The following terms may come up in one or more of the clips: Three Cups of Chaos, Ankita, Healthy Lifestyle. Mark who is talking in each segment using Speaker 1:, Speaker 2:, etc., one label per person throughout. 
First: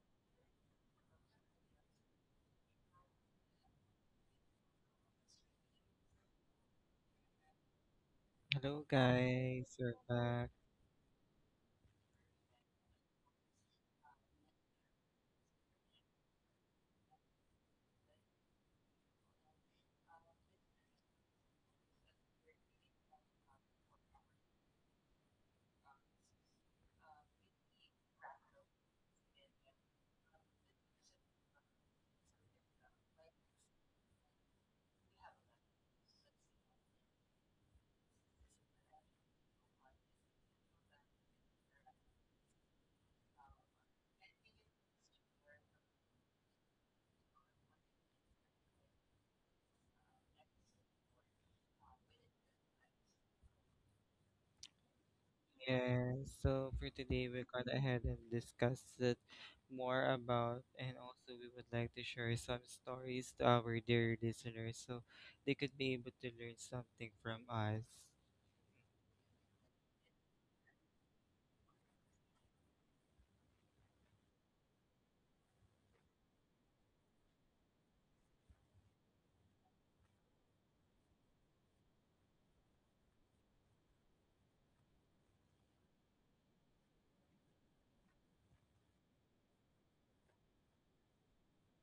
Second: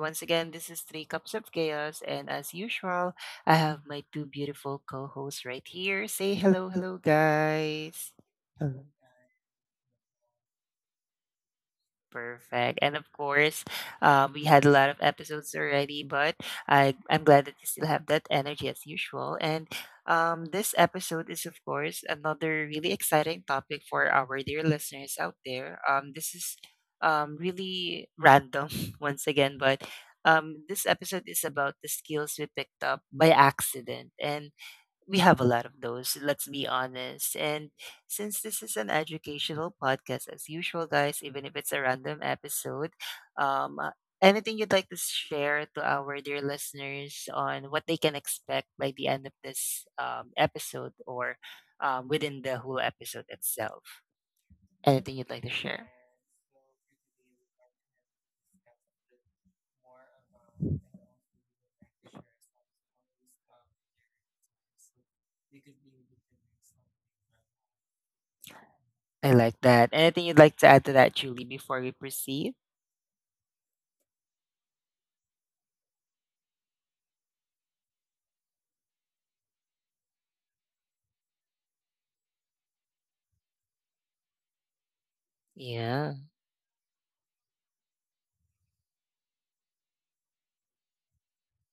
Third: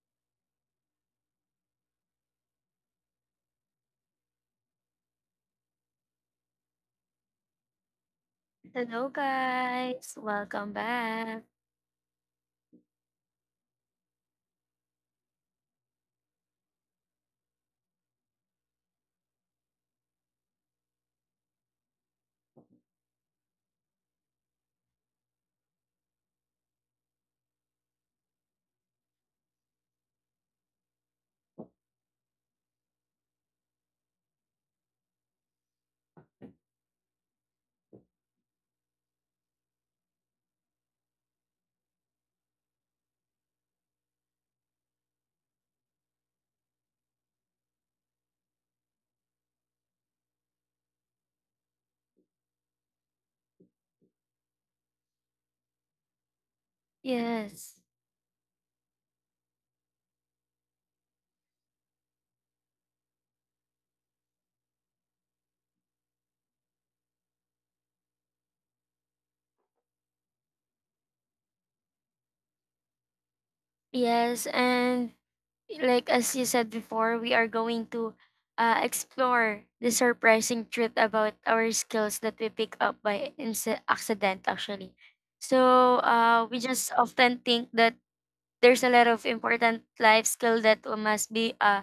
Speaker 1: Once again, this is Three Cups of Chaos, and as usual, I have my two beautiful co hosts right here. Say hello, hello, guys.
Speaker 2: Hello, guys. Welcome back.
Speaker 1: Perfect. And of course, we had a lot of episodes already, but I'm glad that you still have that energy as usual. And this episode is, of course, another really exciting topic for our dear listeners out there. This is really random once again, but this episode is about the skills we picked up by accident. And we have a lot of those, let's be honest. And since this is an educational podcast, as usual, guys, even if it's a random episode, um, uh, anything you'd like to share to our dear listeners on what they can expect by the end of this episode or within the whole episode itself? Anything you'd like to share?
Speaker 3: Yeah, so for today, we gone
Speaker 2: Yes.
Speaker 3: ahead and discussed it more about, and also we would like to share some stories to our dear listeners so they could be able to learn something from us.
Speaker 1: I like that. Anything you'd like to add to that, Julie, before we proceed?
Speaker 2: Yes. And like as you said before, we are going to explore the surprising truth about our skills that we pick up by accident, actually. So
Speaker 1: Yeah.
Speaker 2: we just often think that there's a lot of important life skill that must be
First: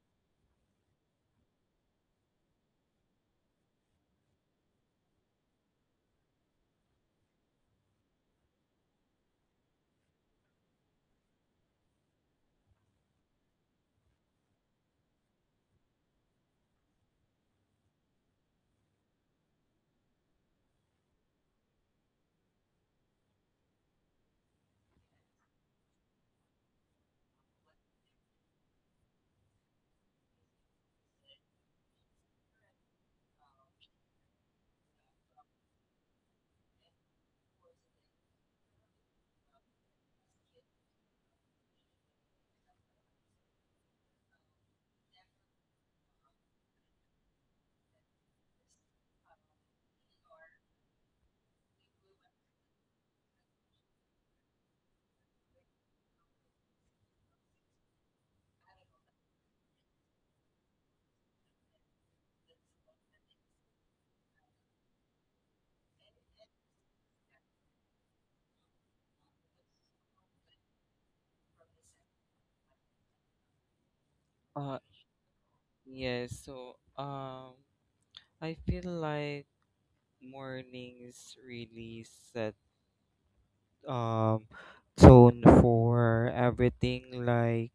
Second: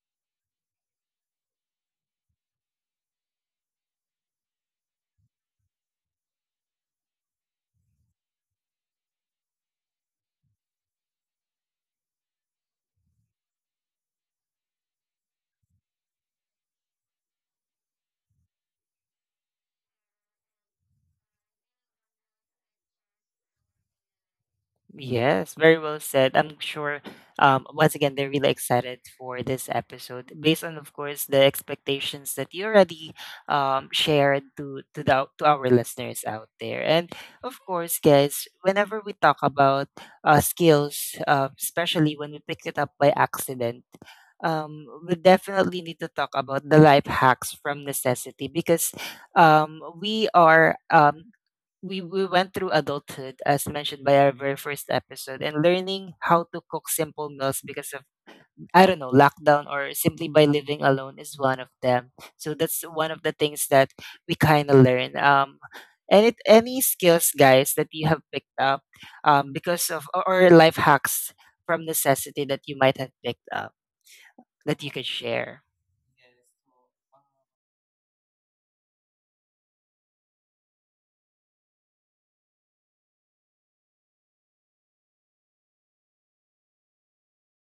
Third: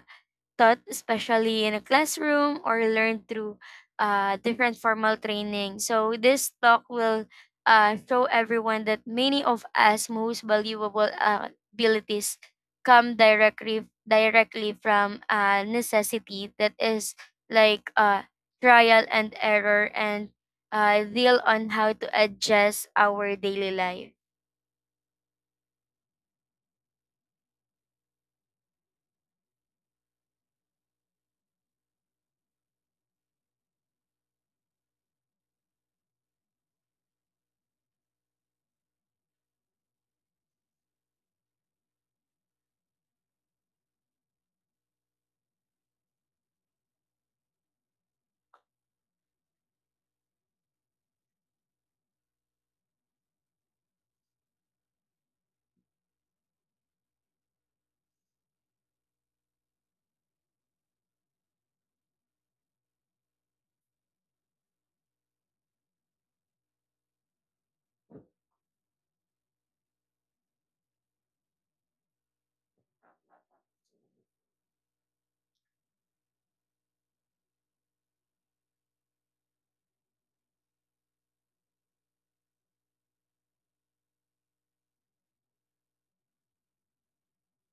Speaker 2: taught especially in a classroom or learned through different formal training. So this talk will show everyone that many of us most valuable abilities come directly from necessity that is like trial and error and deal on how to adjust our daily life.
Speaker 1: Yes, very well said. I'm sure once again they're really excited for this episode based on, of course, the expectations that you already shared to our listeners out there. And of course, guys, whenever we talk about skills, especially when we pick it up by accident, we definitely need to talk about the life hacks from necessity because we are we went through adulthood as mentioned by our very first episode, and learning how to cook simple meals because of, I don't know, lockdown, or simply by living alone is one of them. So that's one of the things that we kind of learn, and it, any skills, guys, that you have picked up because of, or life hacks from necessity that you might have picked up
Speaker 3: Uh,
Speaker 1: that you could share.
Speaker 3: yeah, so I feel like mornings really set um tone for everything, like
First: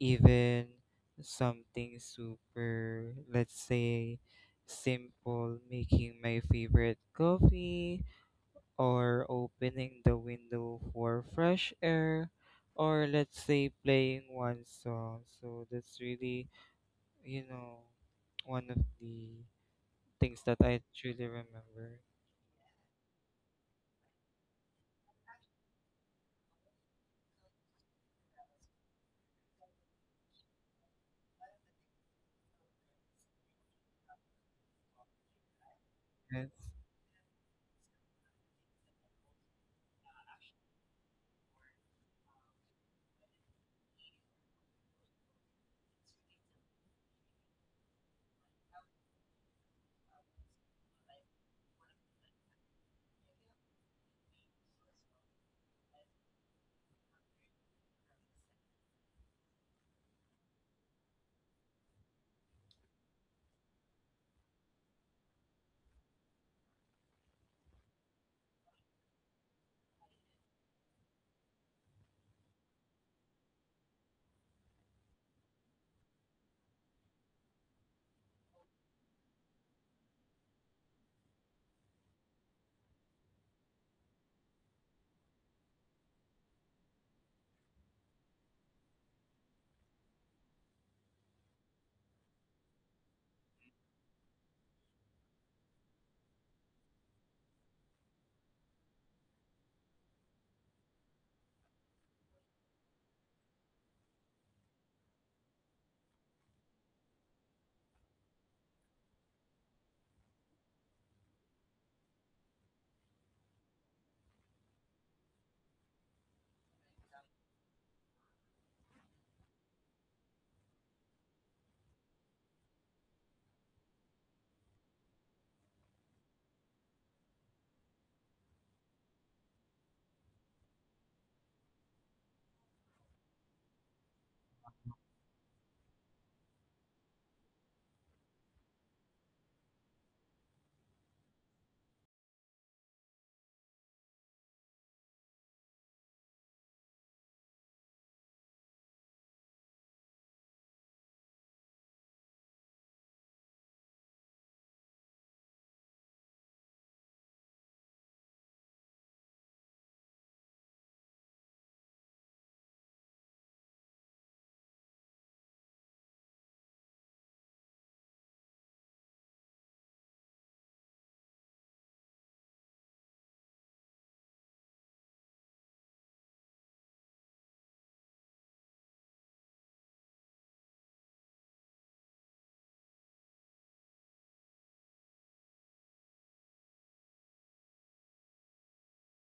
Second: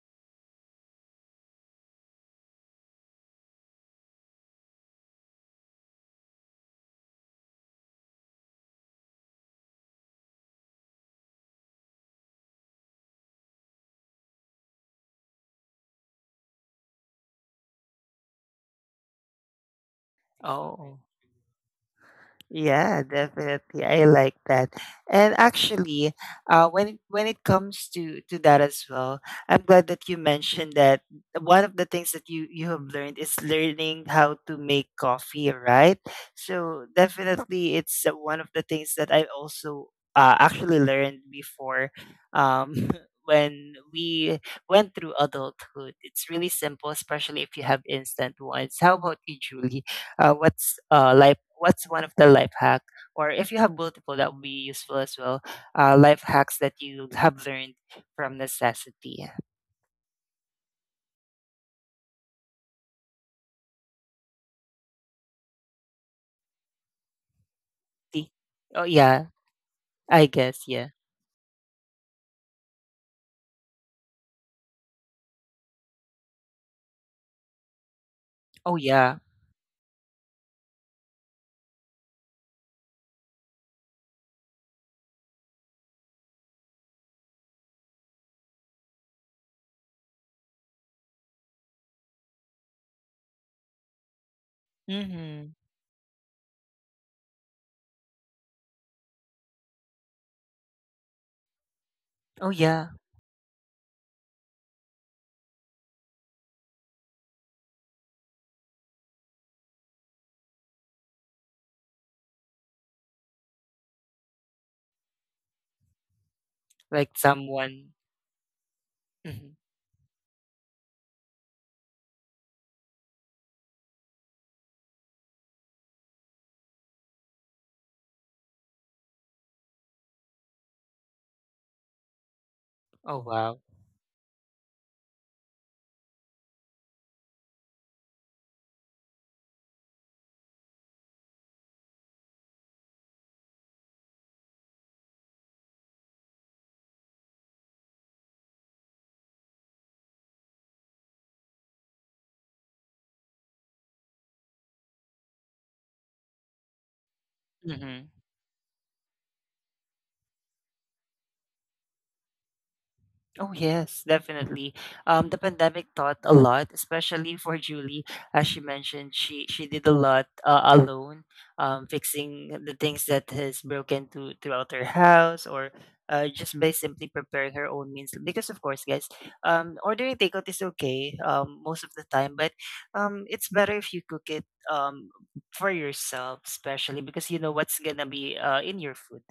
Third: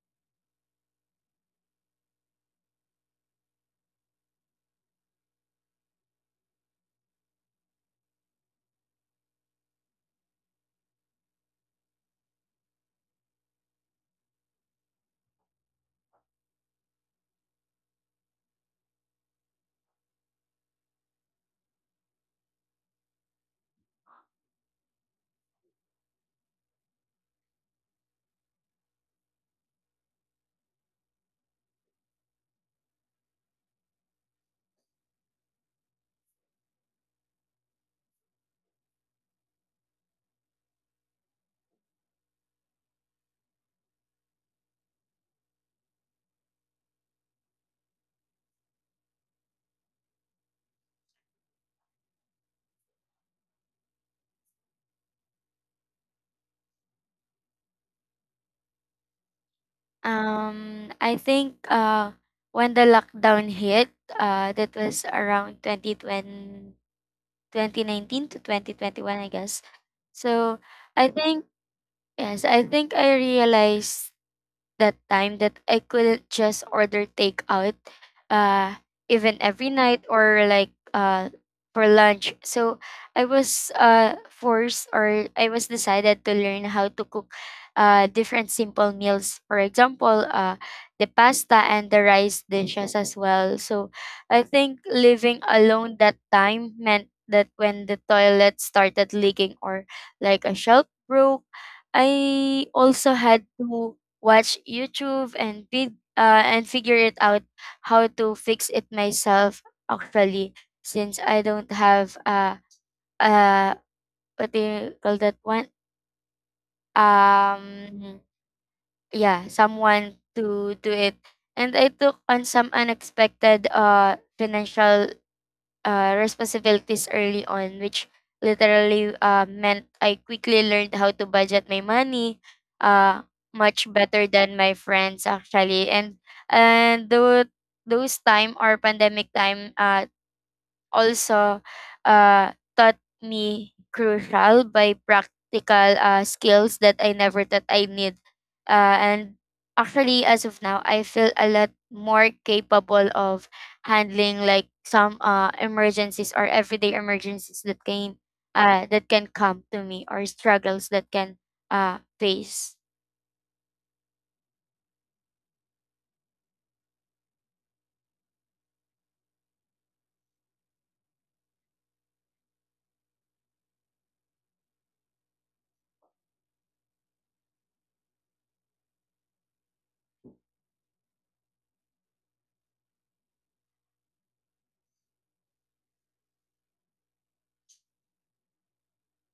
Speaker 3: even something super, let's say, simple, making my favorite coffee, or opening the window for fresh air, or let's say playing one song. So that's really, you know one of the things that I
Speaker 1: Oh,
Speaker 3: truly remember.
Speaker 1: yeah, definitely. I like that. And actually, when it comes to that as well, I'm glad that you mentioned that one of the things that you have learned is learning how to make coffee, right?
Speaker 3: Yes.
Speaker 1: So definitely, it's one of the things that I also actually learned before. Um, when we went through adulthood, it's really simple, especially if you have instant ones. How about you, Julie? What's one of the life hack, or if you have multiple that would be useful as well, life hacks that you have learned from necessity?
Speaker 2: I think, when the lockdown hit, that was around twenty nineteen
Speaker 1: Ti-
Speaker 2: to twenty
Speaker 1: oh,
Speaker 2: twenty one
Speaker 1: yeah.
Speaker 2: I guess.
Speaker 1: I
Speaker 2: So
Speaker 1: guess, yeah.
Speaker 2: I think, yes, I think I realized that time that I couldn't just order takeout uh
Speaker 1: Oh, yeah.
Speaker 2: even every night, or like for lunch. So I was forced, or I was decided to learn how to cook different simple meals, for example the pasta and the rice dishes as well. So I think living
Speaker 1: Mm-hmm.
Speaker 2: alone that time meant that when the toilet started leaking or like a shelf broke,
Speaker 1: Oh,
Speaker 2: I
Speaker 1: yeah.
Speaker 2: also had to watch YouTube and and figure it out how to fix it myself, actually, since I don't have uh what do you call that one,
Speaker 1: Like someone.
Speaker 2: um yeah,
Speaker 1: Hmm.
Speaker 2: someone to do it. And I took on some unexpected financial responsibilities early on, which literally meant I quickly learned how to budget my money
Speaker 1: Oh,
Speaker 2: uh
Speaker 1: wow.
Speaker 2: much better than my friends, actually. And and those those time or pandemic time also uh, taught me crucial by practical skills that I never thought I need. And actually, as of now, I feel a lot more capable of handling like some emergencies or everyday emergencies that
Speaker 1: Hmm.
Speaker 2: can come to me, or struggles that can face.
Speaker 1: Oh, yes, definitely. The pandemic taught a lot, especially for Julie. As she mentioned, she did a lot alone, fixing the things that has broken to, throughout her house, or just by simply preparing her own meals. Because, of course, guys, ordering takeout is okay most of the time, but it's better if you cook it um, for yourself, especially because you know what's going to be in your food.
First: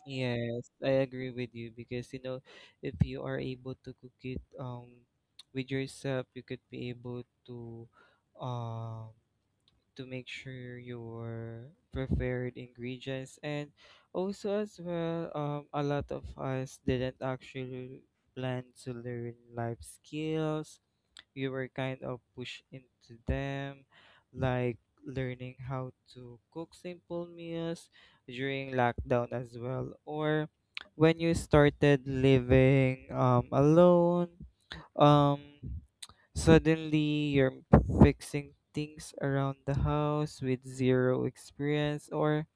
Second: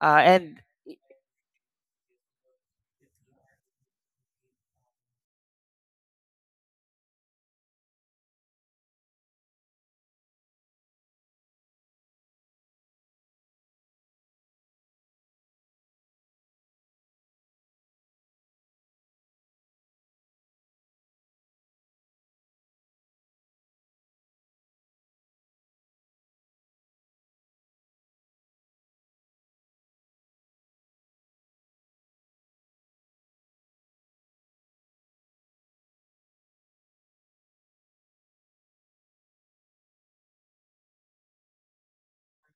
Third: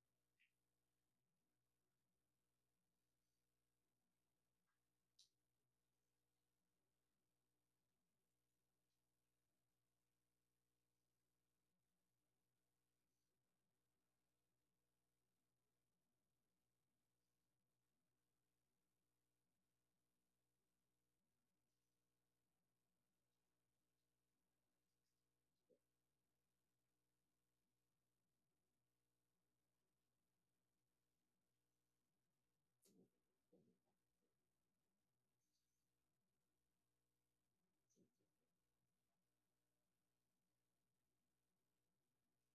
Speaker 1: And,
Speaker 3: Yes, I agree with you, because you know, if you are able to cook it with yourself, you could be able um to make sure your preferred ingredients. And also as well, a lot of us didn't actually plan to learn life skills. You were kind of pushed into them, like learning how to cook simple meals during lockdown as well, or when you started living alone. Um, suddenly you're fixing things around the house with zero experience, or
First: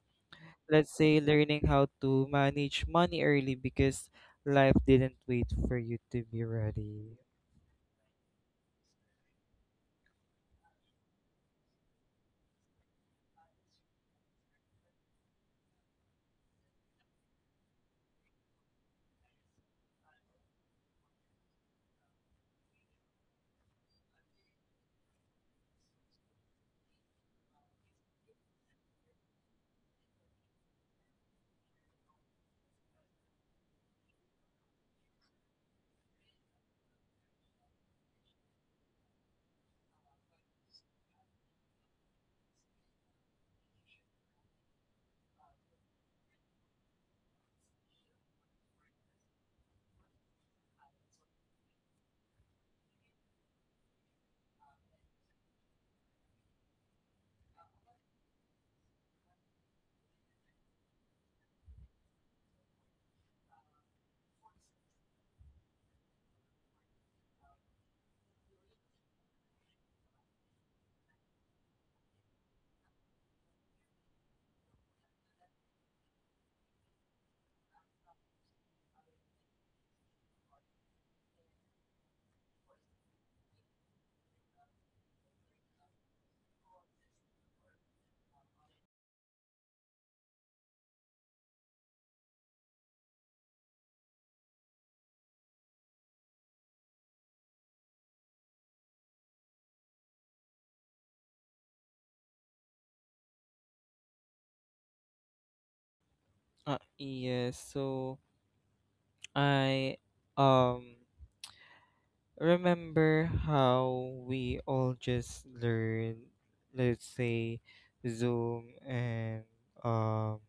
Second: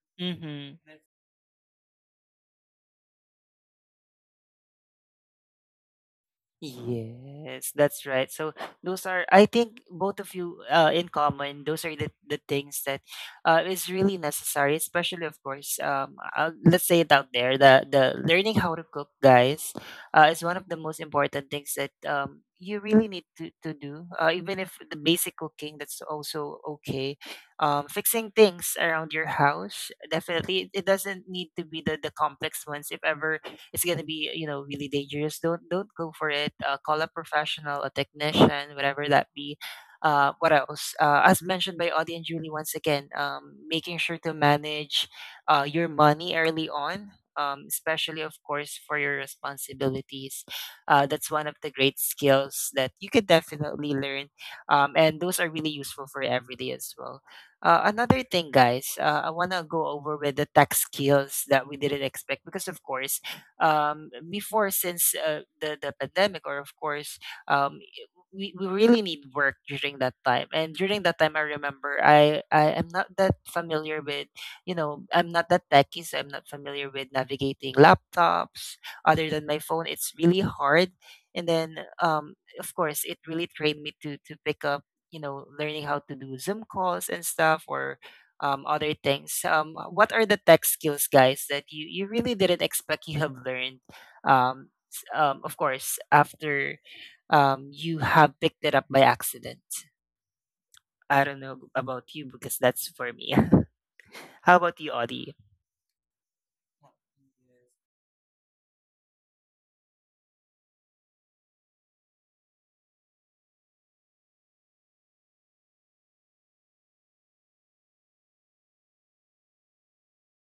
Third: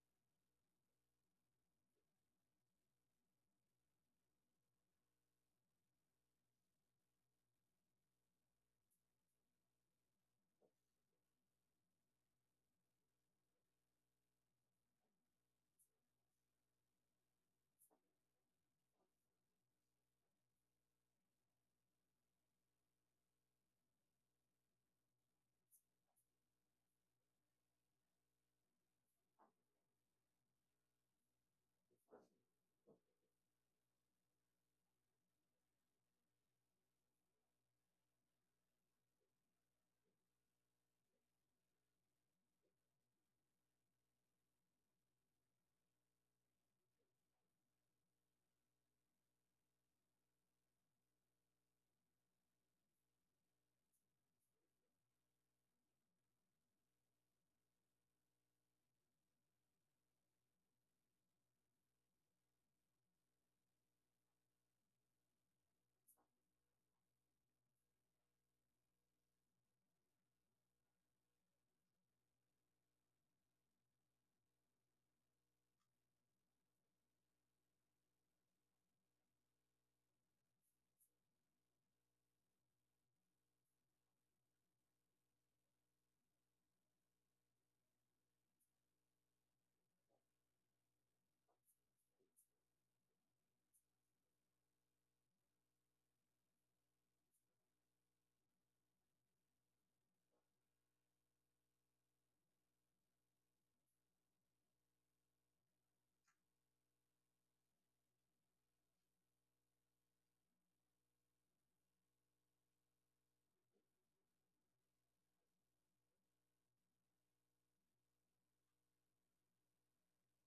Speaker 3: let's
Speaker 1: mm-hmm.
Speaker 3: say learning how to manage money early, because life didn't wait for you to be ready.
Speaker 1: Yes, that's right. So those are, I think, both of you in common. Those are the things that is really necessary, especially, of course, let's say it out there. The learning how to cook, guys, is one of the most important things that you really need to do. Even if the basic cooking, that's also okay. Fixing things around your house, definitely, it doesn't need to be the complex ones. If ever it's gonna be, you know, really dangerous, don't go for it. Call a professional, a technician, whatever that be. What else? As mentioned by Audie and Julie once again, making sure to manage your money early on. Especially of course for your responsibilities, that's one of the great skills that you could definitely learn, and those are really useful for everyday as well. Another thing, guys, I want to go over with the tech skills that we didn't expect, because of course, before since the pandemic or of course, um, i- we really need work during that time, and during that time I remember I am not that familiar with, you know, I'm not that techy, so I'm not familiar with navigating laptops other than my phone. It's really hard. And then, of course, it really trained me to pick up, you know, learning how to do Zoom calls and stuff, or other things. What are the tech skills, guys, that you really didn't expect you have learned? Of course, after you have picked it up by accident. I don't know about you, because that's for me. How about you, Audie?
Speaker 3: Yes, so I um remember how we all just learned, let's say, Zoom and um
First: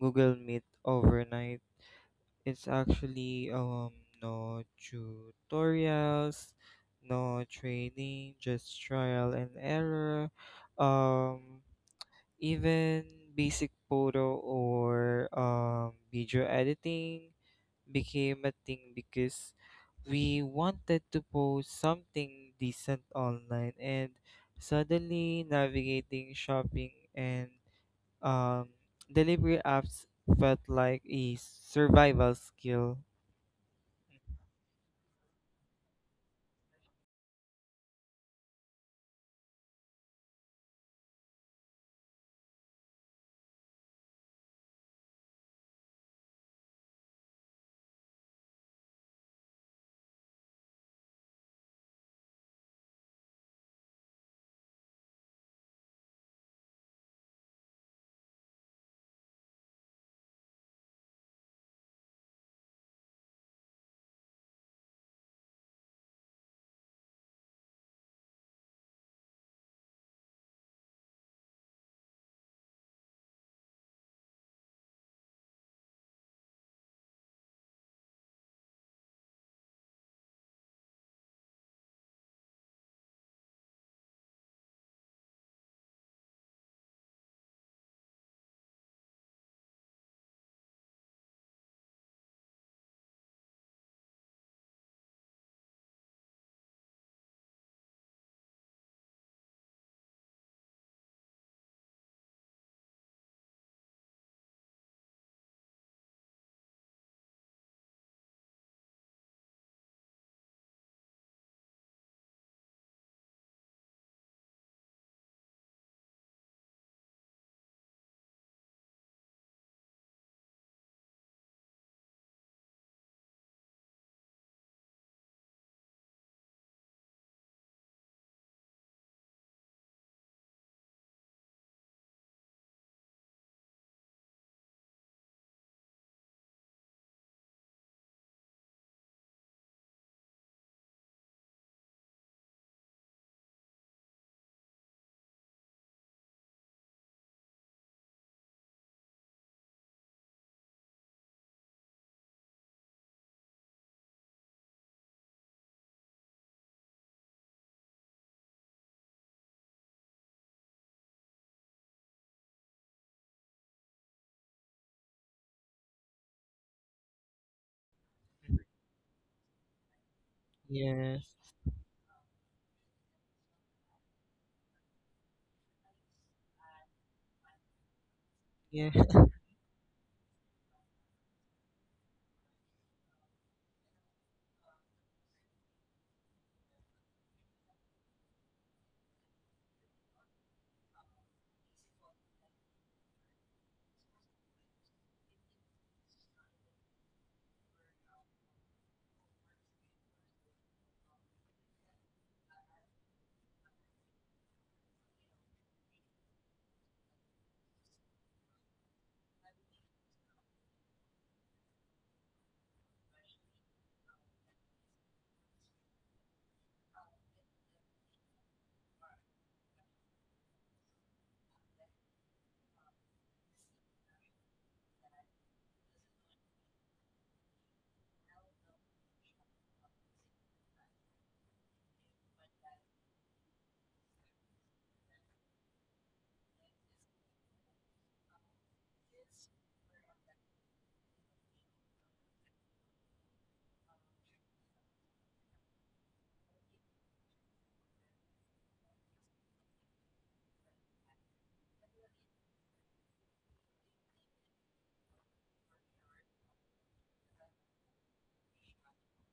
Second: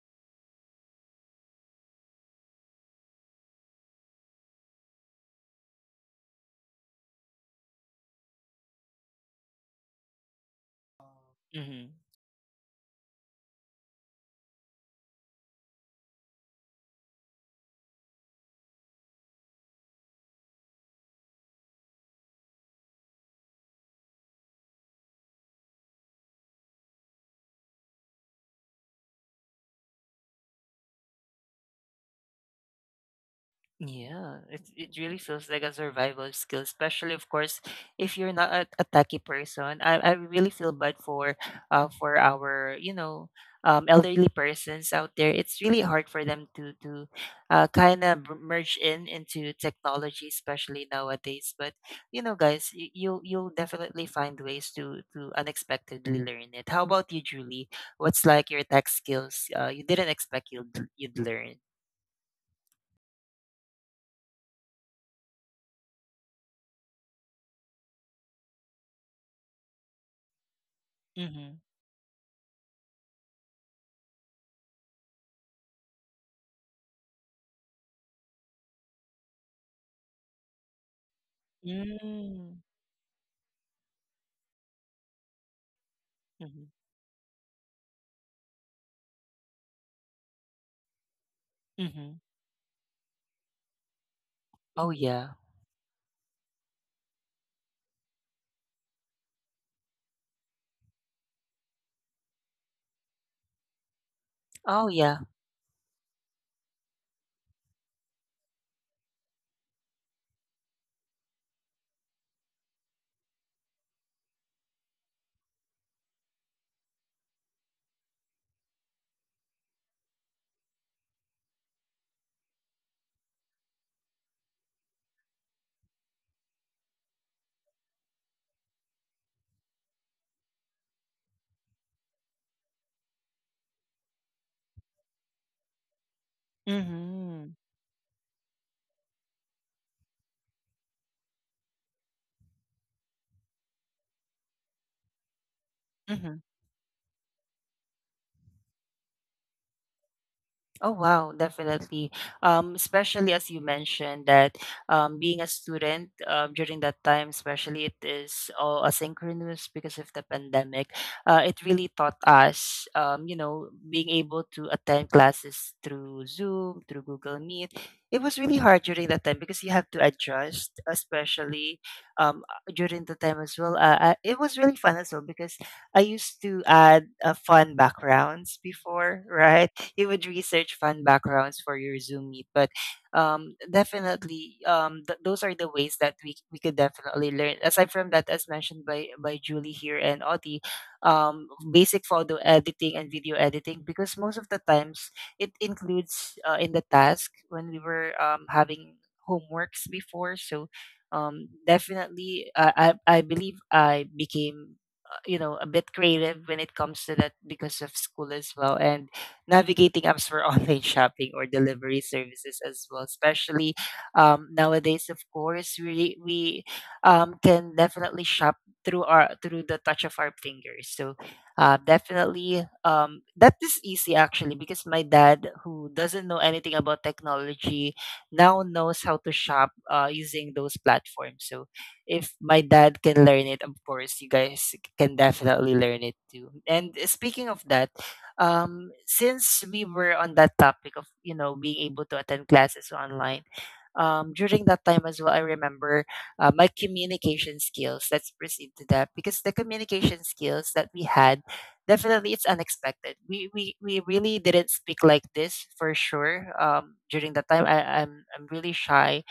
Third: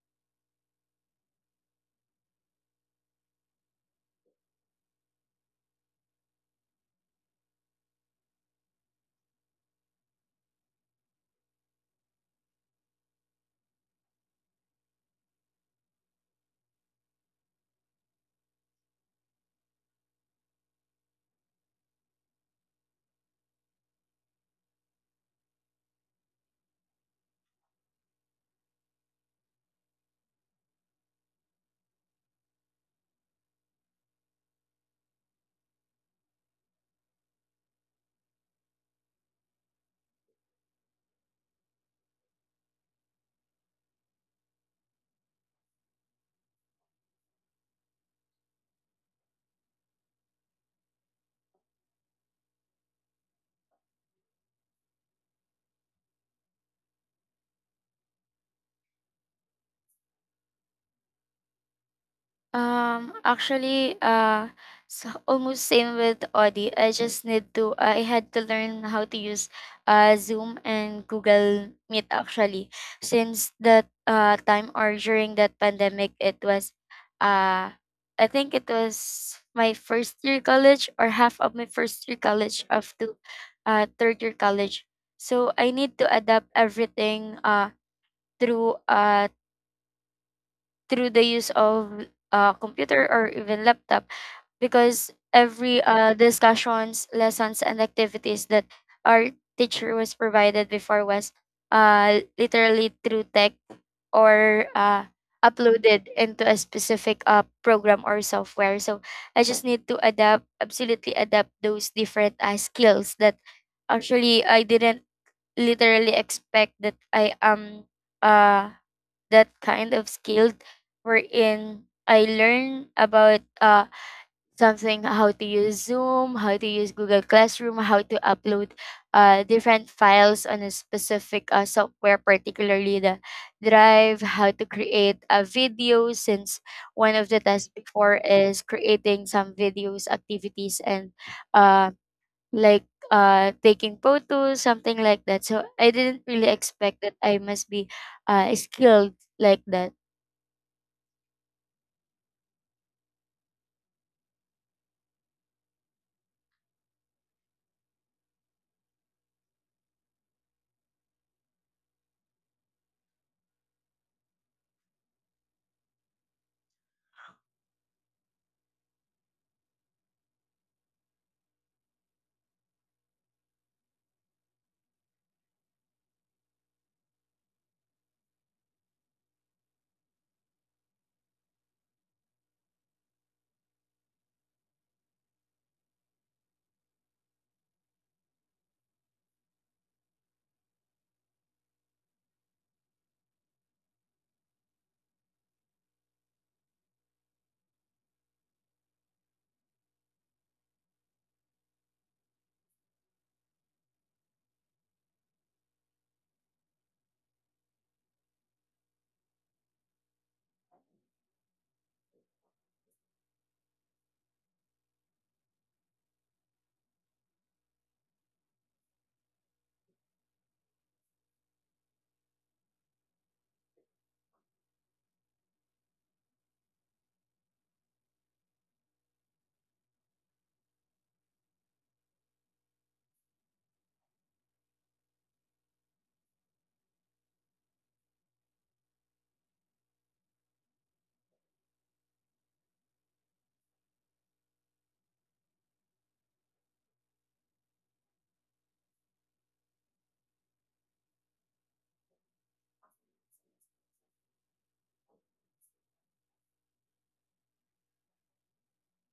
Speaker 3: Google Meet overnight. It's actually no tutorials, no training, just trial and error. Um,
Speaker 1: Hmm.
Speaker 3: even basic photo or video editing became a thing because we wanted to post something decent online, and suddenly navigating shopping and um, delivery apps felt like a survival skill.
Speaker 1: Yeah, it really feels like a survival skill, especially, of course, if you're not a techie person. I really feel bad for our, you know, elderly persons out there. It's really hard for them to kind of merge in into technology, especially nowadays. But you know, guys, you'll definitely find ways to unexpectedly learn it. How about you, Julie? What's like your tech skills? You didn't expect you'd learn.
Speaker 2: Actually, so almost same with Audi. I just need to. I had to learn how to use, Zoom and
Speaker 1: Mm-hmm.
Speaker 2: Google Meet, actually, since that time, or during that pandemic, it was, uh, I think it was my first year college, or half of my first year
Speaker 1: Mm.
Speaker 2: college up to, third year college. So I need to adapt
Speaker 1: Mhm,
Speaker 2: everything, through the use of
Speaker 1: mhm.
Speaker 2: computer or even laptop,
Speaker 1: Oh,
Speaker 2: because
Speaker 1: yeah.
Speaker 2: every discussions, lessons, and activities that our teacher was provided before was literally through tech or
Speaker 1: Oh, yeah.
Speaker 2: uploaded into a specific program or software. So I just need to adapt, absolutely adapt those different skills that actually I didn't literally expect that I am uh, that kind of skilled, wherein I learn about something how to use Zoom, how to use Google Classroom, how to upload different files on a specific software, particularly the Drive, how to create a video, since one of the
Speaker 1: Mhm,
Speaker 2: tasks before is creating some videos, activities, and uh, like taking photos, something like that. So I didn't
Speaker 1: mhm.
Speaker 2: really expect that I must be skilled like that.
Speaker 1: Oh, wow, definitely. Especially as you mentioned that being a student during that time, especially it is all asynchronous because of the pandemic. It really taught us, you know, being able to attend classes through Zoom, through Google Meet. It was really hard during that time because you have to adjust,
Speaker 3: Yes.
Speaker 1: especially um, during the time as well. It was really fun as well because I used to add fun backgrounds
Speaker 3: Yeah.
Speaker 1: before, right? You would research fun backgrounds for your Zoom meet, but definitely, those are the ways that we could definitely learn. Aside from that, as mentioned by Julie here and Oti, basic photo editing and video editing, because most of the times it includes in the task when we were having homeworks before. So definitely I believe I became, you know, a bit creative when it comes to that because of school as well, and navigating apps for online shopping or delivery services as well, especially nowadays. Of course, we re- we can definitely shop through our through the touch of our fingers. So definitely, that is easy actually, because my dad, who doesn't know anything about technology, now knows how to shop using those platforms. So if my dad can learn it, of course, you guys can definitely learn it too. And speaking of that, since we were on that topic of, you know, being able to attend classes online, during that time as well, I remember my communication skills. Let's proceed to that, because the communication skills that we had, definitely it's unexpected. We really didn't speak like this for sure. During that time, I'm really shy,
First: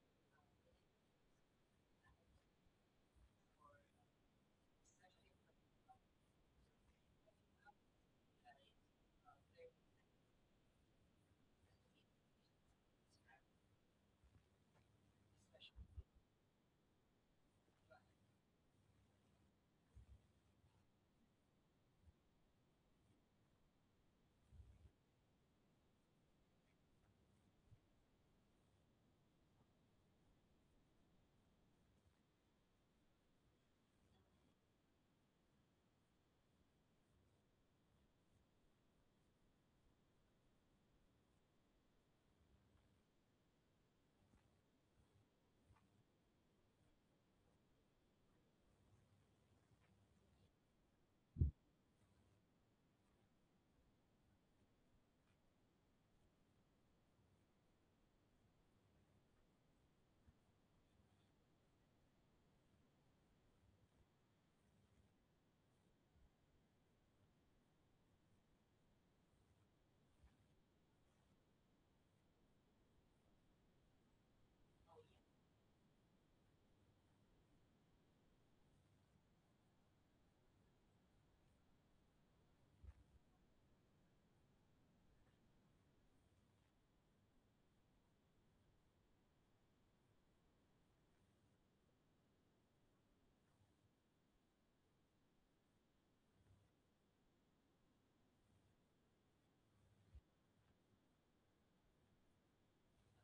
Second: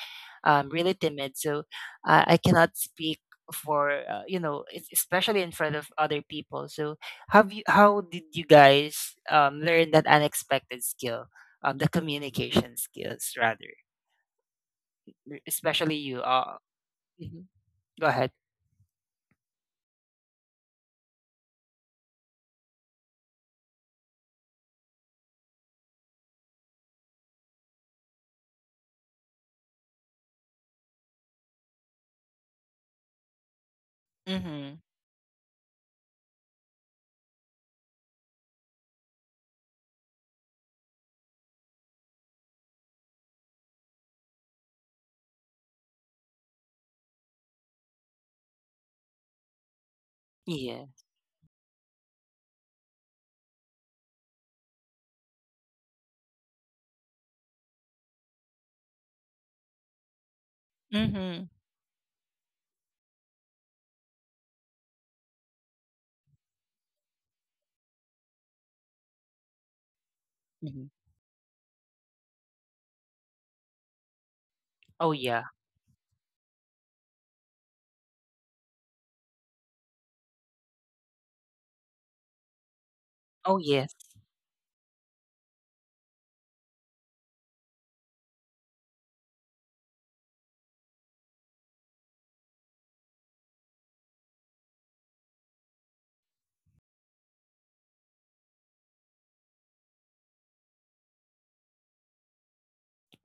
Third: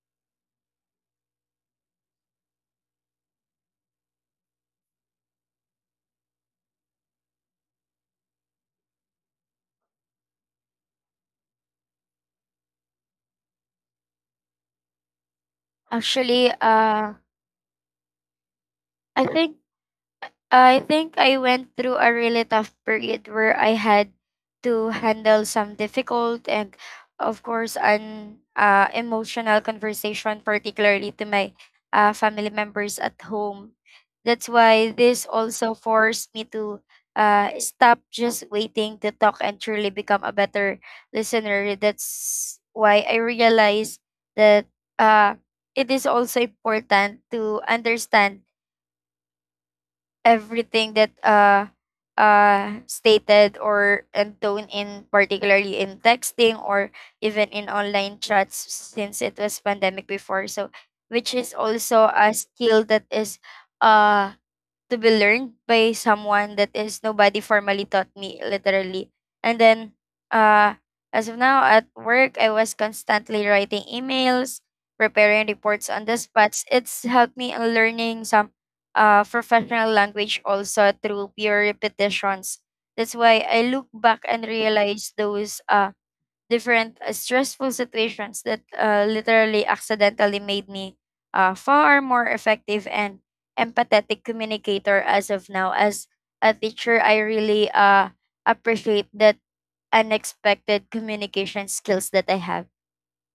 Speaker 1: really timid. So I cannot speak for, you know, especially in front of other people. So have you how did you guys learn that unexpected skill, the communication skills, rather? Especially you,
Speaker 2: Actually,
Speaker 1: mhm. Go ahead.
Speaker 2: I think I think I went through a really tough period where I had to handle some difficult and, of course, an emotional conversation, particularly to my family members at home. That's
Speaker 1: Mhm.
Speaker 2: why this also forced me to stop just waiting to talk and truly become a better listener. That's why I realized that uh, it is also important to understand everything
Speaker 1: Yeah.
Speaker 2: that stated or and tone in particularly in texting or even in online chats, since it was pandemic before. So which is
Speaker 1: Mhm.
Speaker 2: also a skill that is uh to be learned by someone, that is nobody formally taught me literally. And then uh
Speaker 1: Hmm.
Speaker 2: as of now at work, I was constantly writing emails,
Speaker 1: Oh,
Speaker 2: preparing
Speaker 1: yeah.
Speaker 2: reports on the spots. It's helped me in learning some professional language also through pure repetitions. That's why I
Speaker 1: Oh,
Speaker 2: look
Speaker 1: yeah.
Speaker 2: back and realize those different stressful situations that literally accidentally made me far more effective and empathetic communicator as of now. As a teacher, I really appreciate that unexpected communication skills that I have.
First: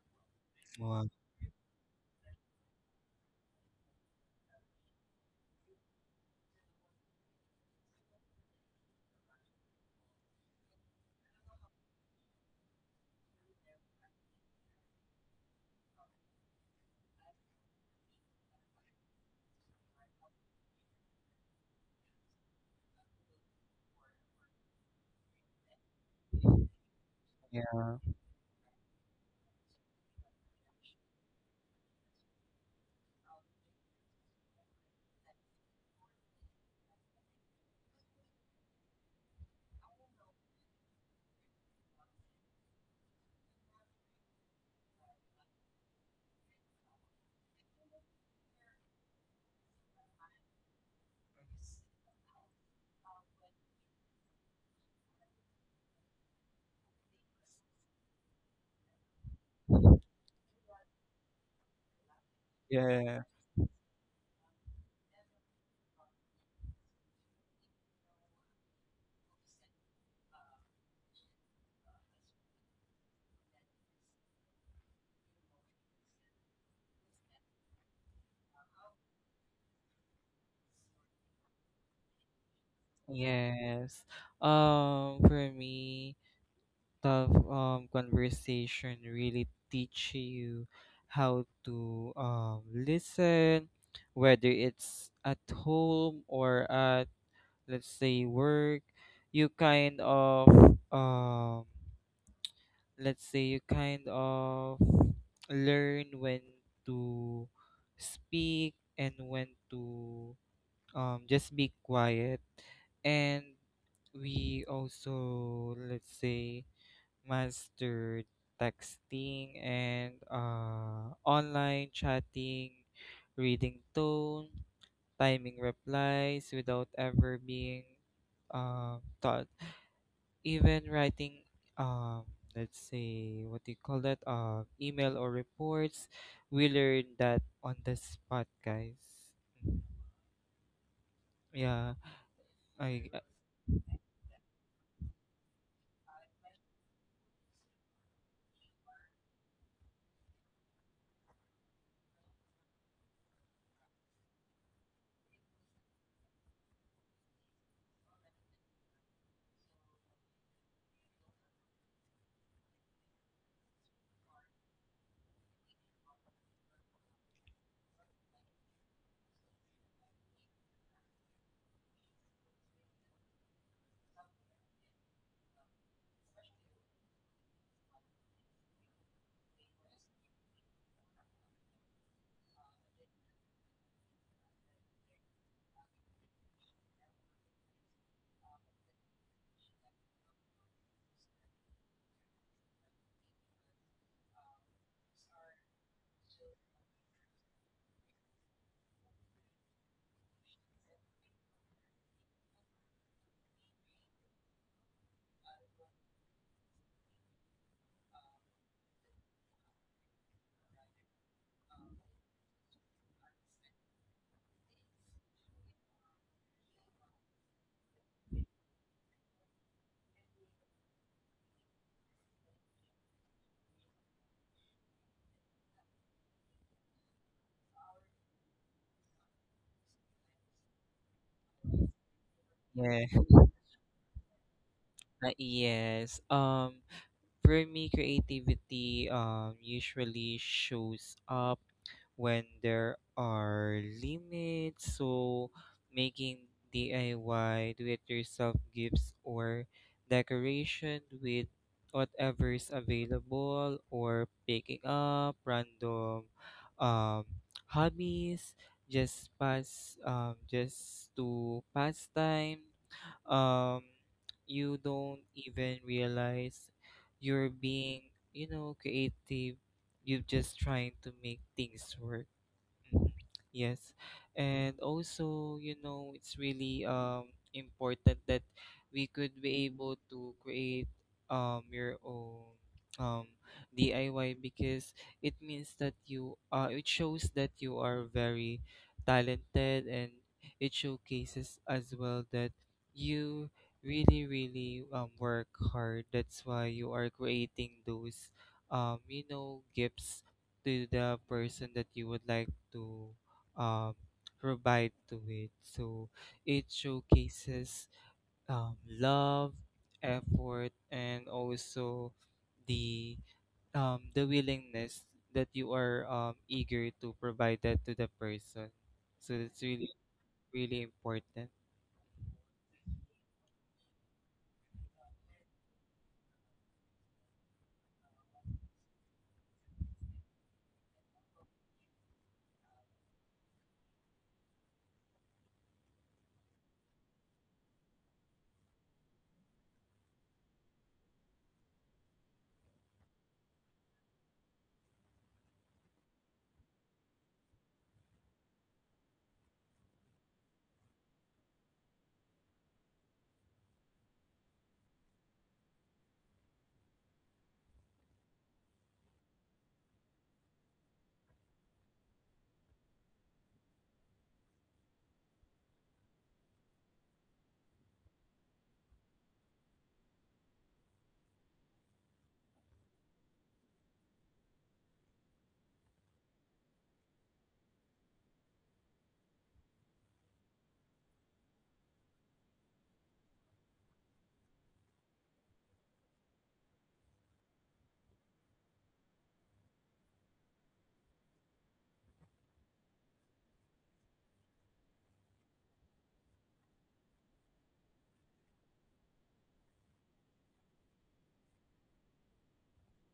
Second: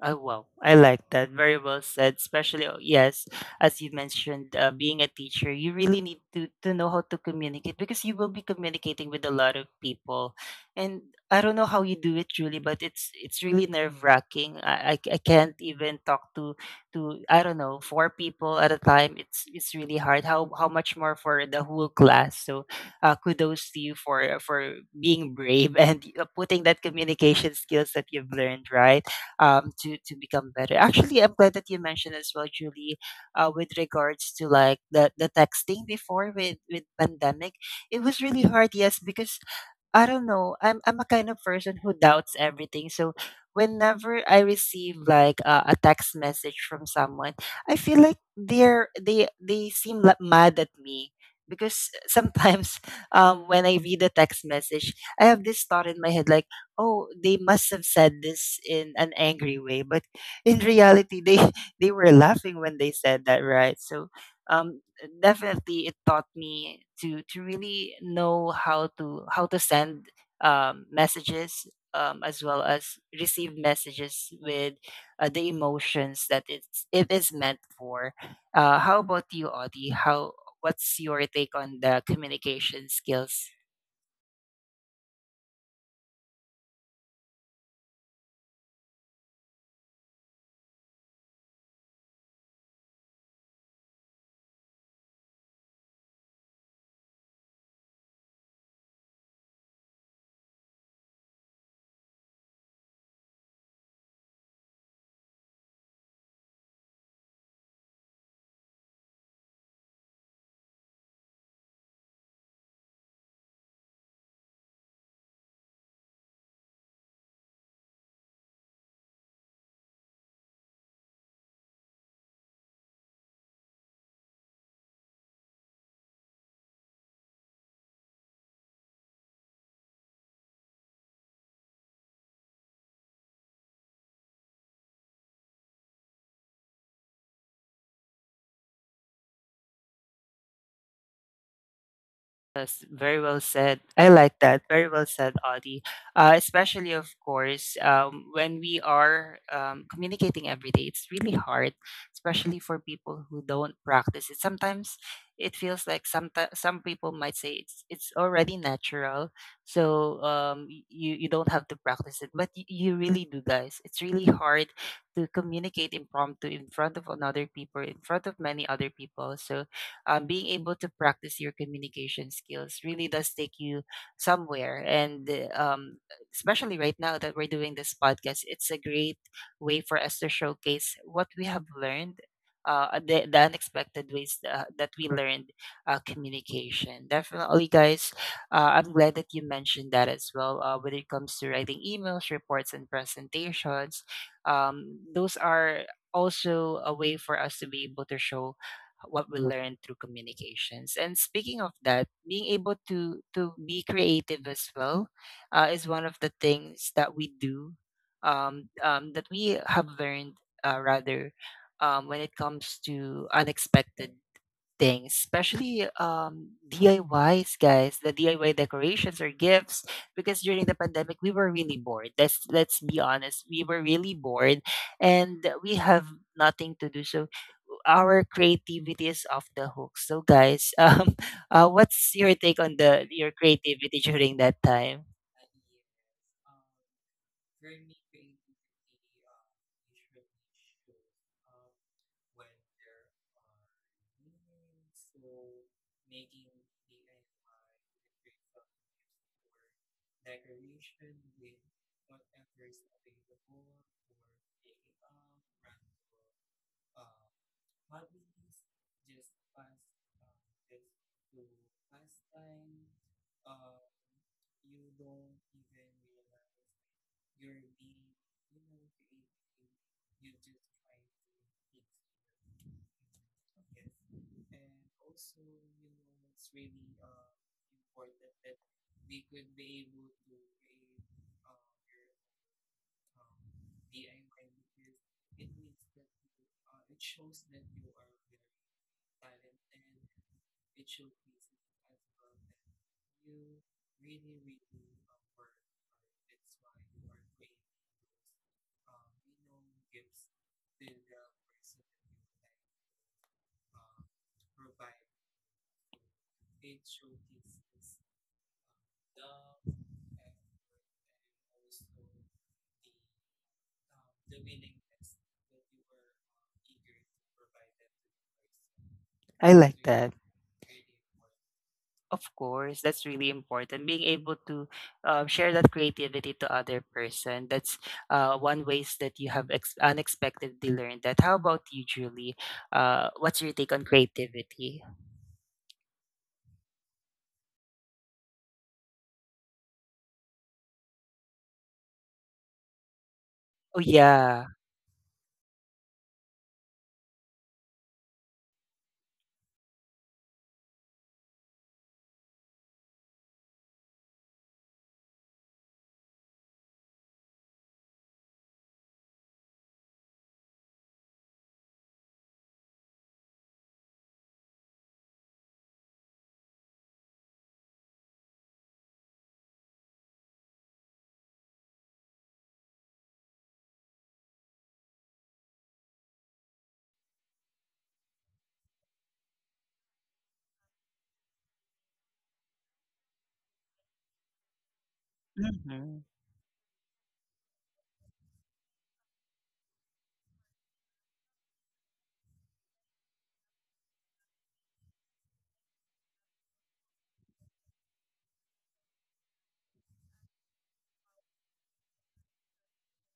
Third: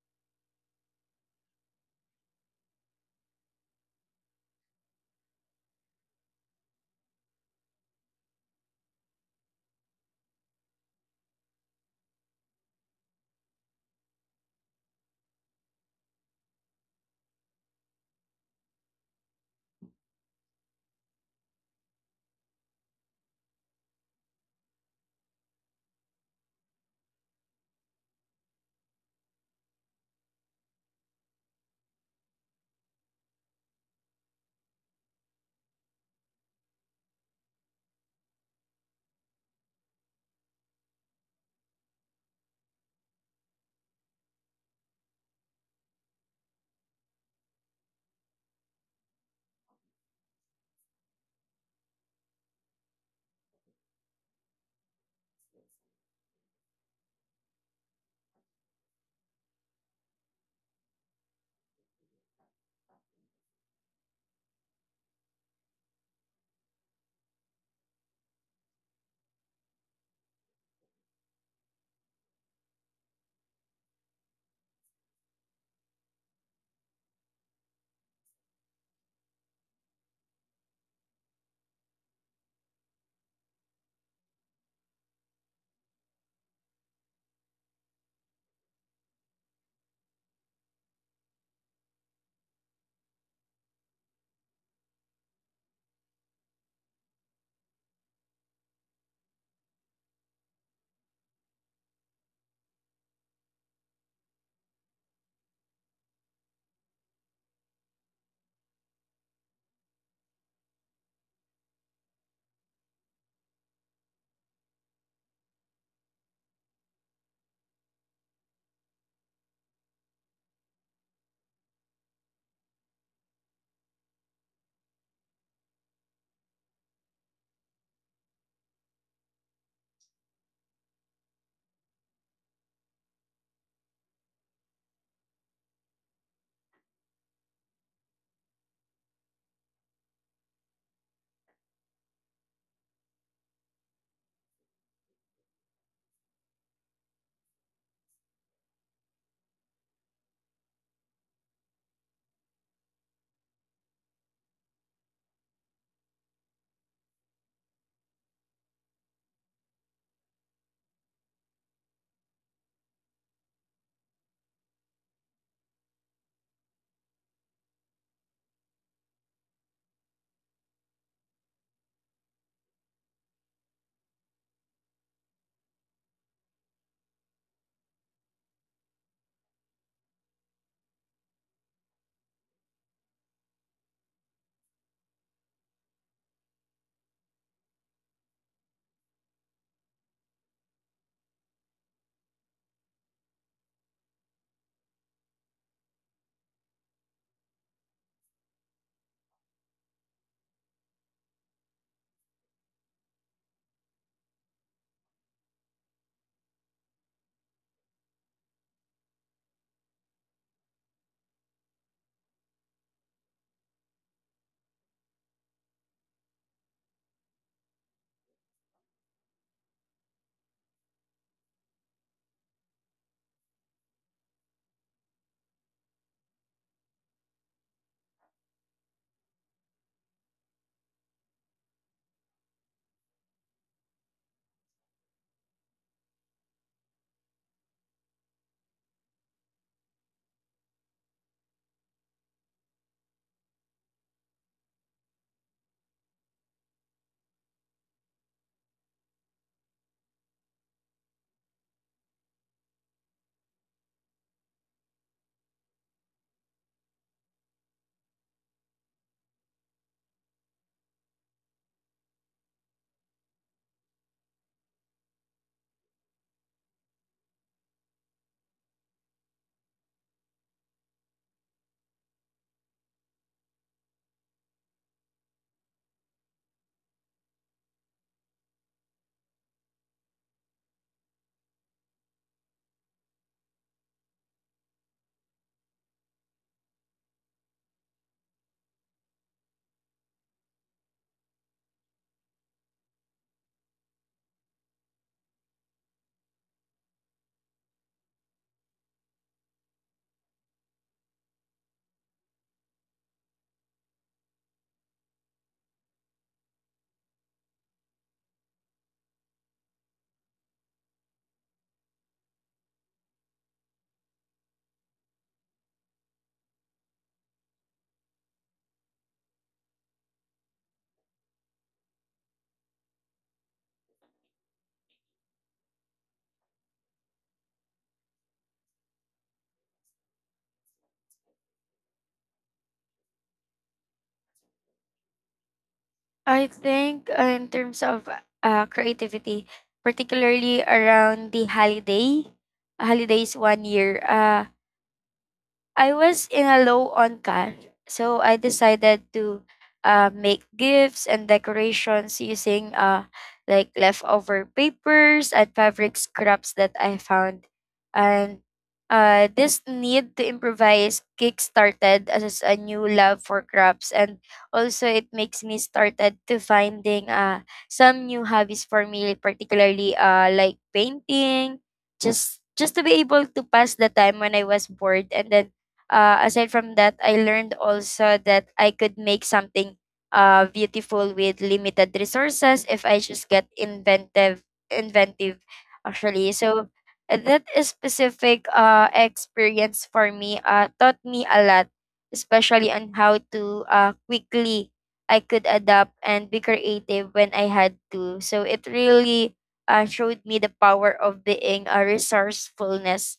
Speaker 1: Oh, wow. I
Speaker 3: Wow.
Speaker 1: like that. Very well said. Especially, yes, as you mentioned, being a teacher, you really need to know how to communicate because you will be communicating with a lot of people. And I don't know how you do it, Julie, but it's really nerve wracking. I can't even talk to I don't know, four people at a time. It's really hard. How much more for the whole class? So kudos to you for being brave and putting that communication
Speaker 3: Yeah.
Speaker 1: skills that you've learned, right? To become better. Actually, I'm glad that you mentioned as well, Julie, with regards to like the texting before with pandemic. It was really hard, yes, because I don't know. I'm a kind of person who doubts everything. So whenever I receive like a text message from someone, I feel like they seem like mad at me because sometimes when I read a text message, I have this thought in my head like, oh, they must have said this in an angry way, but in reality they they were laughing when they
Speaker 3: Yeah.
Speaker 1: said that, right? So um definitely it taught me to really know how to send messages, as well as receive messages with the emotions that it is meant for. How about you, Audie? How, what's your take on the communication skills?
Speaker 3: Yes. For me, tough conversation really teach you how to listen, whether it's at home or at, let's say, work. You kind of, um, let's say, you kind of learn when to speak and when to just be quiet. And we also, let's say, master texting and online chatting, reading tone, timing replies without ever being taught. Even writing, um, let's say, what do you call that? Email or reports. We learned that on the spot, guys. Yeah,
Speaker 1: Yes,
Speaker 3: I
Speaker 1: very well said. I like that. Very well said, Audie. Especially, of course, when we are communicating every day, it's really hard, especially for people who don't practice it. Sometimes it feels like some people might say it's already natural, so you don't have to practice it. But you really do, guys. It's really hard to communicate impromptu in front of another people, in front of many other people. So being able to practice your communication skills really does take you somewhere. And especially right now that we're doing this podcast, it's a great way for us to showcase what we have learned. The unexpected ways that we learned communication. Definitely, guys, I'm glad that you mentioned that as well. When it comes to writing emails, reports, and presentations, those are also a way for us to be able to show what we learn through communications. And speaking of that, being able to be creative as well is one of the things that we do, that we have learned, rather when it comes to unexpected things, especially DIYs, guys. The DIY decorations or gifts, because during the pandemic we were really bored. Let's be honest, we were really bored, and we have nothing to do. So our creativity is off the hook. So, guys, what's your take on the
Speaker 3: yeah,
Speaker 1: your creativity during that time?
Speaker 3: yes. For me, creativity usually shows up when there are limits. So, making DIY, do it yourself gifts or decoration with whatever is available, or picking up random um, hobbies, just to pass time. um you don't even realize you're being, you know, creative. You're just trying to make things work. Mhm. Yes. And also, you know, it's really important that we could be able to create your own um DIY, because it means that you it shows that you are very talented, and it showcases as well that you really really work hard. That's why you are creating those, you know, gifts to the person that you would like to um, provide to it. So it showcases, love, effort, and also the, the willingness that you are, eager to provide that to the person. So
Speaker 1: I
Speaker 3: that's
Speaker 1: like
Speaker 3: really
Speaker 1: that.
Speaker 3: really important.
Speaker 1: Of course, that's really important. Being able to share that creativity to other person. That's one ways that you have unexpectedly learned that. How about you, Julie? What's your take on creativity?
Speaker 2: I think in terms of creativity, particularly around holidays one
Speaker 1: Oh
Speaker 2: year,
Speaker 1: yeah.
Speaker 2: I was in a low on cash, so I decided to make gifts and decorations using like leftover papers and fabric scraps that I found. And this need to improvise kickstarted as a new love for crafts, and also it makes me started to finding some new hobbies for me, particularly like painting, just to be able to pass the time when I was bored. And then aside from that, I learned also that I could make something beautiful with limited resources if I just get inventive, inventive,
Speaker 1: Mhm.
Speaker 2: actually. So that is specific experience for me taught me a lot, especially on how to quickly I could adapt and be creative when I had to. So it really showed me the power of being a resourcefulness.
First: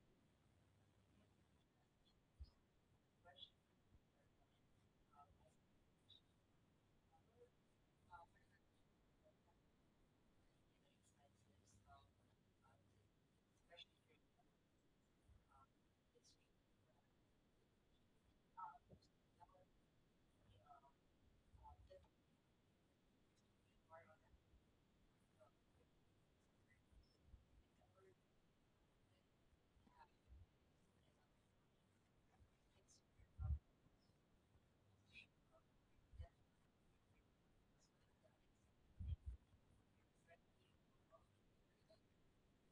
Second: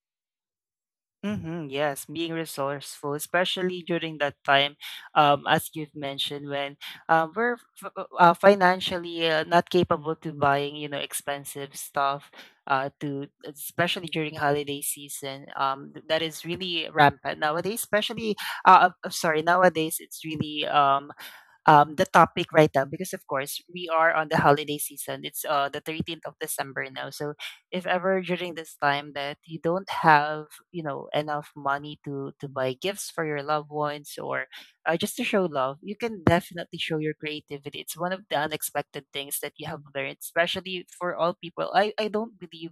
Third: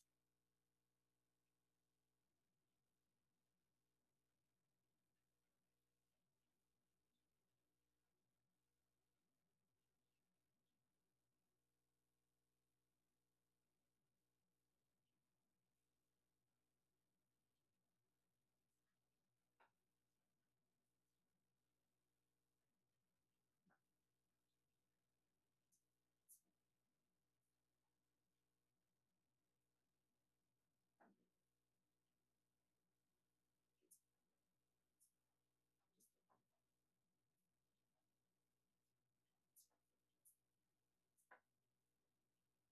Speaker 1: Mm-hmm, yes, being resourceful, especially during that time, as you've mentioned, when financially not capable to buying, you know, expensive stuff, to especially during holiday season. That is really rampant nowadays. Especially, sorry, nowadays it's really the topic right now because of course we are on the holiday season. It's the 13th of December now. So if ever during this time that you don't have, you know, enough money to buy gifts for your loved ones, or just to show love, you can definitely show your creativity. It's one of the unexpected things that you have learned, especially for all people. I don't believe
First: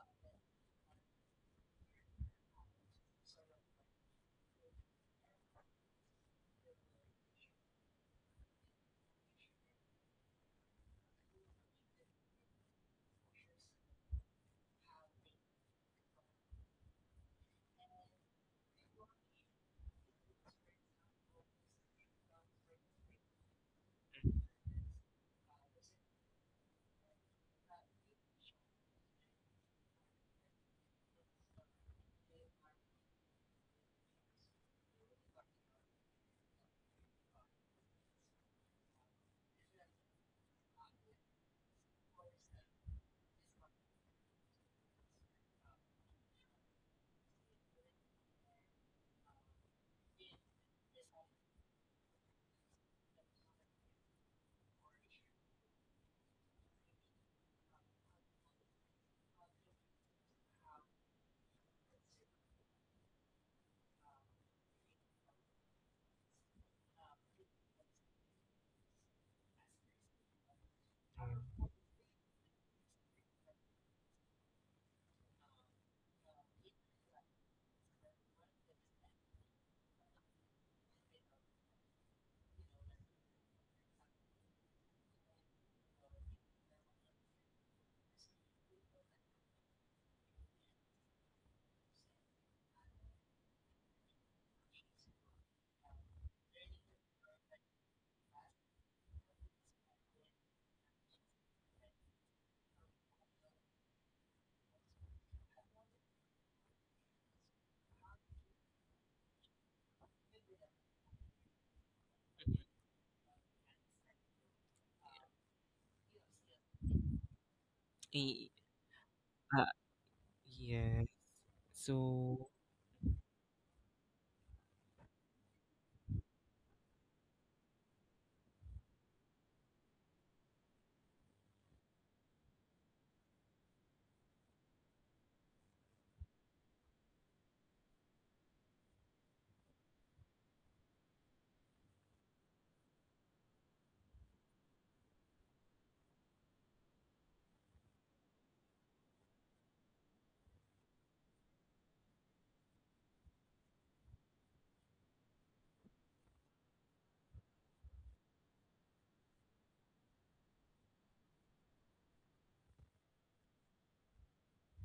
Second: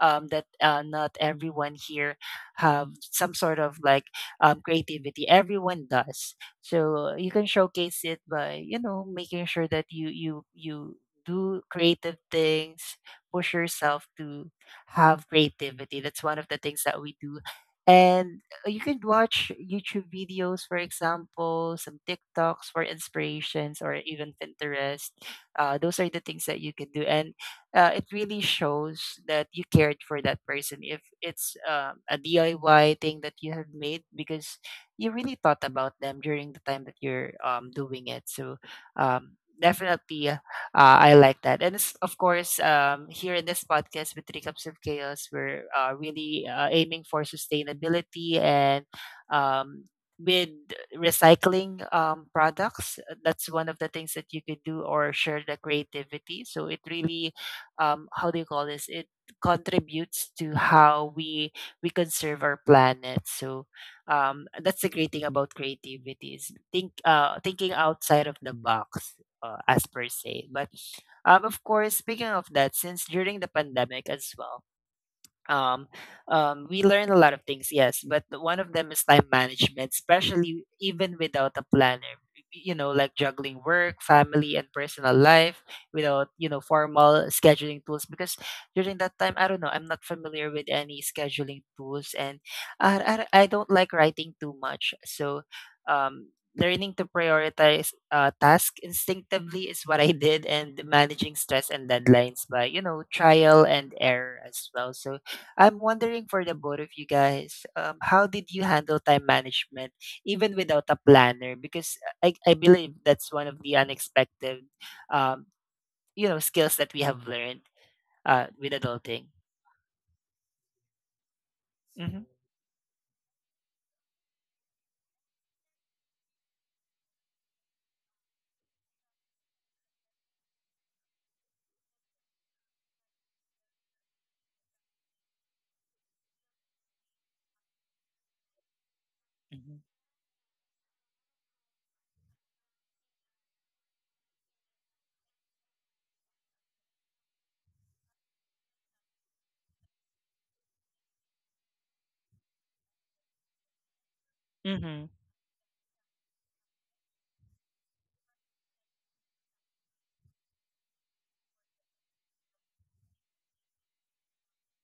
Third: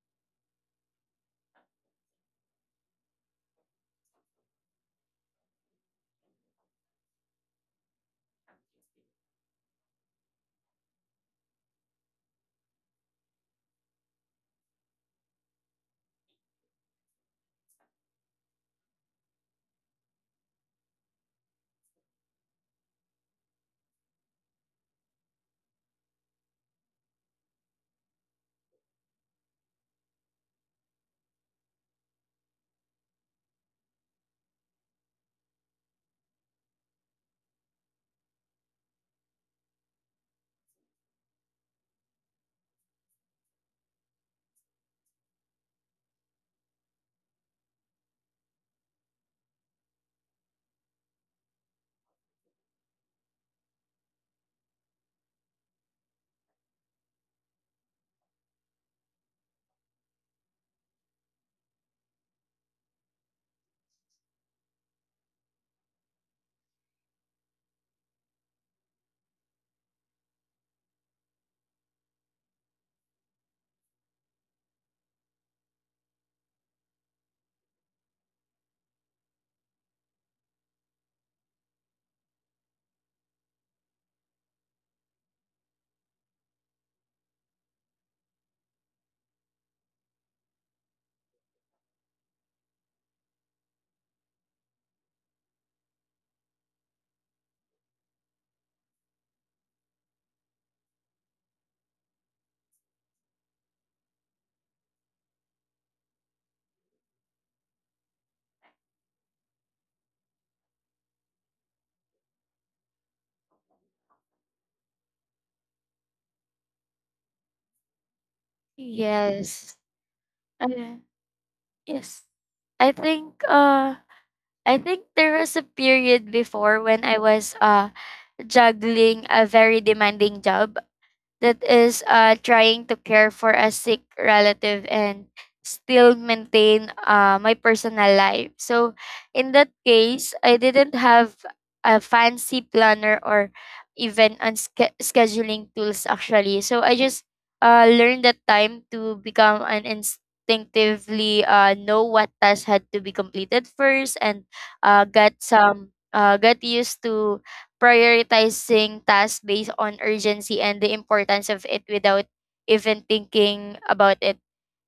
Speaker 1: that not everyone here have some sort of like creativity. Everyone does. So you can showcase it by, you know, making sure that you do creative things, push yourself to have creativity. That's one of the things that we do. And you can watch YouTube videos, for example, some TikToks for inspirations, or even Pinterest. Those are the things that you can do, and it really shows that you cared for that person. If it's a DIY thing that you have made, because you really thought about them during the time that you're doing it. So definitely, I like that. And it's, of course, here in this podcast with Three Cups of Chaos, we're really aiming for sustainability and um, with recycling products. That's one of the things that you could do or share the creativity. So it really, how do you call this? It contributes to how we conserve our planet. So that's the great thing about creativity is thinking outside of the box, as per se. But of course, speaking of that, since during the pandemic as well, um, we learn a lot of things, yes, but one of them is time management, especially even without a planner. You know, like juggling work, family, and personal life without, you know, formal scheduling tools. Because during that time, I don't know, I'm not familiar with any scheduling tools, and I don't like writing too much. So learning to prioritize tasks instinctively is what I did, and managing stress and deadlines by, you know, trial and error as well. So I'm wondering for the both of you guys, how did you handle time management even without a planner? Because I believe that's one of the unexpected, um, you know, skills that we have learned
Speaker 3: I-
Speaker 1: with adulting.
Speaker 3: uh,
Speaker 2: Yes. Uh,
Speaker 3: yes.
Speaker 1: Mm-hmm.
Speaker 2: yes.
Speaker 3: So
Speaker 2: I think uh I think there was a period before when I was juggling a very demanding job that is trying to care for a sick relative and still maintain my personal life. So, in that case, I didn't have a fancy planner or even on scheduling tools, actually. So, I just learned that time to become an instinctively know what tasks had to be completed first, and
Speaker 1: Mm-hmm.
Speaker 2: got used to prioritizing tasks based on urgency and the importance of it without even thinking about it.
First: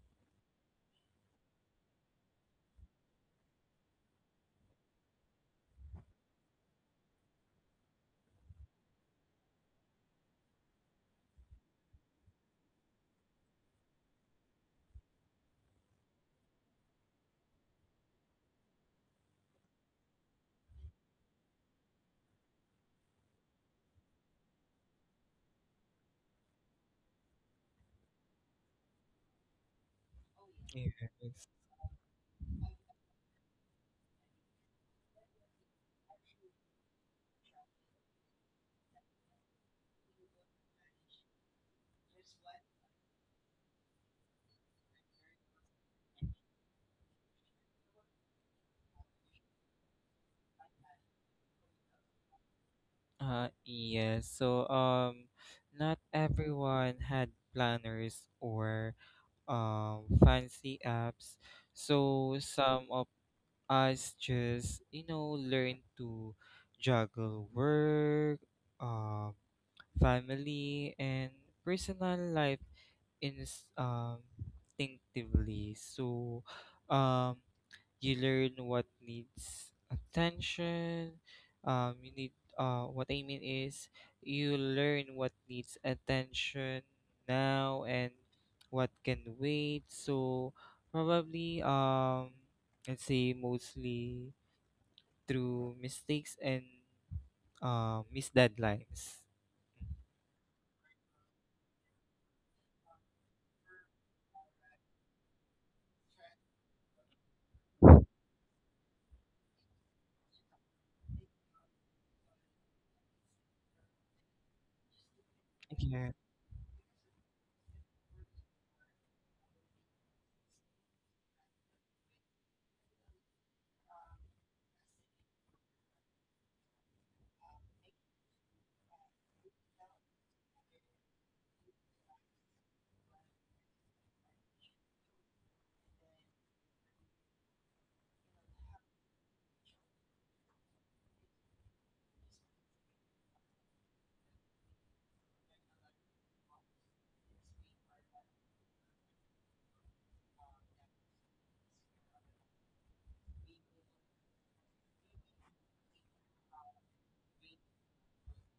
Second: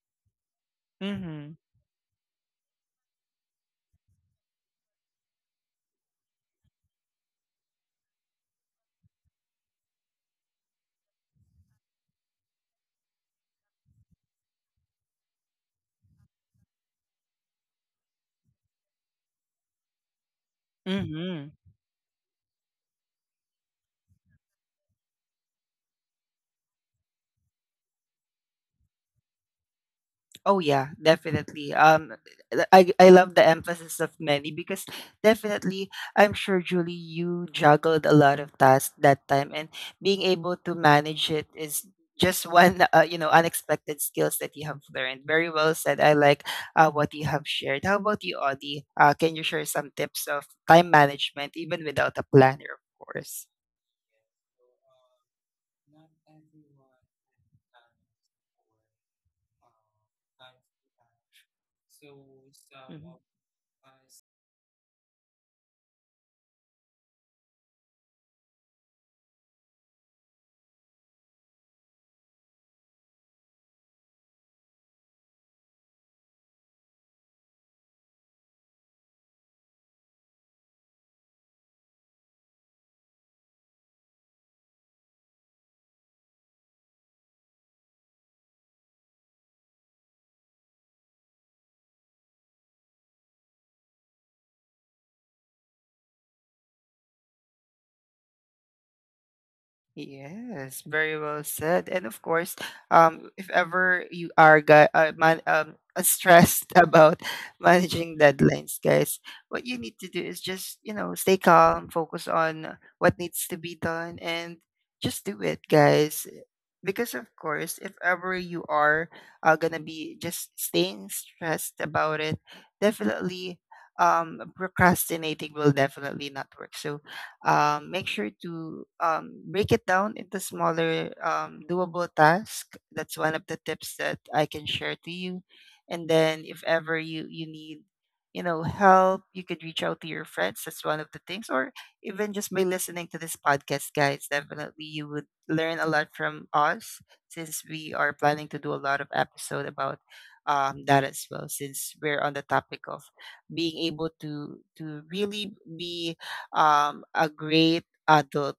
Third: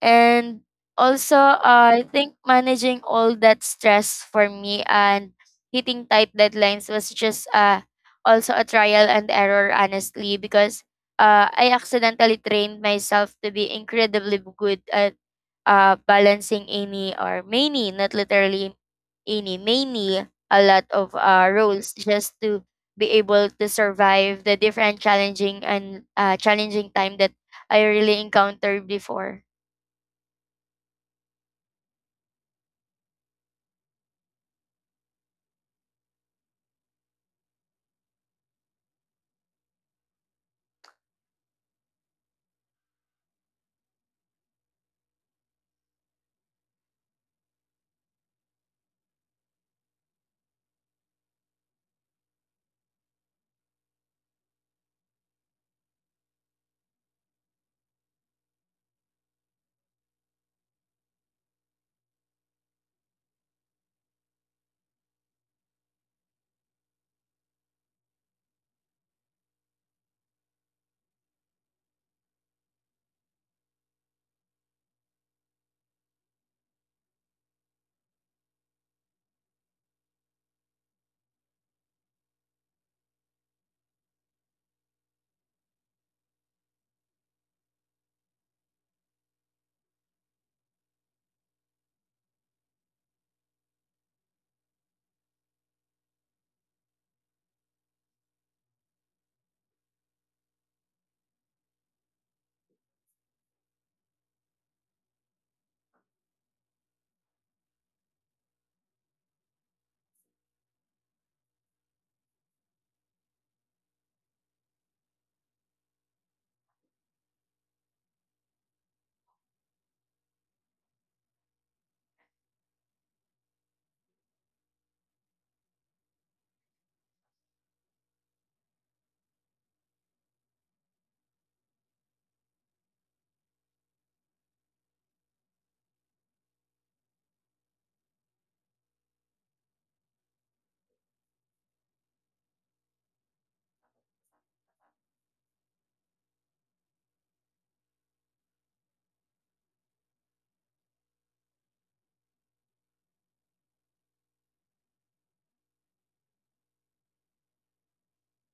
Speaker 2: And also, I think managing all that stress for me and hitting tight deadlines was just also a trial and error, honestly, because I accidentally trained myself to be incredibly good at balancing any or many, not literally any, many, a lot of
Speaker 1: Mm-hmm.
Speaker 2: roles, just to be able to survive the different challenging time that I really encountered before.
Speaker 1: Oh yeah,
Speaker 3: yes.
Speaker 1: definitely. I love the emphasis of many because definitely I'm sure, Julie, you juggled a lot of tasks that time, and being able to manage it is just one you know, unexpected skills that you have learned. Very well said. I like what you have shared. How about you, Audie? Can you share some tips of time management even without a planner, of course?
Speaker 3: Yes. So, not everyone had planners or fancy apps. So some of
Speaker 1: Mhm.
Speaker 3: us just, you know, learn to juggle work, um, family, and personal life, ins- um, instinctively. So, um, you learn what needs attention. You need. What I mean is, you learn what needs attention now and what can wait. So, probably let's say, mostly through mistakes and missed deadlines.
Speaker 1: Yes, very well said. And of course, if ever you are stressed about managing deadlines, guys, what you need to do is just, you know, stay calm, focus on what needs to be done, and just do it,
Speaker 3: Yeah.
Speaker 1: guys. Because, of course, if ever you are going to be just staying stressed about it, definitely procrastinating will definitely not work. So, make sure to break it down into smaller doable tasks. That's one of the tips that I can share to you. And then if ever you need, you know, help, you could reach out to your friends. That's one of the things, or even just by listening to this podcast, guys. Definitely, you would learn a lot from us since we are planning to do a lot of episode about that as well. Since we're on the topic of being able to really be a great adult,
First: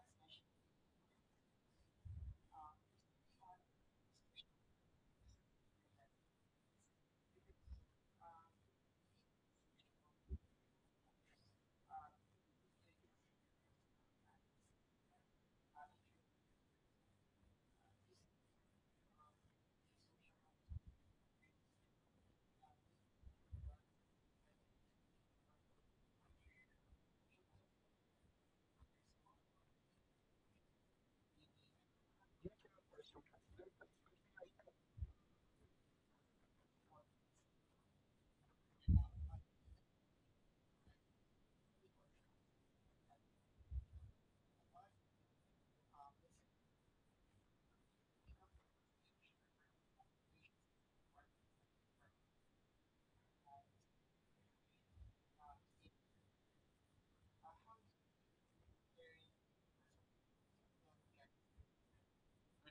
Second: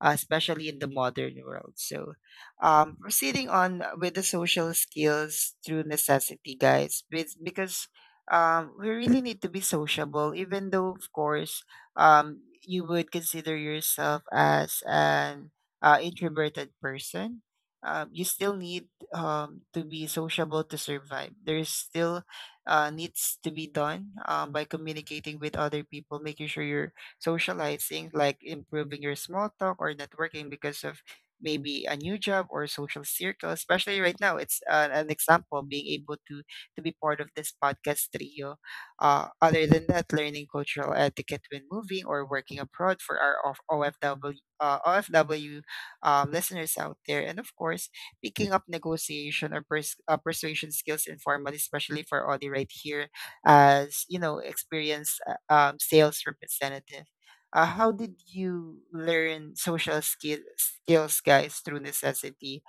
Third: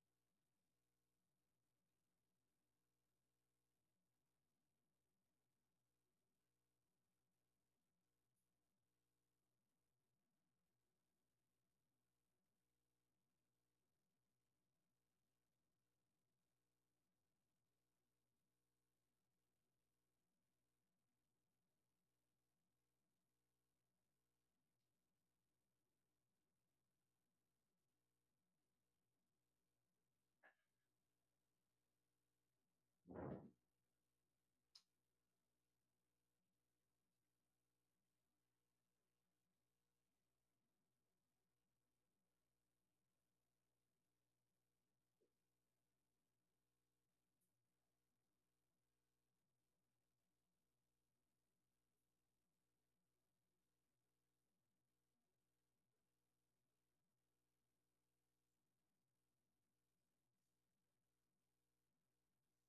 Speaker 1: especially in the modern world. So, proceeding on with the social skills through necessity, guys, because we really need to be sociable, even though, of course, you would consider yourself as an introverted person. You still need to be sociable to survive. There's still needs to be done by communicating with other people, making sure you're socializing, like improving your small talk or networking because of maybe a new job or social circle. Especially right now, it's an example being able to be part of this podcast trio. Other than that, learning cultural etiquette when moving or working abroad for our of OFW listeners out there, and of course, picking up negotiation or persuasion skills informally, especially for Audi right here as you know experienced sales representative. How did you learn skills, guys, through necessity?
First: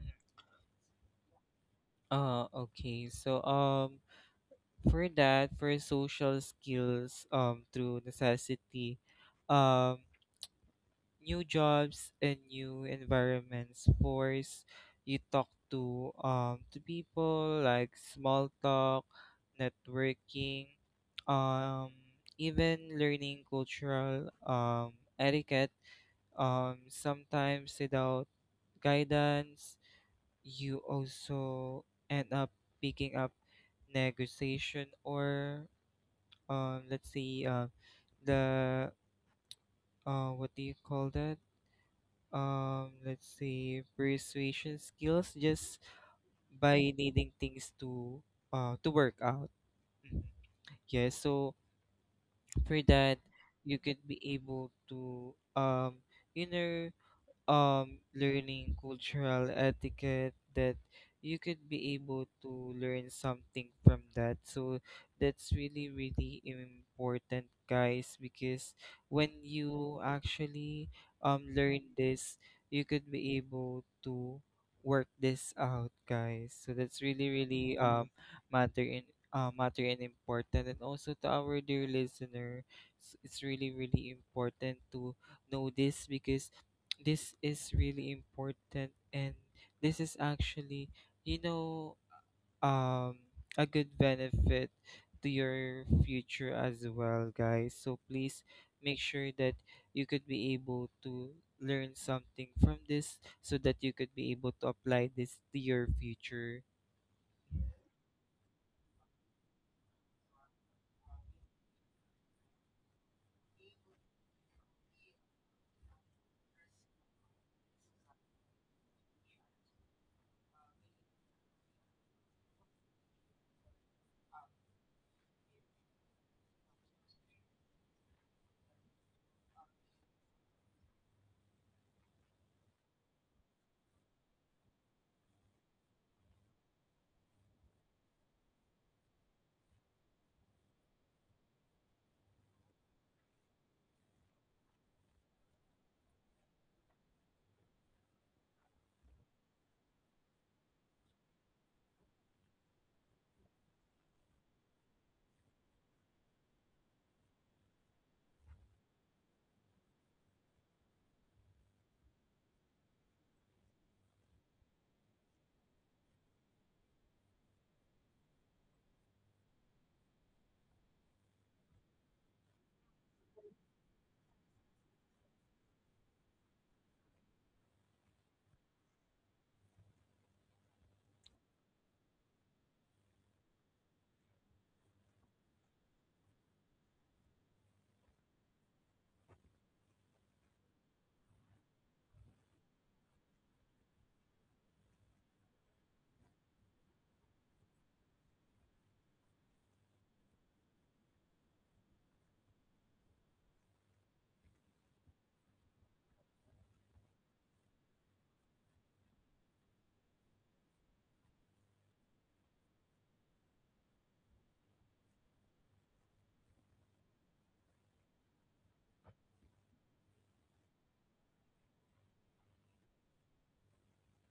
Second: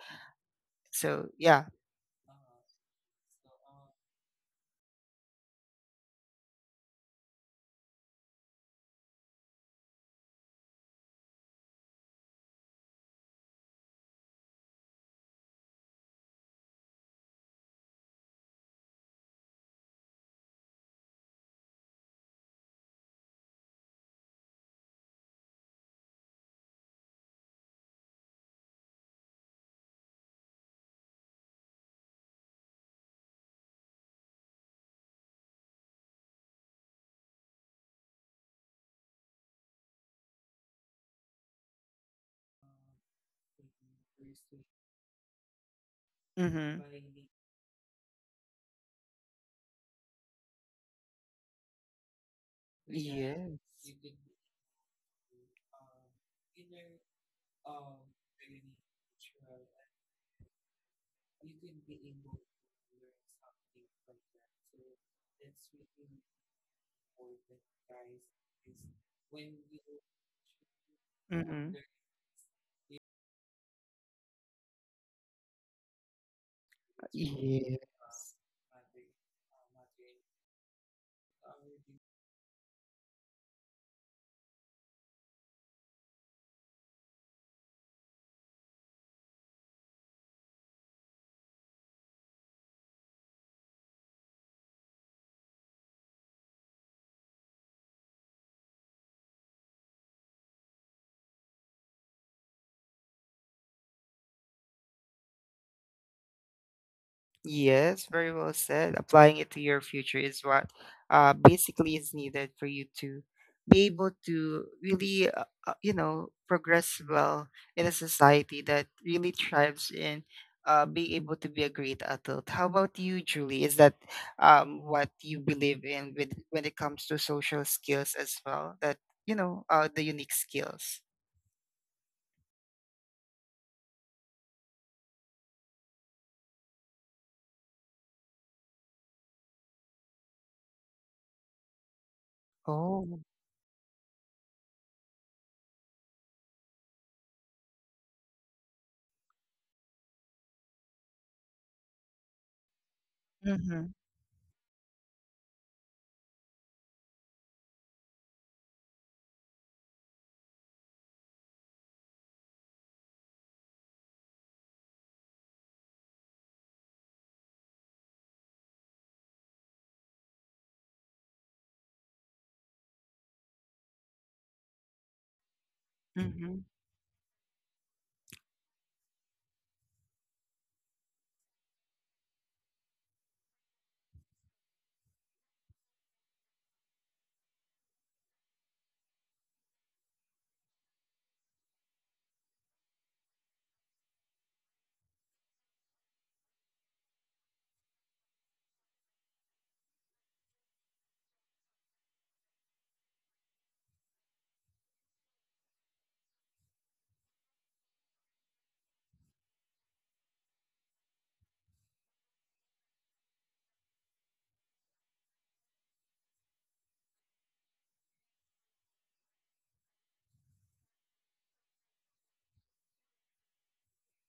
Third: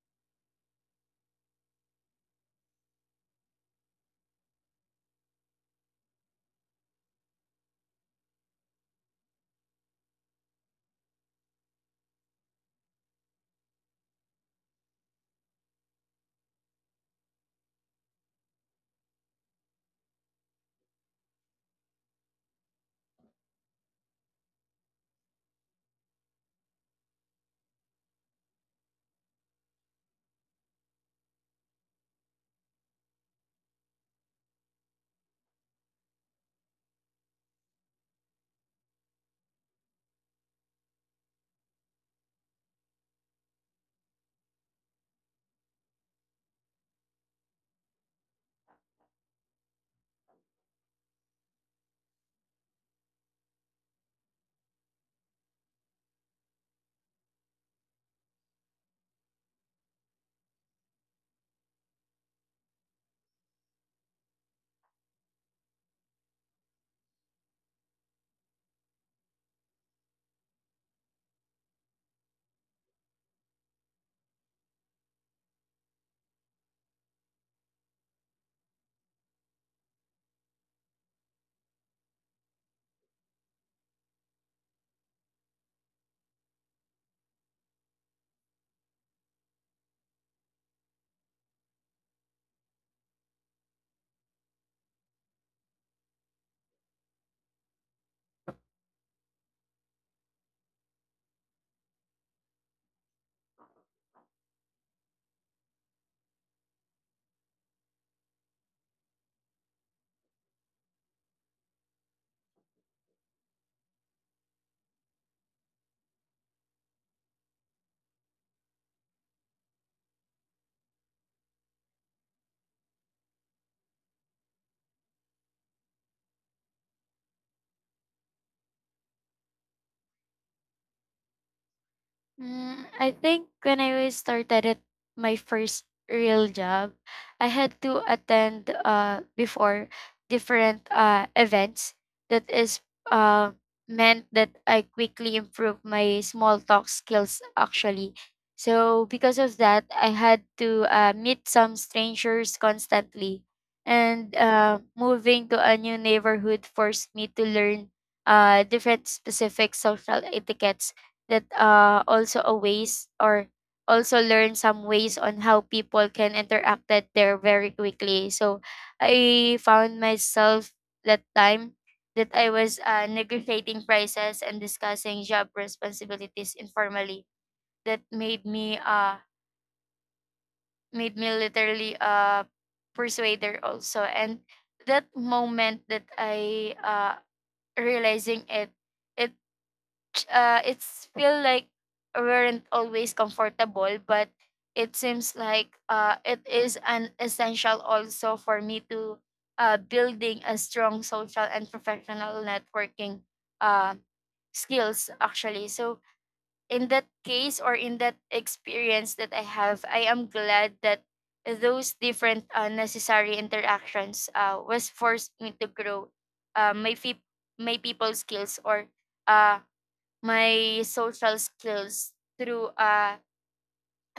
Speaker 1: So, yeah.
Speaker 3: Okay. So um, for that, for social skills through necessity, um new jobs and new environments force you talk to people, like small talk, networking, um even learning cultural etiquette, sometimes without guidance. You also end up picking up negotiation or let's see the what do you call that let's say persuasion skills, just
Speaker 1: Mm-hmm.
Speaker 3: by needing things to work out. Mhm. Yeah, so for that,
Speaker 1: Yes.
Speaker 3: you could be able to, you know, learning cultural etiquette, that you could be able to learn something from that. So that's really really important, guys, because when you actually
Speaker 1: Mm-hmm.
Speaker 3: learn this, you could be able to work this out, guys. So that's really really matter in matter and important. And also to our dear listener, it's really really important to know this, because this is really important, and this is actually, you know, um a good benefit to your future as well, guys. So please make sure that you could be able to learn something from this, so that you could be able to apply this to your future.
Speaker 1: Yes, very well said. Applying it to your future is what basically is needed for you to be able to really, you know, progress well in a society that really thrives in being able to be a great adult. How about you, Julie? Is that what you believe in with when it comes to social skills as well? That, you know, the unique skills.
Speaker 2: Mm, I think when I really started at my first real job, I had to attend before different events, that is
Speaker 1: Oh.
Speaker 2: uh meant that I quickly improve my small talk skills, actually. So because of that, I had to meet some strangers constantly,
Speaker 1: Mm-hmm.
Speaker 2: and moving to a new neighborhood forced me to learn different specific social etiquettes, that also a ways, or also learn some ways on how people can interact that there very quickly. So I found myself that time that I was negotiating prices and discussing job responsibilities informally. That made me literally a persuader also. And that moment that I realizing it, it it's feel like weren't always comfortable, but it seems like it is an essential also for me to building a strong social and professional networking uh, skills, actually. So in that case, or in that experience that I have, I am glad that those different necessary interactions was forced me to grow uh, my, fe- my people skills or uh, my social skills through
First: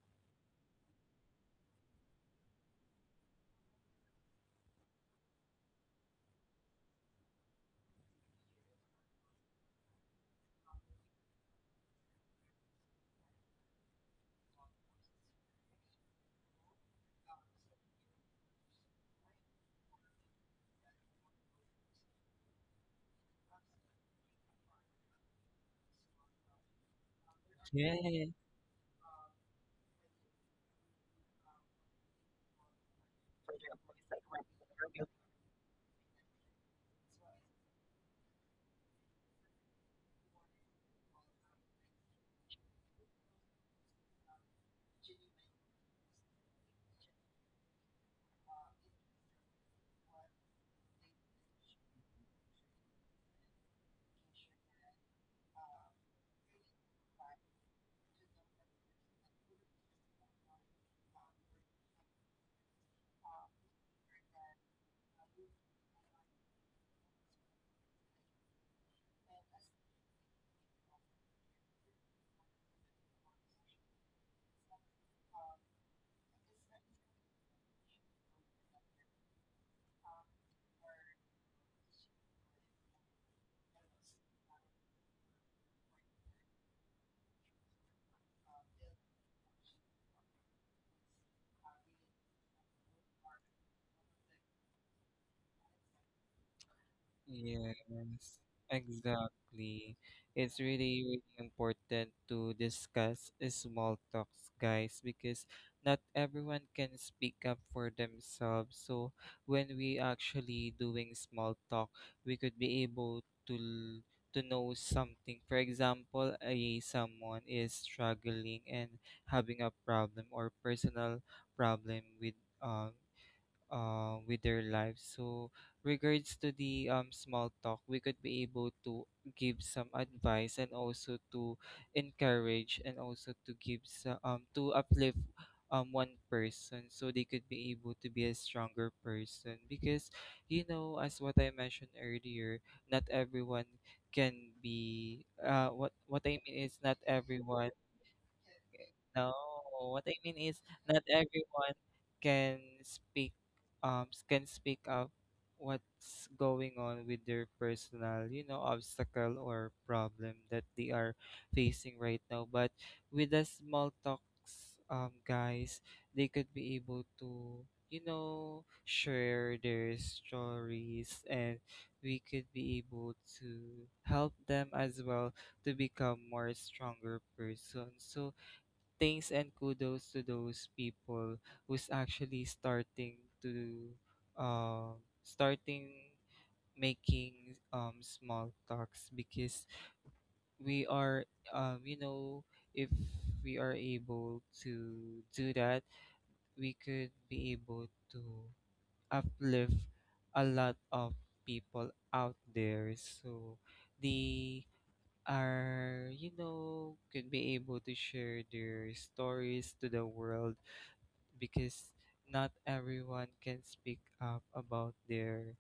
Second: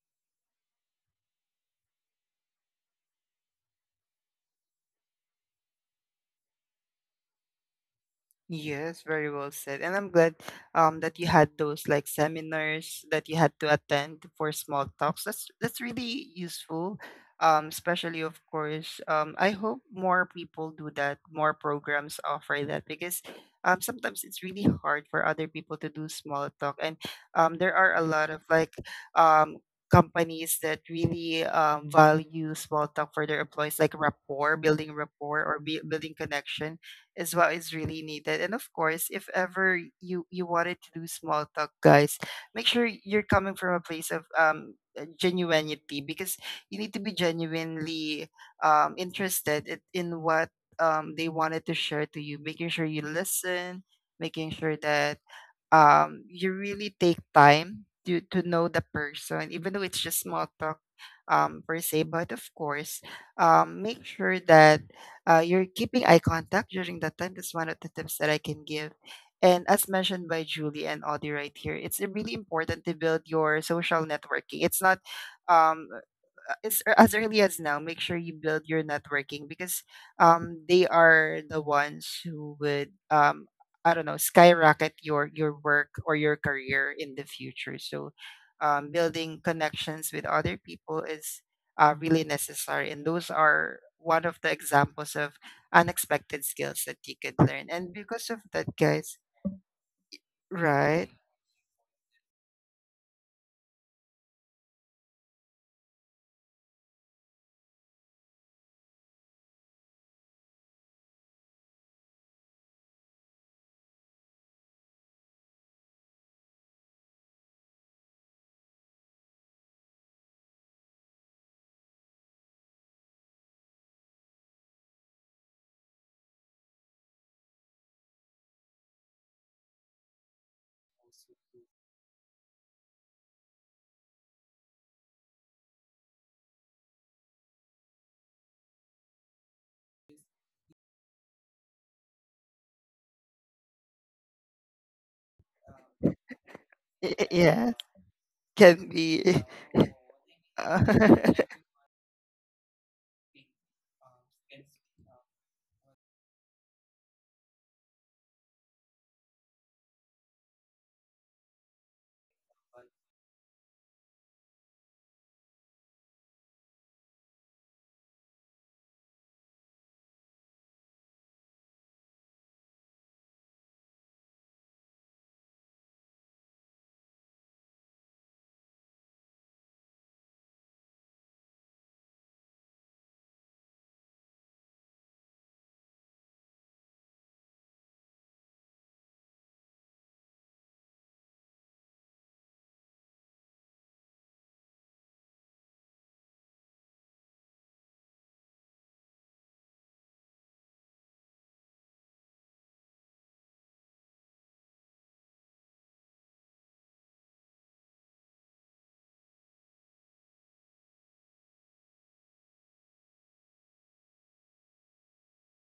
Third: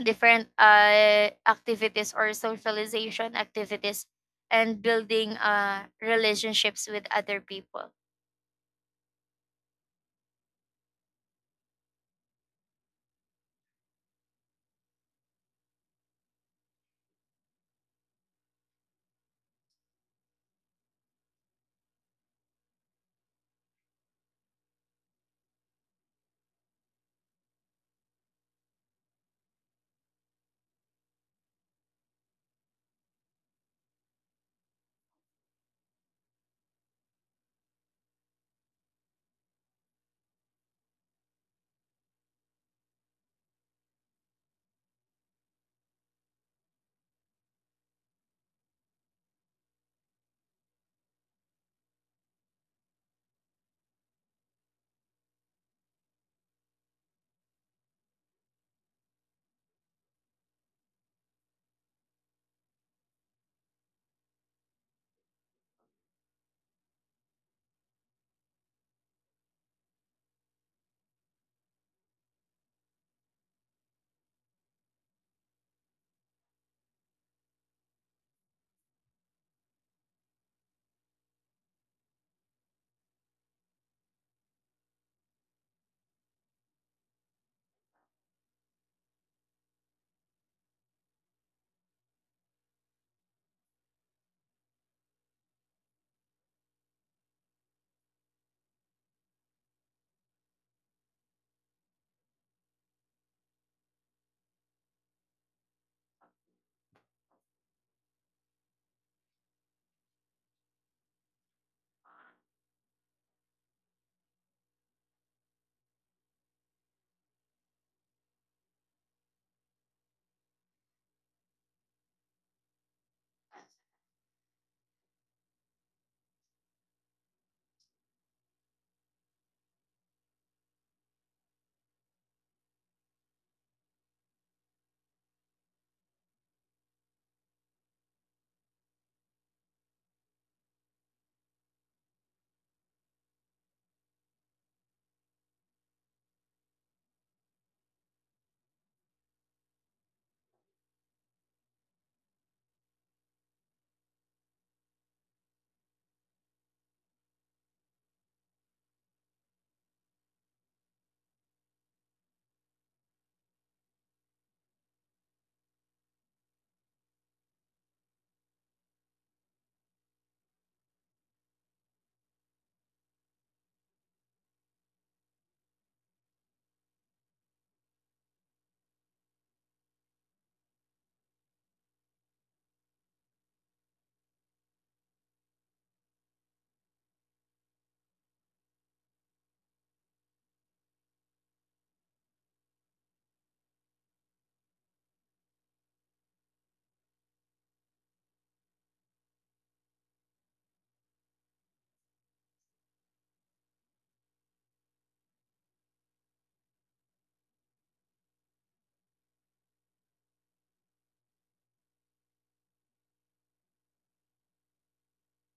Speaker 2: different activities or socialization activities, and building relationships with other people.
Speaker 1: Yes, very well said. And I'm glad that you had those like seminars that you had to attend for small talks. That's really useful. Especially of course, I hope more people do that, more programs offer that because sometimes it's really hard for other people to do small talk. And there are a lot
Speaker 3: Yes.
Speaker 1: of like um companies that really value small talk for their employees, like rapport building rapport, or building connection is what is really needed. And of course, if ever you wanted to do small talk, guys, make sure you're coming from a place of genuinity because you need to be genuinely interested in what they wanted to share to you. Making sure you listen, making sure that you really take time to know the person, even though it's just small talk, per se. But of course, make sure that you're keeping eye contact during that time. That's one of the tips that I can give. And as mentioned by Julie and Audie right here, it's really important to build your social networking. It's not um, as early as now, make sure you build your networking because they are the ones who would I don't know, skyrocket your work or your career in the future. So building connections with other people is really necessary, and those are one of the examples of unexpected skills that you could learn. And because
Speaker 3: Yes,
Speaker 1: of that, guys,
Speaker 3: exactly. It's really,
Speaker 1: right?
Speaker 3: really important to discuss small talks, guys, because not everyone can speak up for themselves. So when we actually doing small talk, we could be able to to know something. For example, a someone is struggling and having a problem or personal problem um with their lives. So, regards to the, small talk, we could be able to give some advice, and also to encourage, and also to give some, to uplift, one person, so they could be able to be a stronger person. Because, you know, as what I mentioned earlier, not everyone can be, what I mean is, not
Speaker 1: Y- y-
Speaker 3: everyone,
Speaker 1: Yeah, can
Speaker 3: no,
Speaker 1: be.
Speaker 3: what I mean is, not
Speaker 1: uh,
Speaker 3: everyone can speak, can speak up what's going on with their personal, you know, obstacle or problem that they are facing right now. But with the small talks, um, guys, they could be able to, you know, share their stories, and we could be able to help them as well to become more stronger person. So thanks and kudos to those people who's actually starting to, um starting making, um, small talks, because we are, you know, if we are able to do that, we could be able to uplift a lot of people out there, so they are, you know, could be able to share their stories to the world, because not everyone can speak up about their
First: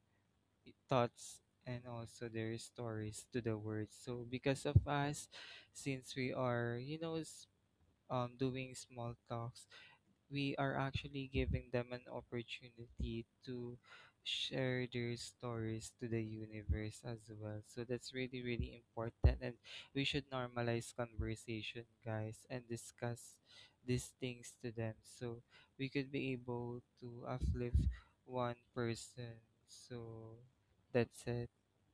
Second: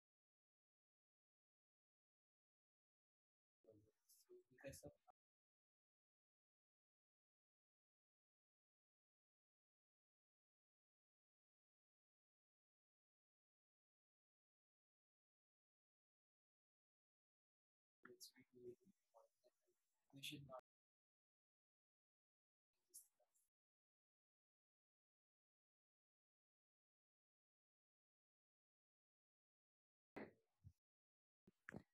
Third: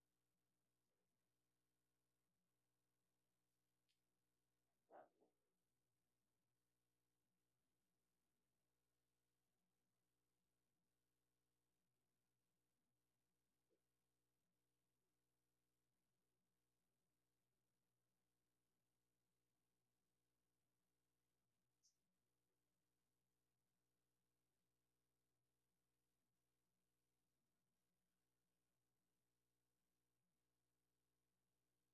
Speaker 3: thoughts and also their stories to the world. So because of us, since we are, you know, doing small talks, we are actually giving them an opportunity to share their stories to the universe as well. So that's really, really important. And we should normalize conversation, guys, and discuss these things to them. So we could be able to uplift one person. So that's it.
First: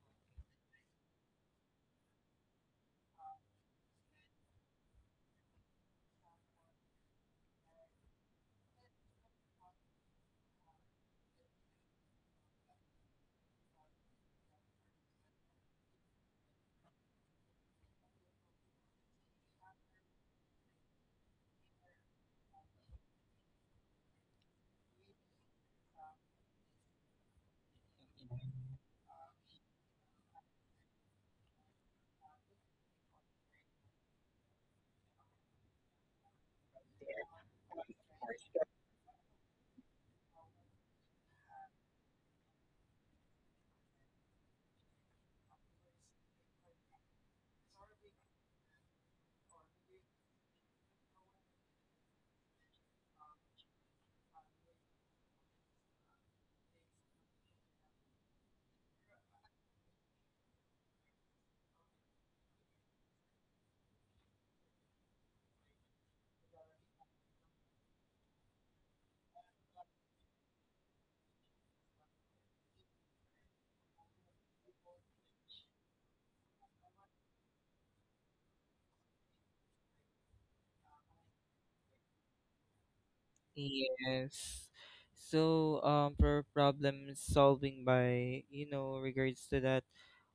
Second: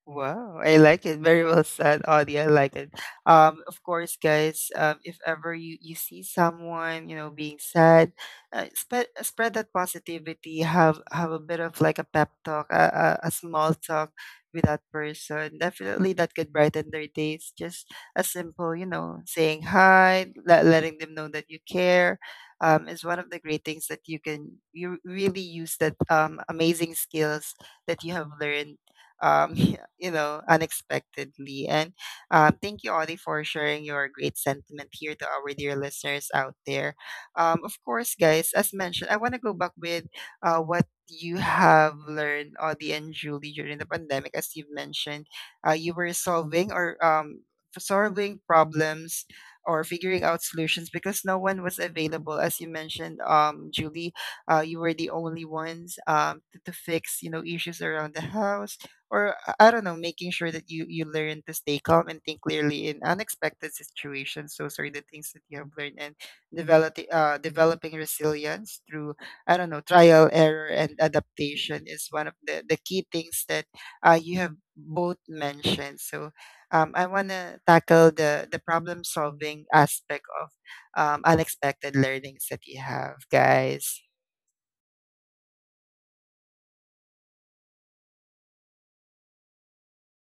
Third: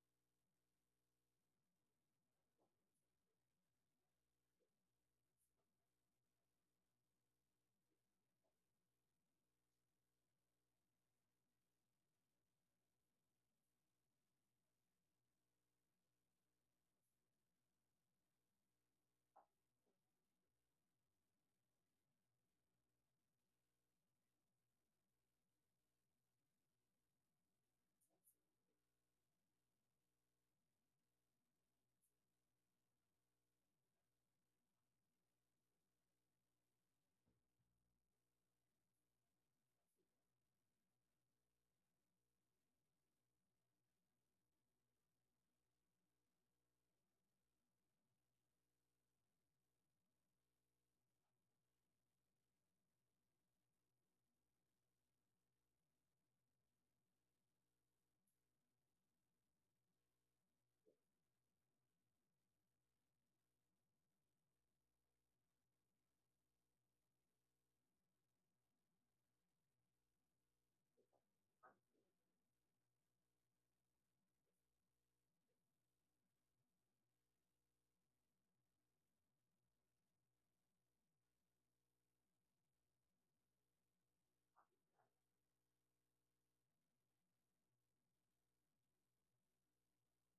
Speaker 1: Wow, I like it. Very well said, Audie. I like it. Of course, guys, if ever you see someone, you know, being sad. Spread that positivity. Have a bit of like a pep talk, a small talk with that person. Definitely, that could brighten their days. Just a simple, you know, saying hi, letting them know that you care. Is one of the great things that you really use that amazing skills that you have learned. um, Unexpectedly. And thank you, Audie, for sharing your great sentiment here to our dear listeners out there. Of course, guys, as mentioned, I want to go back with what you have learned, Audie and Julie, during the pandemic. As you've mentioned, you were solving problems or figuring out solutions because no one was available, as you mentioned, Julie. You were the only ones to fix, you know, issues around the house, or I don't know, making sure that you learn to stay calm and think clearly in unexpected situations. Those are the things that you have learned, and developing resilience through, I don't know, trial, error, and adaptation is one of the key things that you have both mentioned. So, I want to tackle the problem solving aspect of unexpected learnings that you have, guys.
Speaker 3: Yes. So, for problem solving by, you know, regards to that,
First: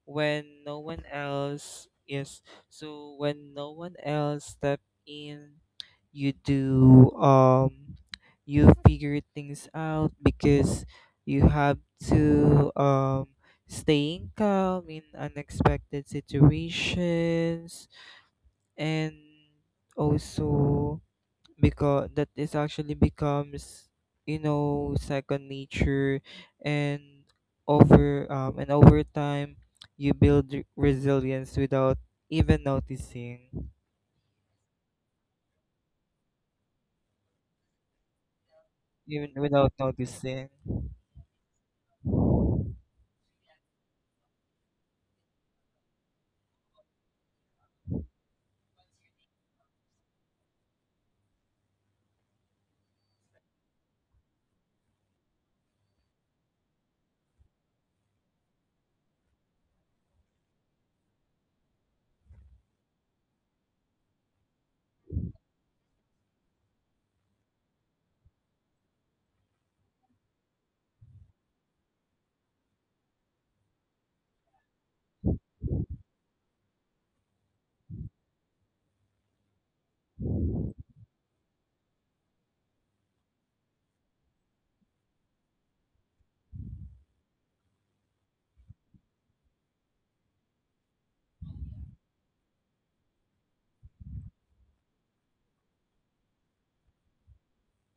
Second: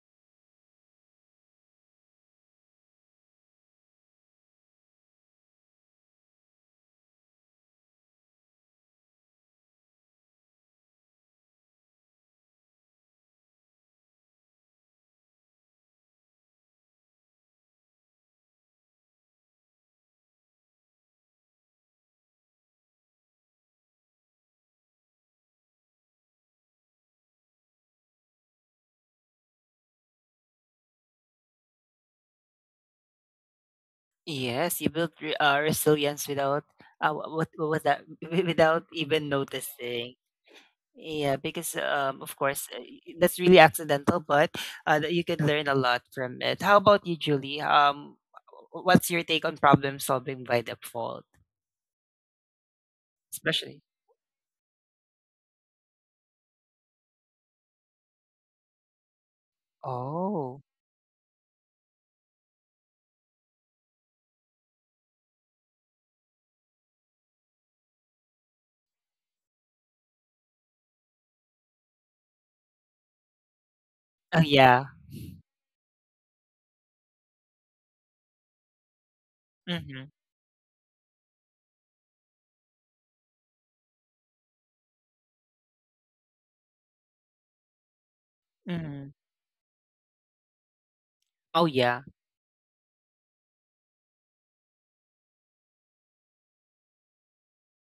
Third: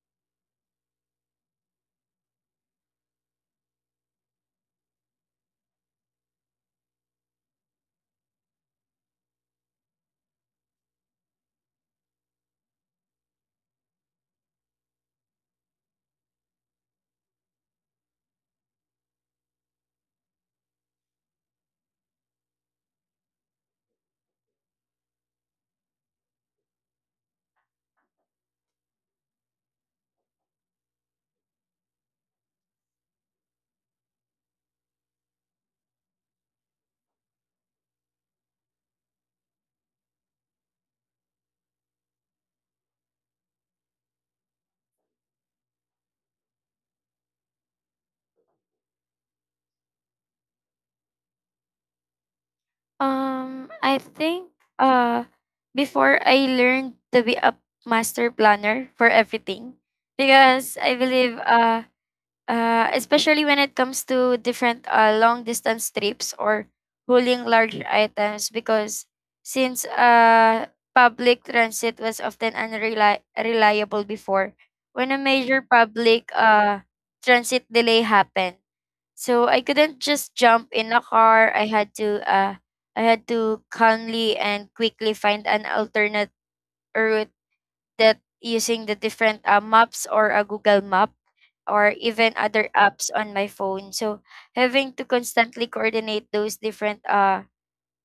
Speaker 3: when no one else, yes, when no one else step in, you do, you figure things out, because you have to, staying calm in unexpected situations. And also, because that is actually becomes, you know, second nature, and over, and over time, you build resilience without even noticing.
Speaker 1: Yes, you built resilience without, what was that, without even
Speaker 3: Even without
Speaker 1: noticing.
Speaker 3: noticing
Speaker 1: Yeah, because of course, that's really accidental, but that you can learn a lot from it. How about you, Julie? What's your take on problem solving by default, especially?
Speaker 2: I think uh before, I learned to be a master planner for everything,
Speaker 1: Oh,
Speaker 2: because I believe especially when it comes to different long distance trips or hauling large items, because since public transit was often unreliable
Speaker 1: oh
Speaker 2: before,
Speaker 1: yeah.
Speaker 2: when a major public transit delay happened. So I couldn't
Speaker 1: Mm-hmm.
Speaker 2: just jump in a car. I had to calmly and quickly find an alternate route, that using the
Speaker 1: Mm-hmm.
Speaker 2: different maps or a Google Map
Speaker 1: Oh
Speaker 2: or
Speaker 1: yeah.
Speaker 2: even other apps on my phone. So having to constantly coordinate those different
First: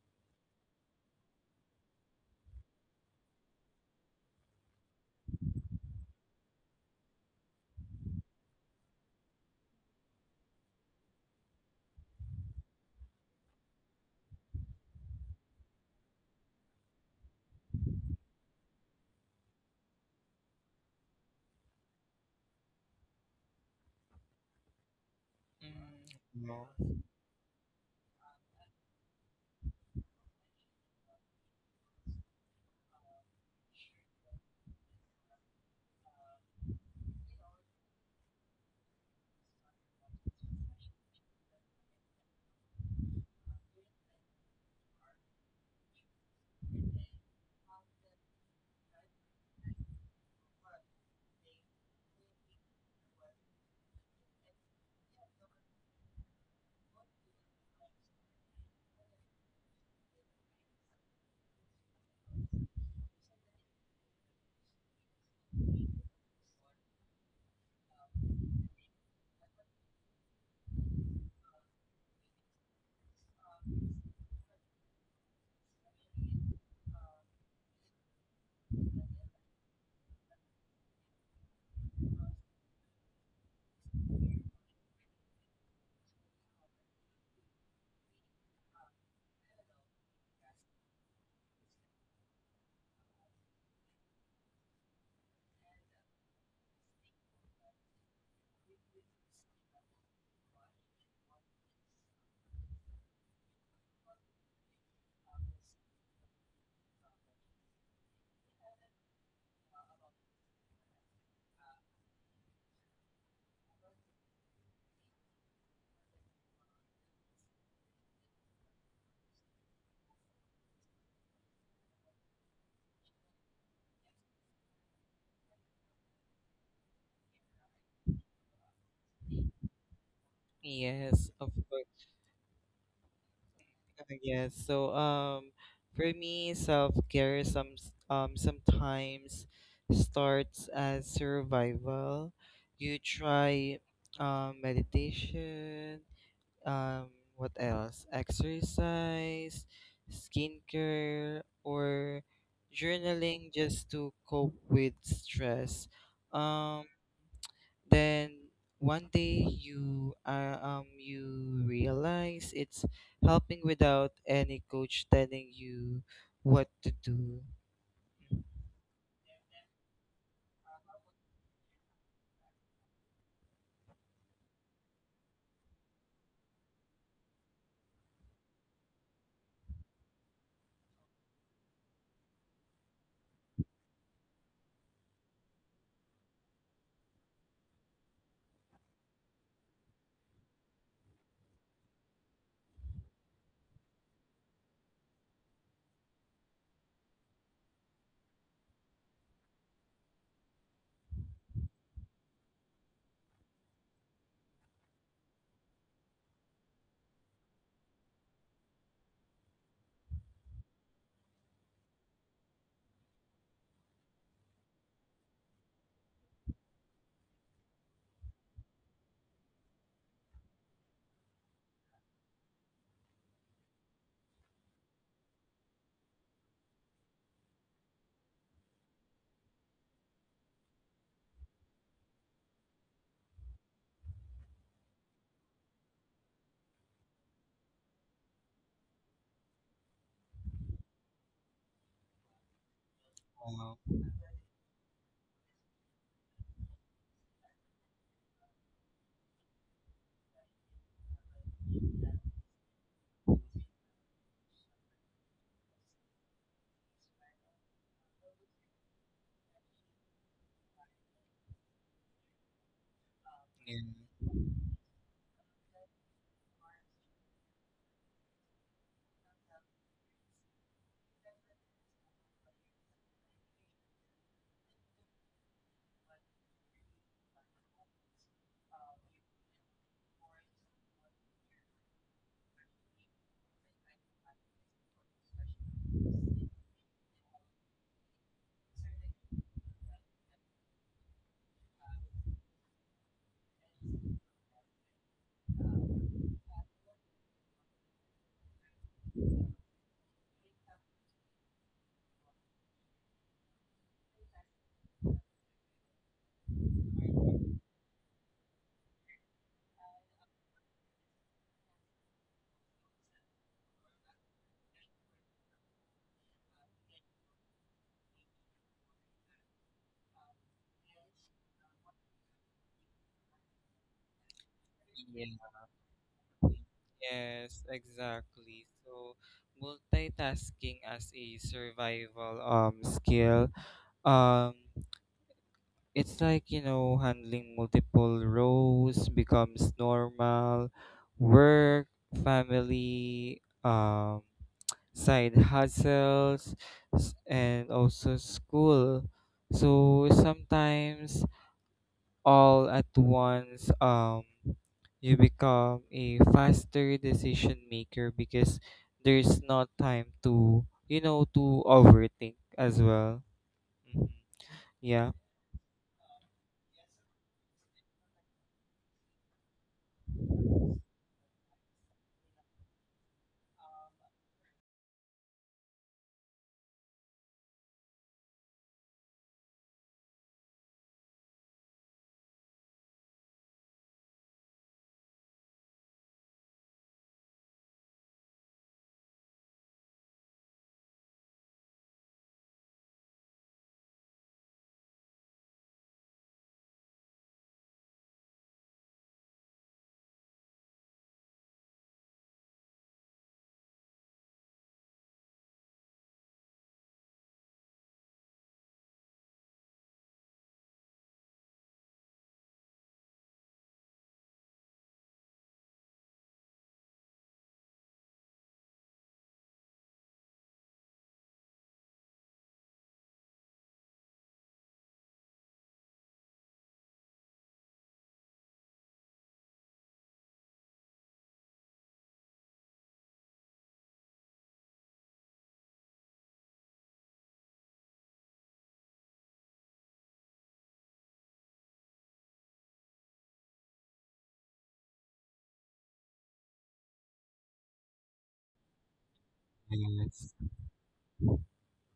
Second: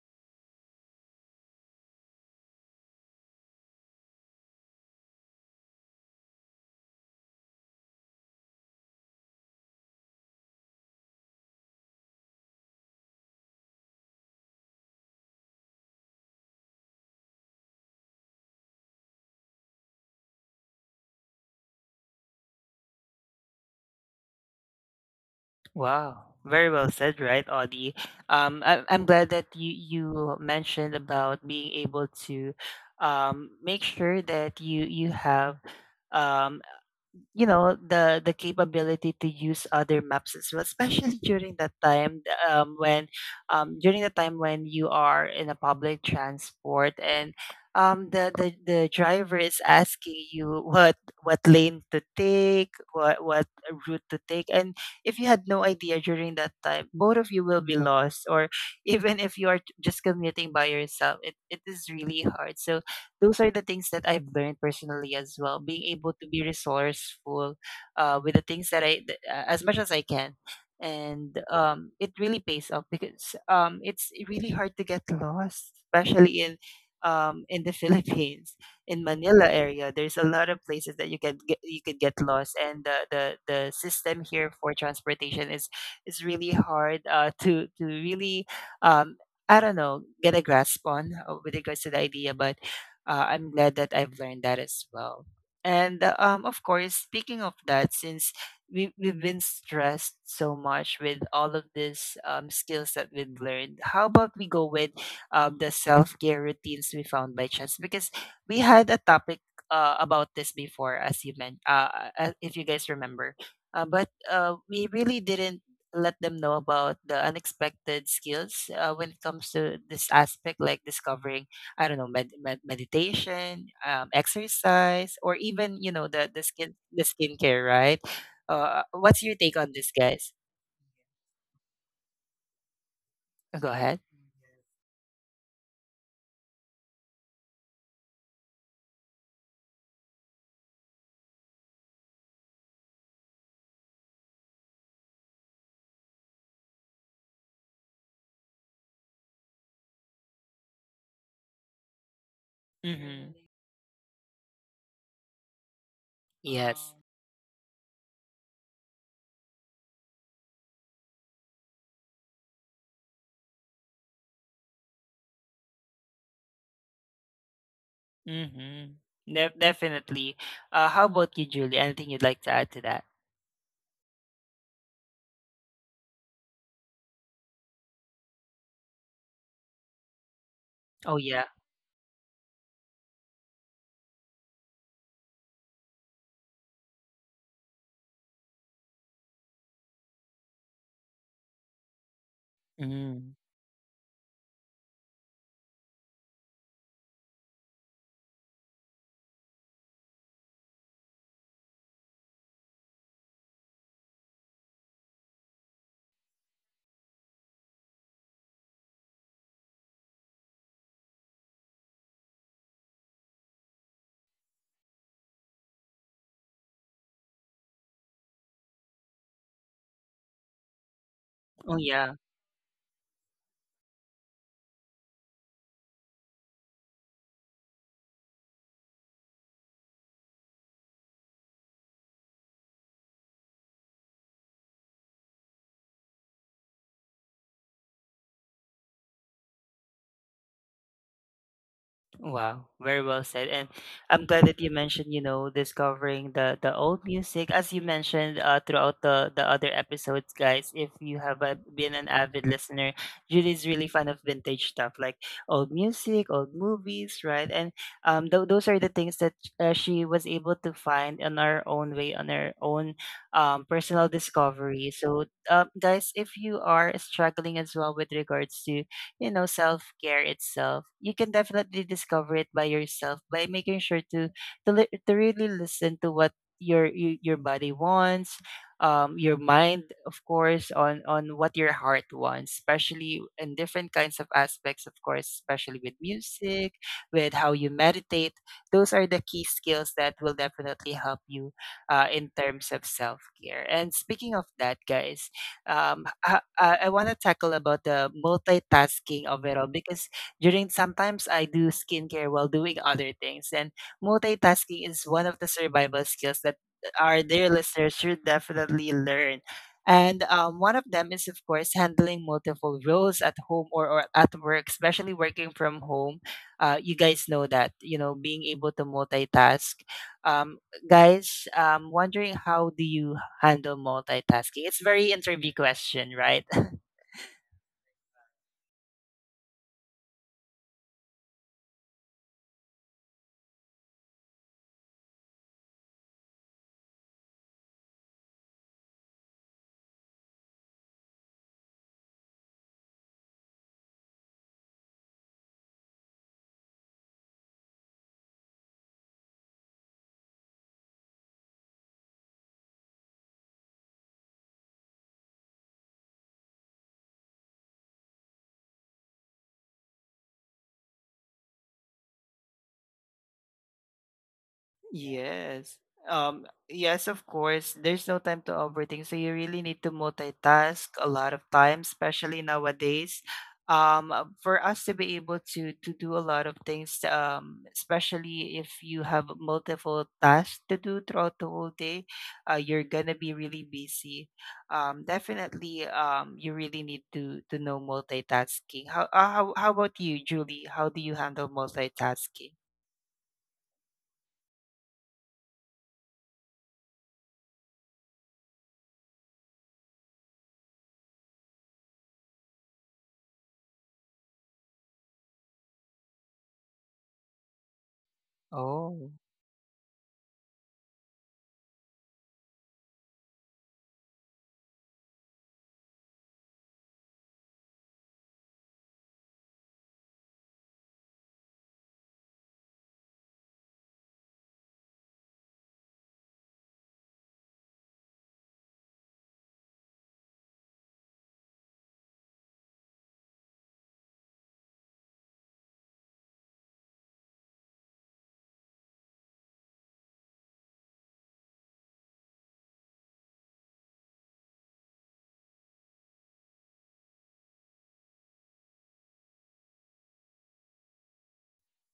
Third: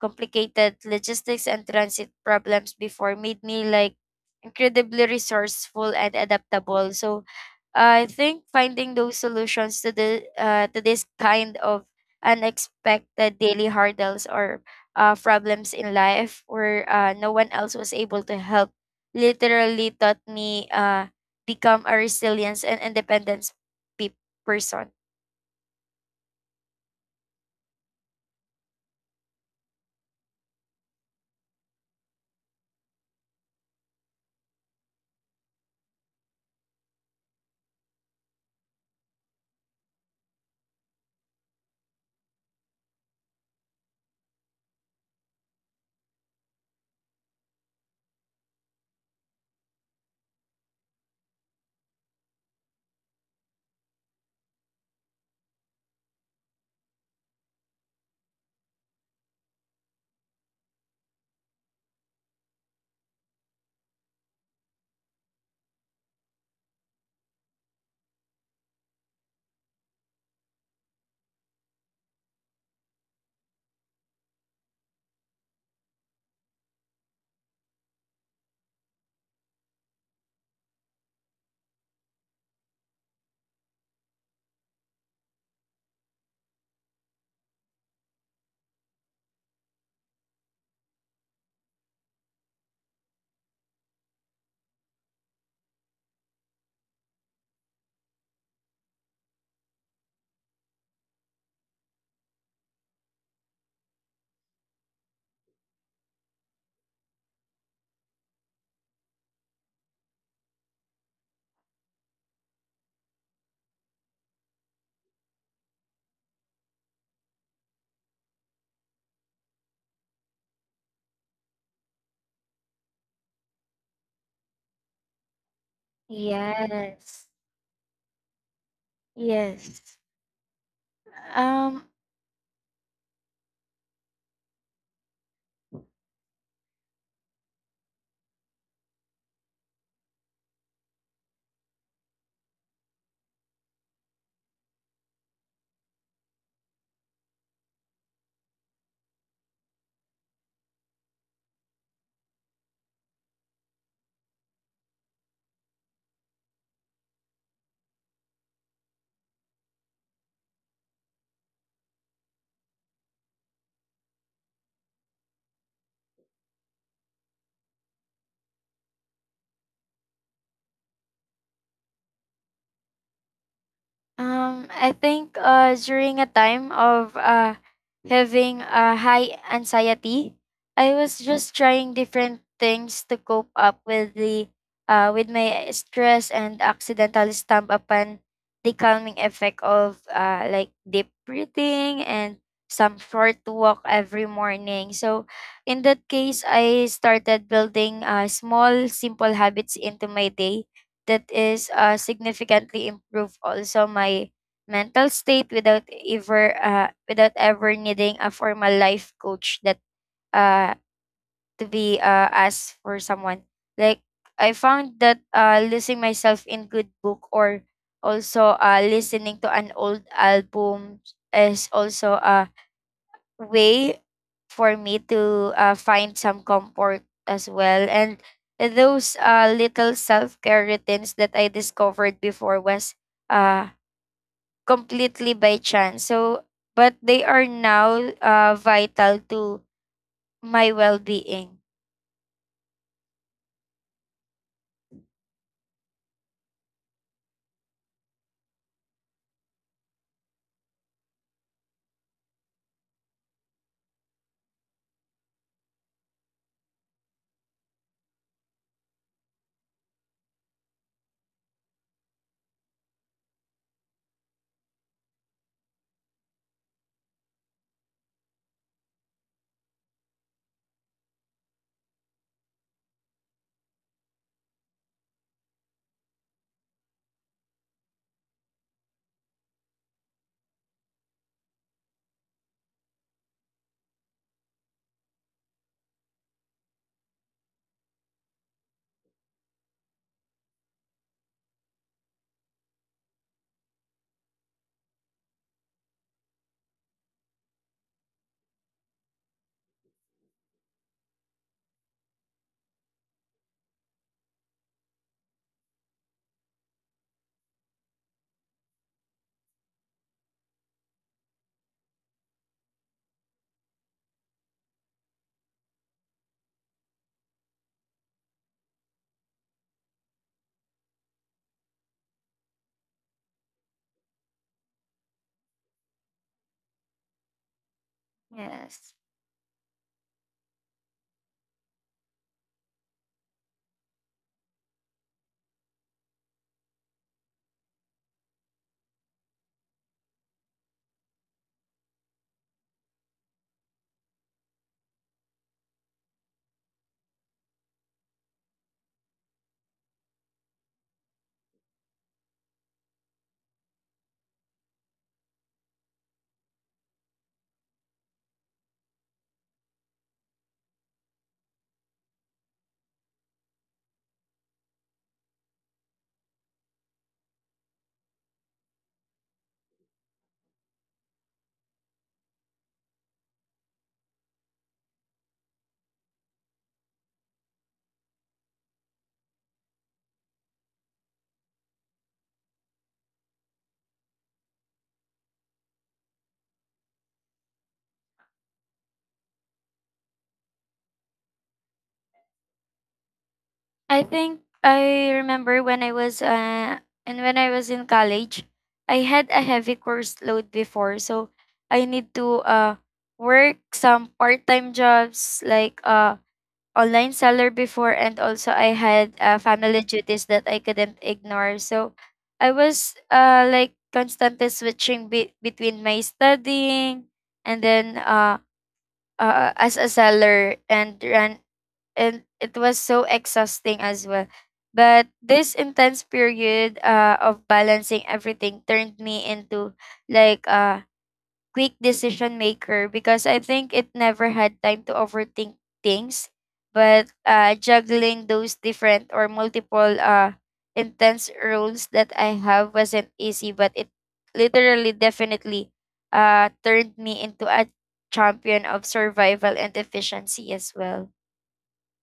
Speaker 2: complicated logistics and transit problems before made me like incredibly resourceful and adaptable. So I think finding those solutions to this kind of unexpected daily hurdles, or problems in life where no one else was able to help, literally taught me become a resilience and independence pe- person.
Speaker 3: Mm,
Speaker 1: Wow, very well said, right, Audie? I'm glad that you mentioned about being able to. Make sure that you have, um, you know, the capability to use other maps as well, especially during that time, th- when during the time when you are in a public transport, and the driver is asking you what lane to take, what route to take, and if you had no idea during that time, both of you will be lost, or even if you are just commuting by yourself, it is really hard, so those are the things that I've learned personally as well. Being able to be resourceful with the things that as much as I can. And it really pays off because it's really hard to get lost, especially in the Philippines, in Manila area. There's a lot of places that you could get lost, and the system here for transportation is really hard, to really, um, I don't know, get a grasp on, with regards to the idea, but I'm glad that I've learned that as well. And of course, speaking of that, since we've been stressed so much with all of these skills that we've learned, how about we go with the self care routines we found by chance? Because we had a topic about this before, as you meant, if you guys remember. But we really didn't let them know about the unexpected skills when it comes to this aspect, like discovering, I don't know, meditation, exercise, or even, you know, the
Speaker 2: Yes.
Speaker 1: skincare, right? What's your take on
Speaker 2: Yes.
Speaker 1: this, guys?
Speaker 3: yes, of
Speaker 2: Um,
Speaker 3: course.
Speaker 1: Go ahead.
Speaker 3: Yes, so um, for me, self-care sometimes starts as survival. You try, meditation, um what else, exercise, skincare, or journaling, just to cope with stress. Um,
Speaker 1: Yes.
Speaker 3: then one day you are, you realize it's helping without any coach telling you what to do.
Speaker 1: Mm-hmm. Definitely. How about you, Julie? Anything you'd like to add to that?
Speaker 2: I think during a time of having a high anxiety, I was
Speaker 1: Oh yeah.
Speaker 2: just trying different things to cope up with my stress, and accidentally stumble upon the calming effect of like deep breathing and some short
Speaker 1: Mm.
Speaker 2: walk every morning. So in that case, I started building small, simple habits into my day that is significantly improve also my mental state, without ever needing a formal life coach that uh to be asked for someone, like I found that losing myself in good book, or also listening to an old album is
Speaker 1: Oh
Speaker 2: also
Speaker 1: yeah.
Speaker 2: way for me to find some comfort as well. And those little self care routines that I discovered before was uh, completely by chance. So, but they are now vital to my well being.
Speaker 1: Wow, very well said. And
Speaker 3: Um,
Speaker 1: I'm glad that you mentioned, you know, discovering the old music. As you mentioned, throughout the other episodes, guys, if you have been an avid listener, Judy's really fan of vintage stuff like old music, old movies, right? And those are the things that she was able to find on her own way, on her own
Speaker 3: yeah.
Speaker 1: personal discovery. So, guys, if you are struggling as well with regards to, you know, self-care itself, you can definitely discover it by yourself by making sure to to really listen to what your body wants, your mind, of course, on what your heart wants, especially in different kinds of aspects, of course, especially with music, with how you meditate. Those are the key skills that will definitely help you in terms of self-care. And speaking of that, guys, I want to tackle about the multitasking of it all because during sometimes I do skincare while doing other things, and multitasking is one of the survival skills that our dear listeners should definitely learn. And one of them is, of course, handling multiple roles at home or at work, especially working from home. You guys know that, being able to multitask. Um, Guys, wondering how do you handle multitasking? It's very
Speaker 3: Yeah.
Speaker 1: interview question, right?
Speaker 3: Yes, exactly.
Speaker 2: Yes.
Speaker 3: So multitasking as a survival skill, um it's like, you know, handling multiple roles becomes normal. Work, family, side hustles, and also school, so sometimes all at once. Um, you become a faster decision maker, because there's not time to, you know, to overthink as well. Mhm. Yeah,
Speaker 1: Yes. Yes, of course. There's no time to overthink. So you really need to multitask a lot of times, especially nowadays. For us to be able to do a lot of things, especially if you have multiple tasks to do throughout the whole day, you're gonna be really busy. Definitely, you really need to know multitasking. How about you, Julie? How do you handle multitasking?
Speaker 2: I think I remember when I was and when I was in college, I had a heavy course load before, so I need to work some part-time jobs like online seller before, and also I had
Speaker 1: Oh.
Speaker 2: family duties that I couldn't ignore. So I was like constantly switching between my studying and then as a seller and run, and it was so exhausting as well. But this intense period of balancing everything turned me into like a quick decision maker, because I think it never had time to overthink things. But juggling those different or multiple intense roles that I have wasn't easy, but it literally definitely turned me into a champion of survival and
Speaker 3: yes.
Speaker 2: efficiency as well.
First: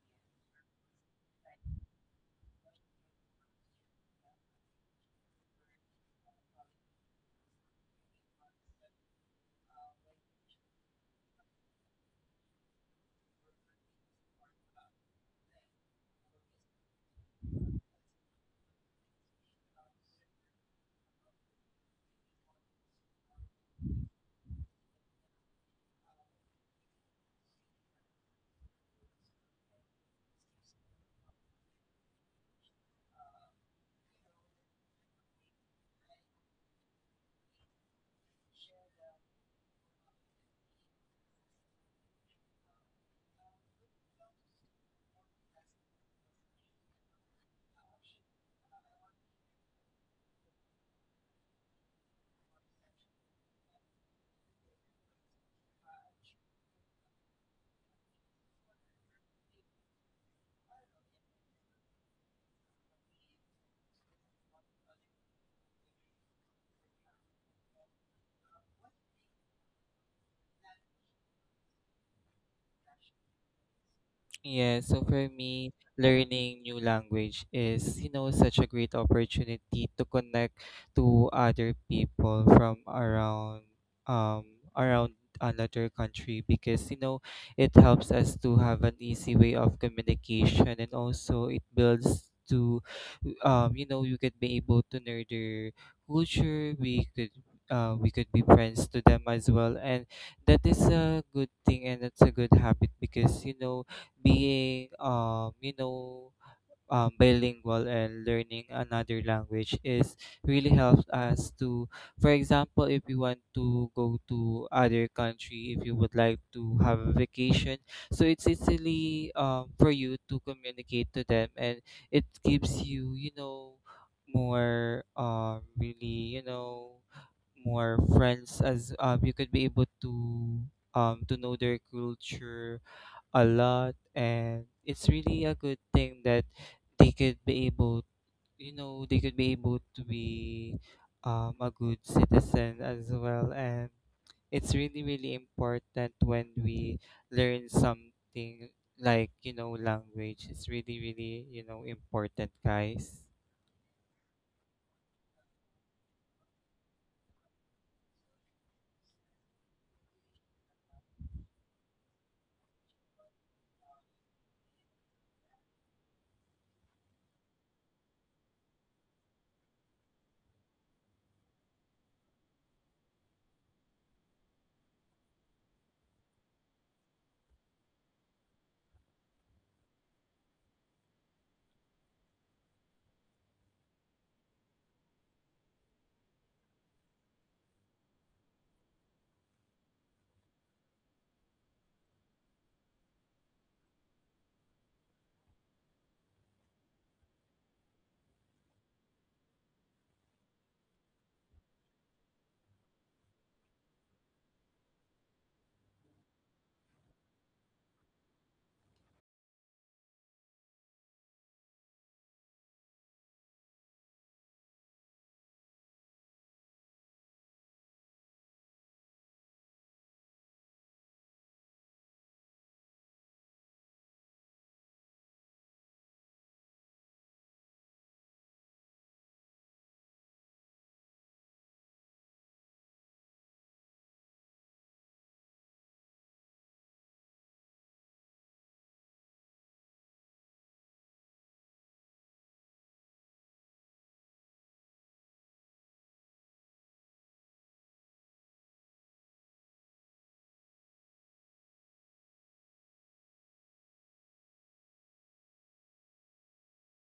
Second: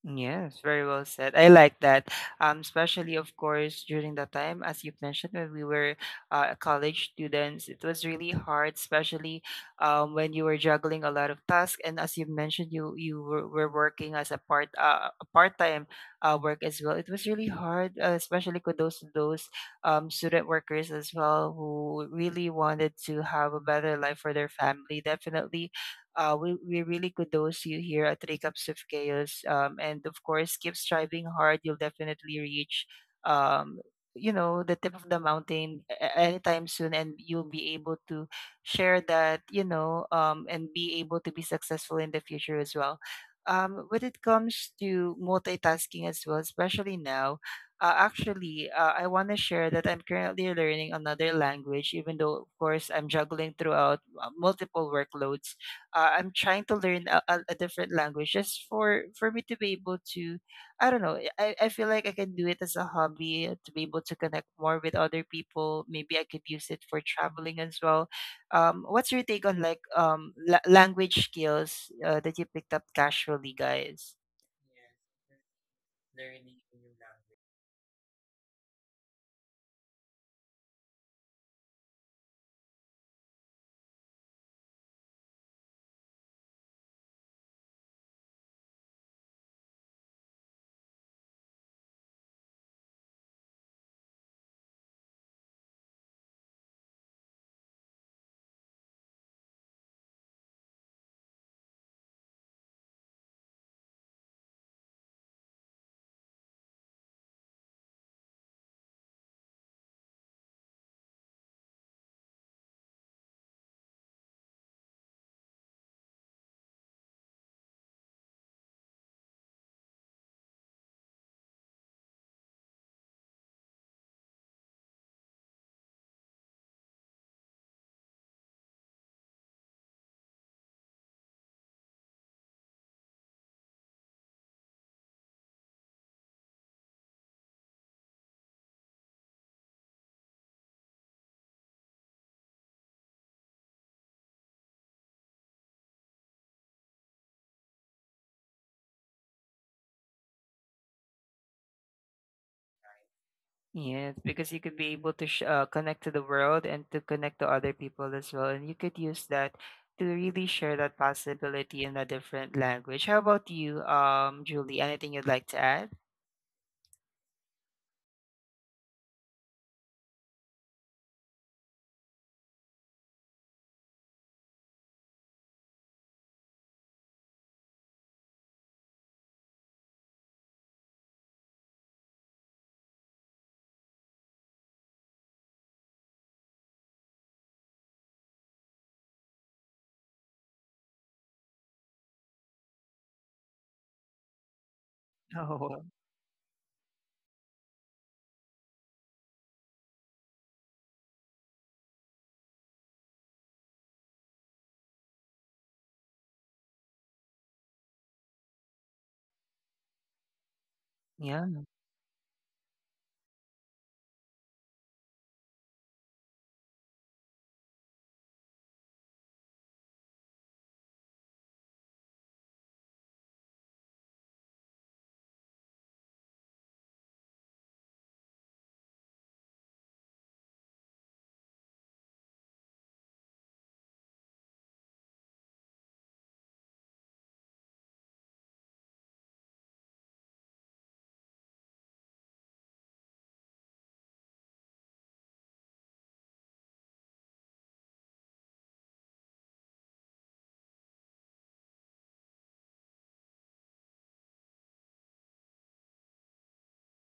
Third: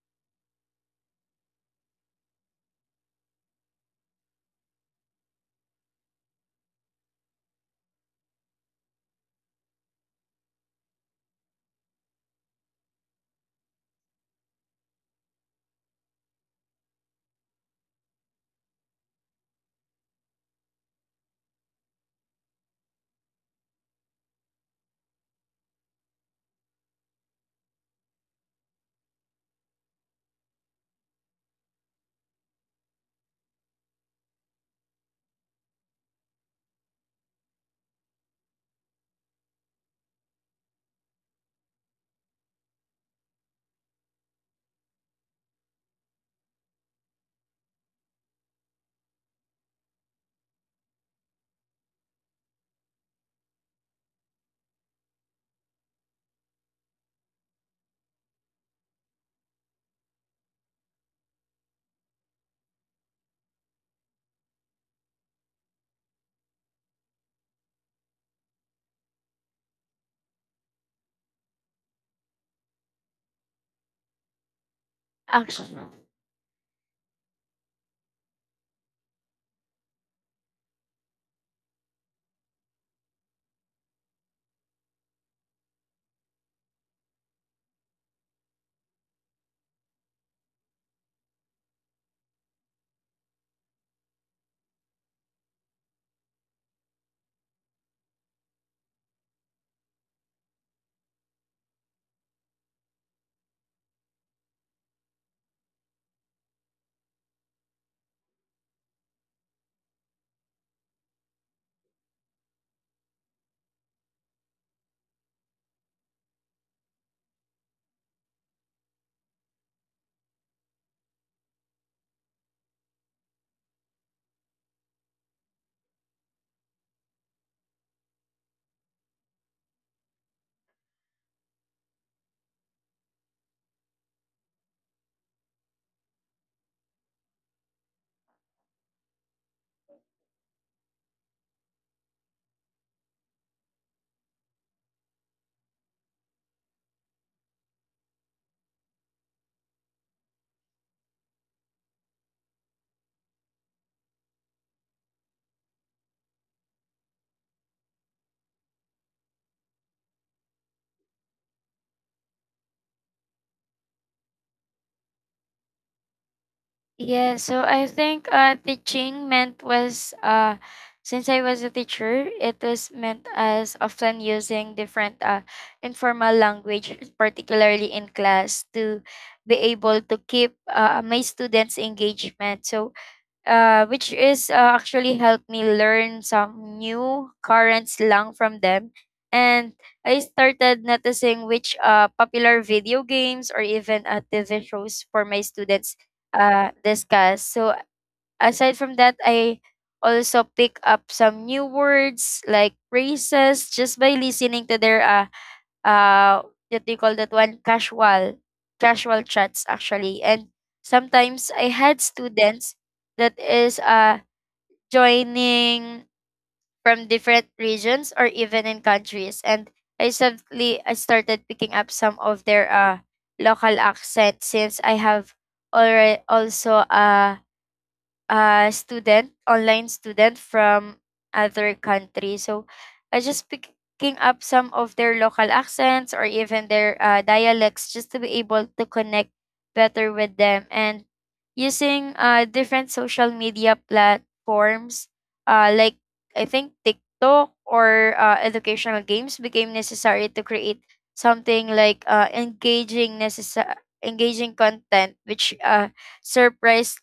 Speaker 1: Yes, very well said. I like that. Especially of course during that time, as you've mentioned, when we were college students, it was really hard, especially when you were juggling a lot of tasks. And as you mentioned, you were working as a part time work as well. It was really hard, especially with those student workers as well who really wanted to have a better life for their family. Definitely, we really kudos you here at Three Cups of Chaos. And of course, keep striving hard. You'll definitely reach, um, you know, the tip of the mountain anytime soon, and you'll be able to share that, you know, and be able to be successful in the future as well. When it comes to multitasking as well, especially now, actually, I want to share that I'm currently learning another language, even though, of course, I'm juggling throughout multiple workloads. I'm trying to learn a different language just for me to be able to, I don't know, I feel like I can do it as a hobby, to be able to connect more with other people. Maybe I could use it for traveling as well. What's your take on like, language skills that you picked up casually, guys?
Speaker 3: Yeah, so for me, learning new language is, you know, such a great opportunity to connect to other people from around, um around another country, because, you know, it helps us to have an easy way of communication. And also it builds to, you know, you could be able to know their culture. We could be friends to them as well, and that is a good thing, and that's a good habit, because, you know, being, you know, bilingual and learning another language is really helps us to, for example, if you want to go to other country, if you would like to have a vacation, so it's easily, for you to communicate to them, and it gives you, you know, more, really, you know, more friends, as, you could be able to, to know their culture a lot. And it's really a good thing that they could be able, they could be able to be, a good citizen as well. And it's really really important when we learn something like, you know, language. It's really really, you know, important, guys.
Speaker 1: Yes, because you could be able to connect to the world and to connect to other people as well. And you could use that to really share that possibility in a different language. How about you, Julie? Anything you'd like to add?
Speaker 2: Yeah, so I think teaching meant was since I was a teacher, it was meant as often using different informal language, particularly in class, to be able to keep my students' engagement. So which is actually helped me learn some new current slang from them. And I started noticing which popular video games or even TV shows for my
Speaker 1: Oh.
Speaker 2: students discuss. So aside from that, I also pick up some new words like phrases just by listening to their uh what do you call that one, casual casual chats actually. And
Speaker 1: Yeah.
Speaker 2: sometimes I had students that is joining from different regions or even in countries, and I started picking up some of their local accent, since I have already also online student from other countries. So I just picking up some of their local accents or even their dialects just to be able to connect better with them. And using different social media platforms, like I think TikTok or educational games became necessary to create something like engaging content, which surprised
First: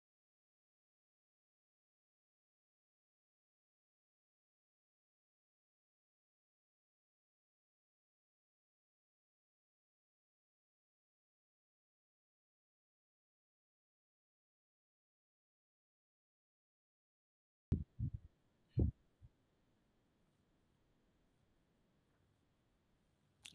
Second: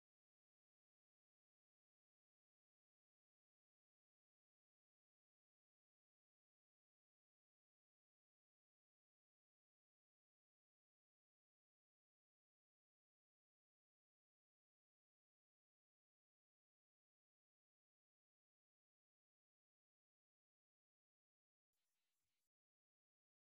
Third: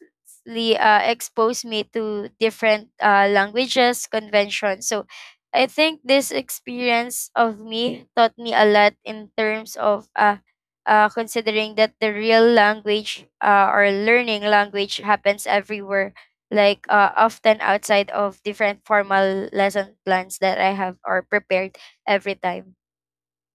Speaker 2: really exposed me to different languages conventions. So I think this experience of me taught me a lot in terms of considering that the real language or learning language happens everywhere, like often outside of different formal lesson plans that I have or prepared every time.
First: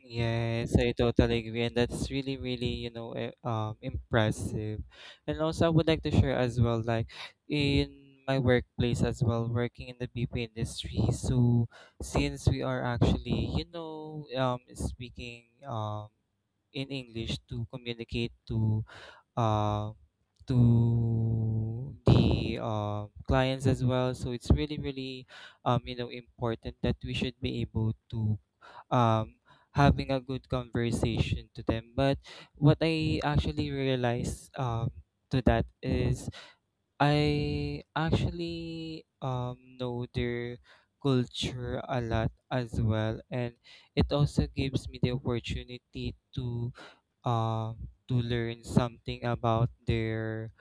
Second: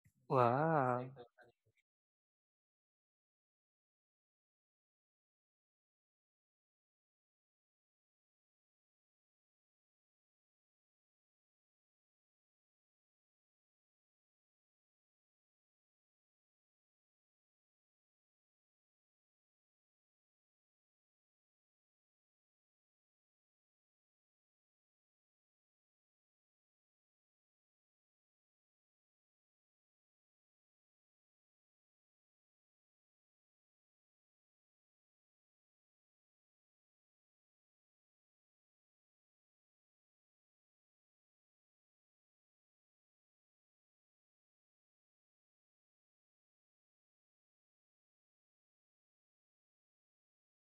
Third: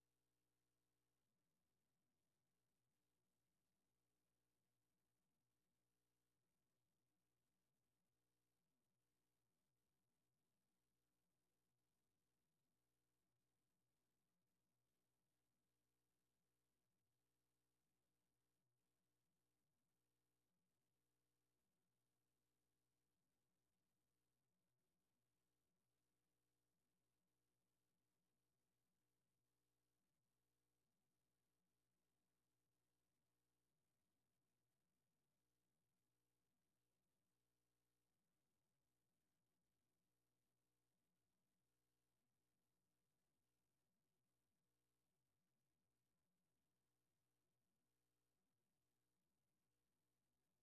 Speaker 3: Yes, I
Speaker 1: Wow.
Speaker 3: totally agree, and that's really, really, you know, impressive. And also, I would like to share as well, like in my workplace as well, working in the BP industry. So, since we are actually, speaking in English to communicate um to the clients as well. So it's really, really, important that we should be able to um, having a good conversation to them. But what I actually realized, to that is I actually know their culture a lot as well, and it also gives me the opportunity um to learn something about their,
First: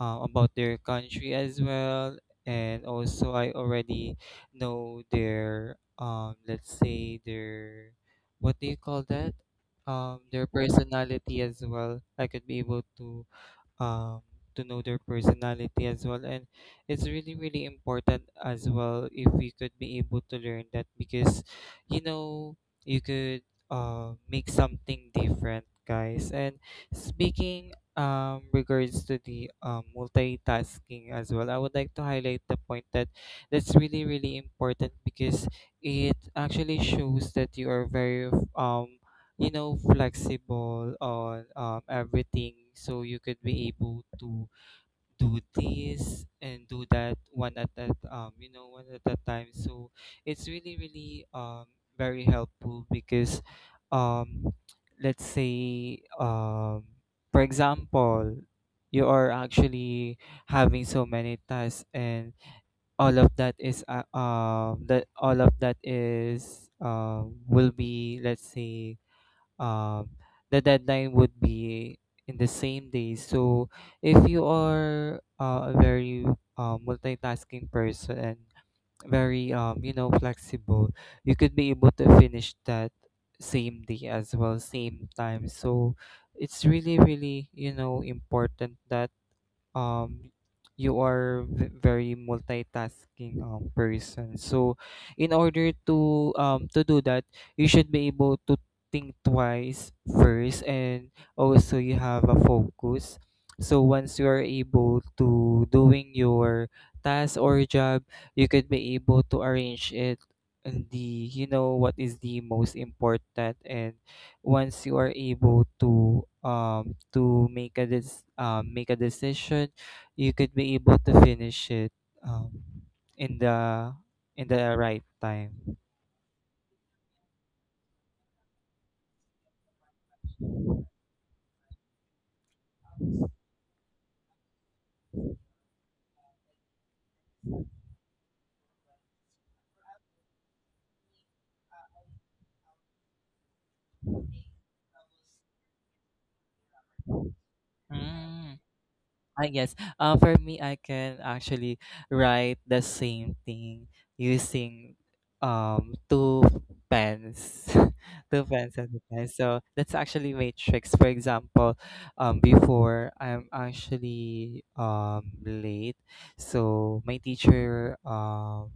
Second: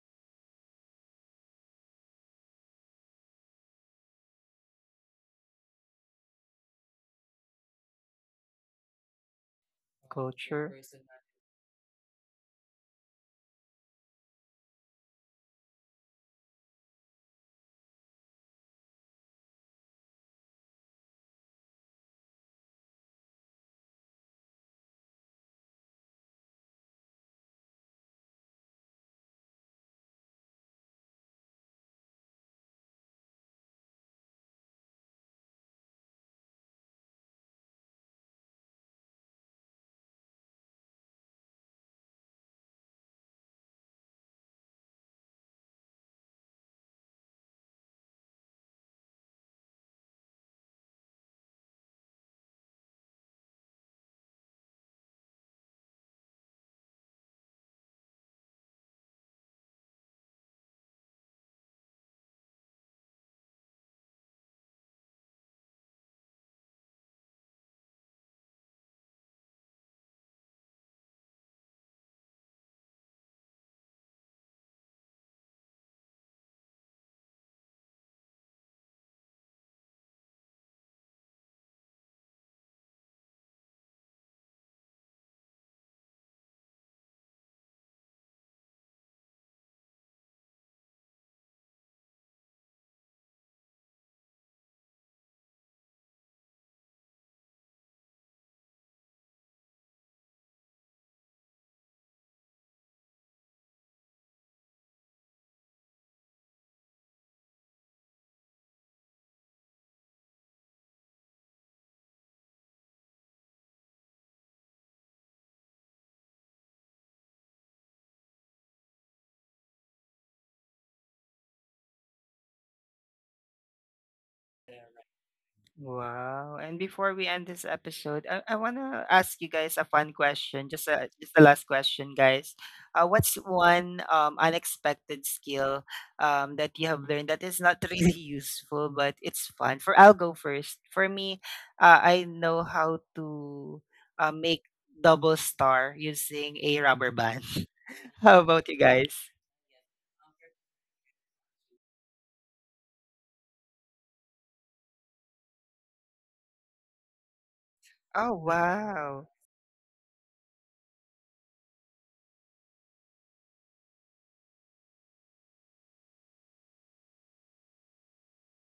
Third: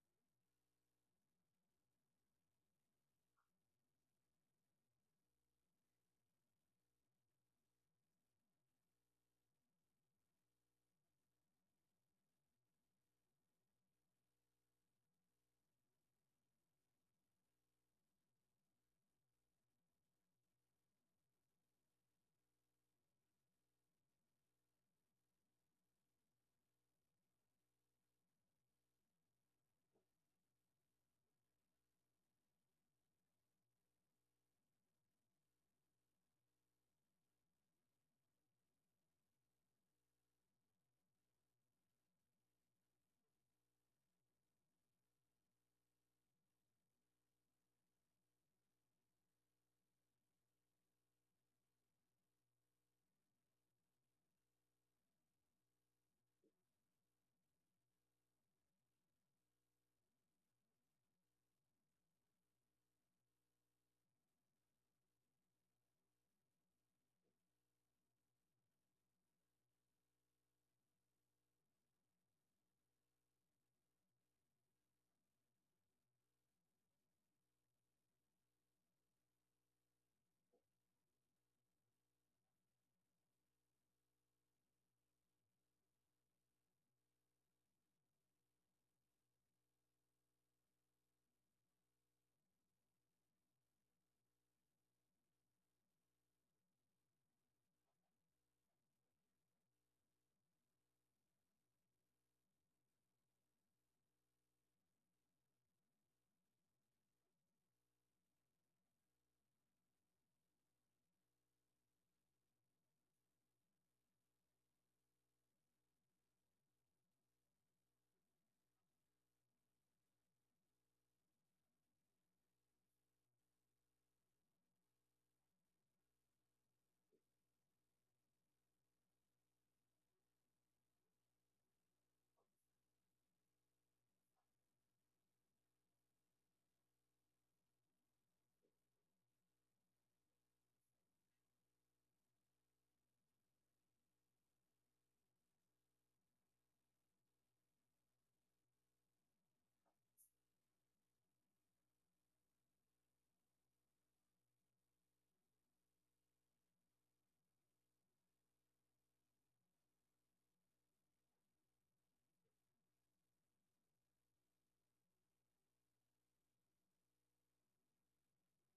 Speaker 3: about their country as well. And also, I already know their, let's say their, what do you call that, their
Speaker 1: Culture.
Speaker 3: personality as well. I could be able um to know their personality as well, and it's really, really important as well if we could be able to learn that, because, you know, you could make something different, guys. And speaking, regards to the multitasking as well, I would like to highlight the point that that's really, really important, because it actually shows that you are very, you know, flexible on, everything. So you could be able to do this and do that, one at that, you know, one at a time. So it's really, really, very helpful, because, um let's say, for example, you are actually having so many tasks, and all of that is that all of that is, will be, let's say, um, the deadline would be in the same day. So if you are, a very, multitasking person and very, you know, flexible, you could be able to finish that same day as well, same time. So it's really, really, you know, important that, um you are very multitasking, person. So in order to do that, you should be able to think twice first, and also you have a focus. So once you are able to doing your task or job, you could be able to arrange it in the, you know, what is the most important. And once you are able to make a make a decision, you could be able to finish it, um in the, in the right time.
Speaker 1: Wow. And before we end this episode, I want to ask you guys a fun question. Just the last question, guys. What's one unexpected skill that you have learned that is not really useful, but it's fun? For I'll go first. For me, I know how to make double star using a rubber band. How about you guys?
Speaker 3: I guess. For me, I can actually write the same thing using, two pens,
Speaker 1: Oh
Speaker 3: two pens at a time.
Speaker 1: wow!
Speaker 3: So that's actually my tricks. For example, before I'm actually late, so my teacher um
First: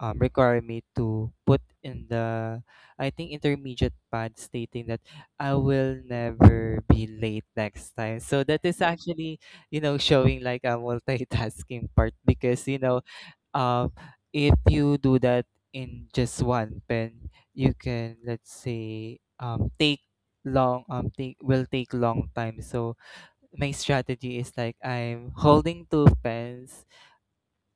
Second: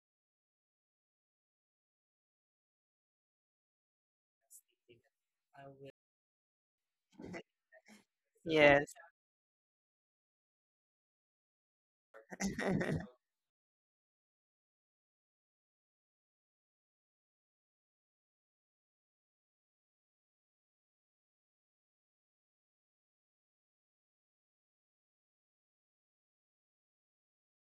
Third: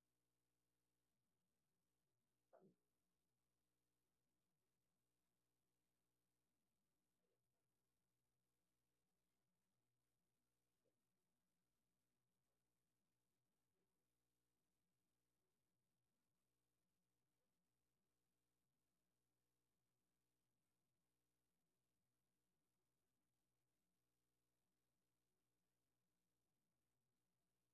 Speaker 3: um, require me to put in the, I think, intermediate pad stating that I will never be late next time. So that is
Speaker 1: Yes.
Speaker 3: actually, you know, showing like a multitasking part, because, you know, um if you do that in just one pen, you can, let's say, take long, take, will take long time. So my strategy is like I'm holding two pens,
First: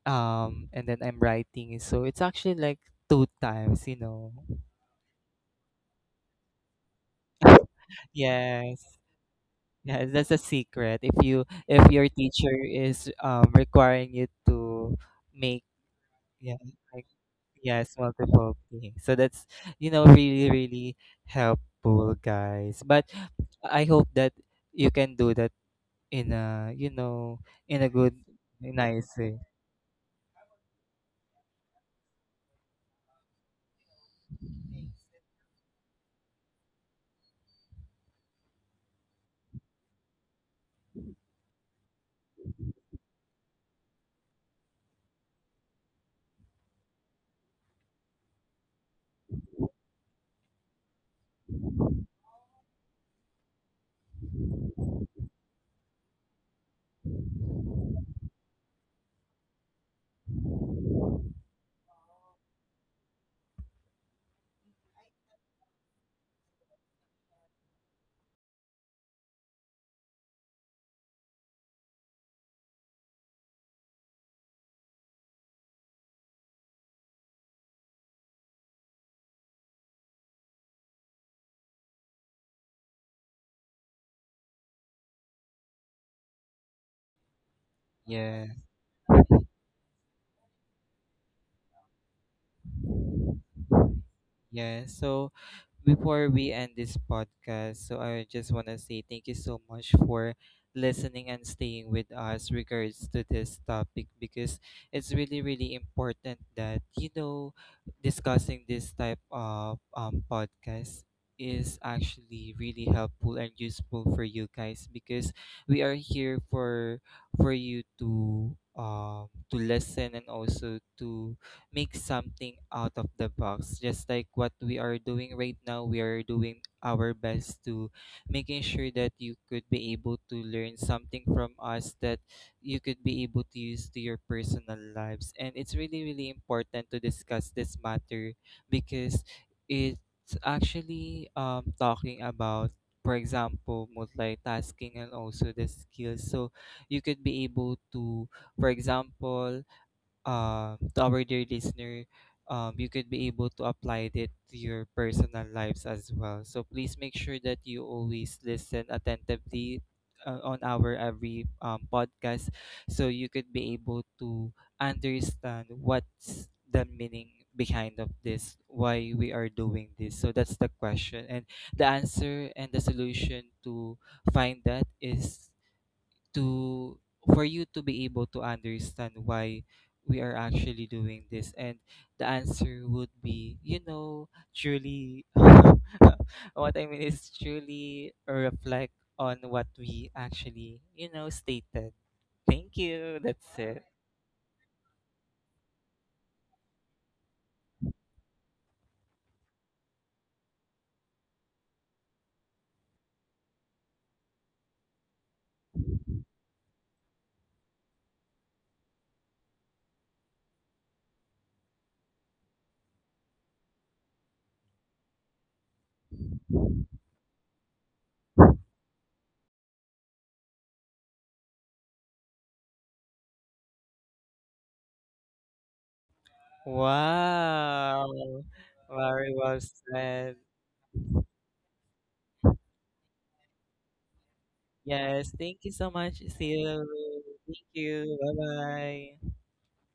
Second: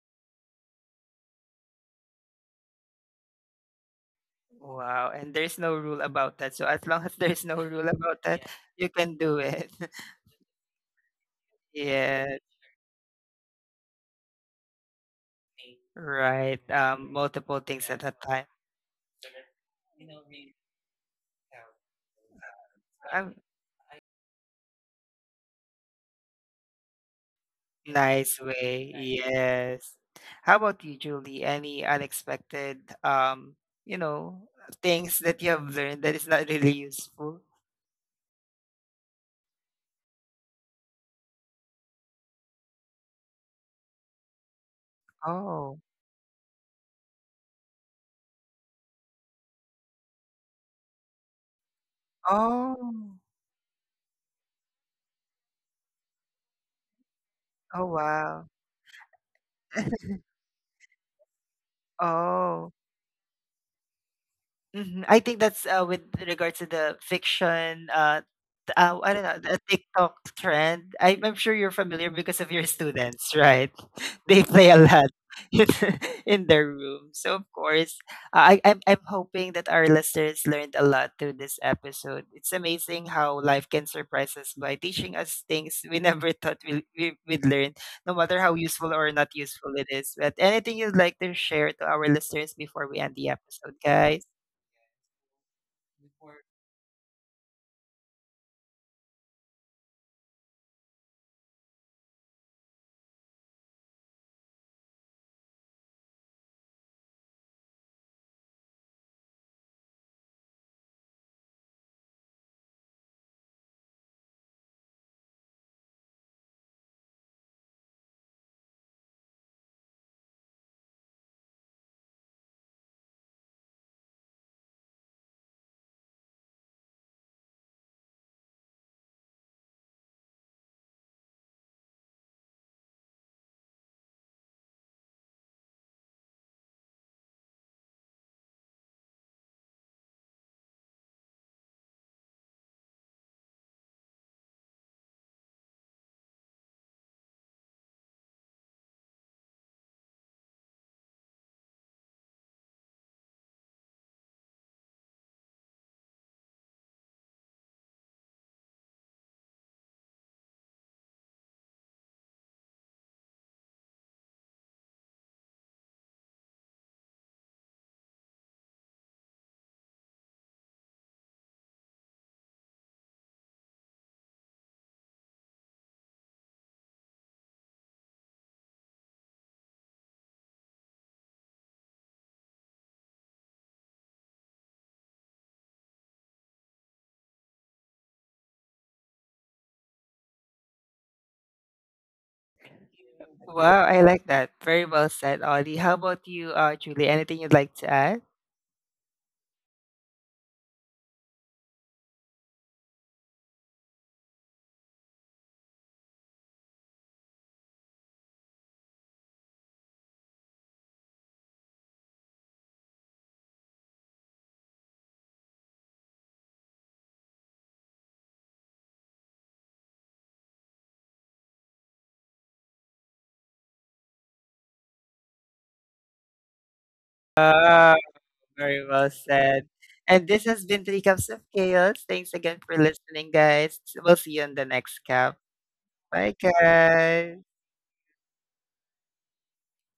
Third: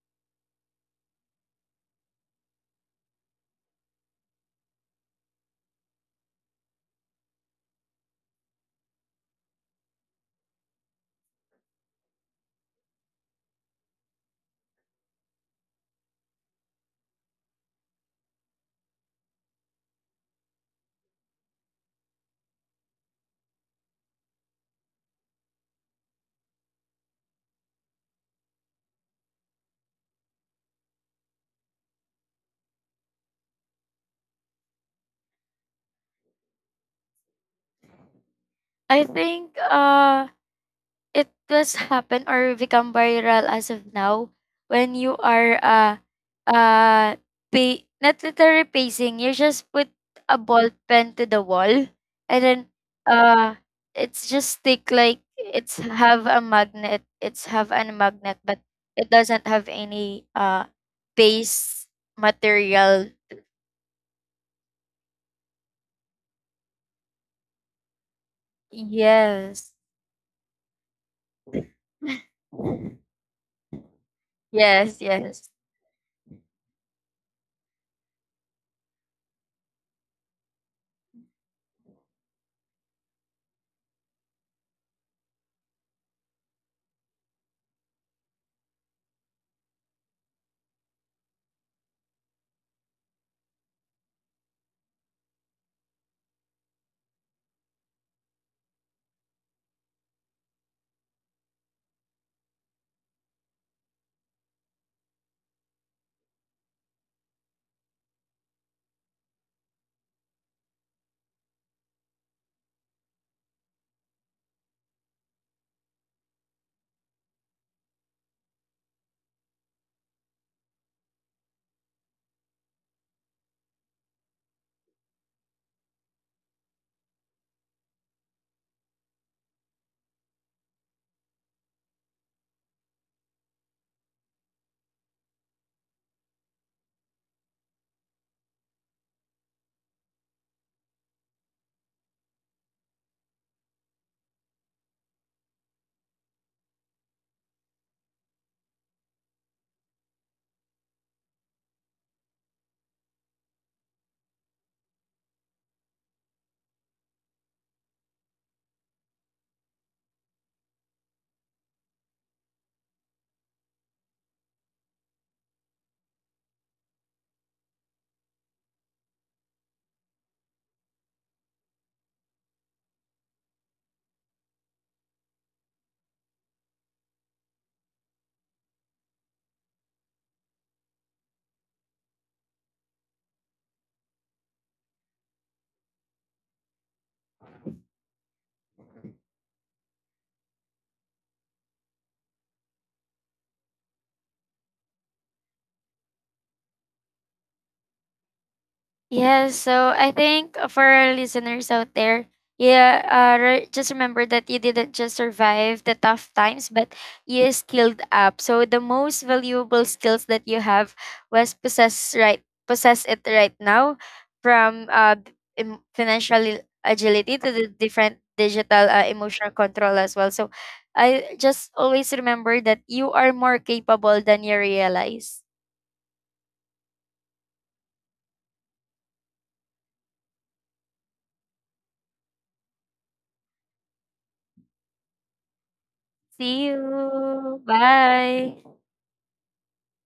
Speaker 3: and then I'm writing, so it's actually like two times, you know.
Speaker 1: Wow, and there's no rule about that. So as long as there's no rule about that, yeah, you
Speaker 3: Yes,
Speaker 1: can do it.
Speaker 3: yes, that's a secret. If you, if your
Speaker 1: Yeah,
Speaker 3: teacher is requiring you to make,
Speaker 1: right.
Speaker 3: yeah, like,
Speaker 1: Multiple things, yeah, at
Speaker 3: yes,
Speaker 1: a time.
Speaker 3: multiple things. So that's, you know, really, really helpful, guys. But
Speaker 1: Right.
Speaker 3: I hope that you can do that in a, you know, in a good,
Speaker 1: Nice way. Nice.
Speaker 3: nice way.
Speaker 1: Yes. How about you, Julie? Any unexpected, you know, things that you have learned that is not really useful?
Speaker 2: I think it was happen or become viral as of now, when you are
Speaker 1: Oh,
Speaker 2: uh pay, not literally pacing, you just put a ball pen to the wall, and then
Speaker 1: oh,
Speaker 2: uh it's just stick, like it's have a magnet it's have a
Speaker 1: oh,
Speaker 2: magnet
Speaker 1: wow.
Speaker 2: but it doesn't have any base
Speaker 1: Oh,
Speaker 2: material.
Speaker 1: mhm. I think that's with regards to the fiction, I don't know, a
Speaker 2: Yes.
Speaker 1: TikTok trend. I'm sure you're familiar because of your students, right? They play a
Speaker 2: Yes,
Speaker 1: lot
Speaker 2: yes.
Speaker 1: in, in their room. So of course, I'm hoping that our listeners learned a lot through this episode. It's amazing how life can surprise us by teaching us things we never thought we'd learn, no matter
Speaker 3: Yeah,
Speaker 1: how useful or not useful it is. But anything you'd like to share to our listeners before we end the episode, guys?
Speaker 3: yeah. So before we end this podcast, so I just want to say thank you so much for listening and staying with us regards to this topic, because it's really, really important that, you know, discussing this type of podcast is actually really helpful and useful for you guys, because we are here for you to listen, and also to make something out of the box. Just like what we are doing right now, we are doing our best to making sure that you could be able to learn something from us that you could be able to use to your personal lives. And it's really, really important to discuss this matter because it's actually, talking about, for example, multitasking and also the skills. So you could be able to, for example, to our dear listener, you could be able to apply it to your personal lives as well. So please make sure that you always listen attentively, on our every, podcast, so you could be able to understand what's the meaning behind of this, why we are doing this. So that's the question, and the answer and the solution to find that is to, for you to be able to understand why we are actually doing this, and the answer would be, you know, truly what I mean is truly reflect on what we actually, you know, stated. Thank you, that's
Speaker 1: Wow,
Speaker 3: it.
Speaker 1: I like that. Very well said, Ollie. How about you, Julie? Anything you'd like to add?
Speaker 2: Yeah, so I think for our listeners out there, yeah, just remember that you didn't just survive the tough times, but you skilled up. So the most valuable skills that you have possess it right now, from financial agility to the different digital emotional control as well. So I just always remember that you are more capable than you realize.
Speaker 1: Ah,
Speaker 3: Wow.
Speaker 1: very well
Speaker 3: Very well
Speaker 1: said. And
Speaker 3: said.
Speaker 1: this has been Three Cups of Chaos. Thanks again for listening, guys. We'll see you on the next
Speaker 3: Yes,
Speaker 1: cup.
Speaker 3: thank you so much,
Speaker 1: Bye,
Speaker 3: see
Speaker 2: See
Speaker 3: you.
Speaker 1: guys.
Speaker 2: you.
Speaker 3: Thank you.
Speaker 2: Bye.
Speaker 3: Bye bye.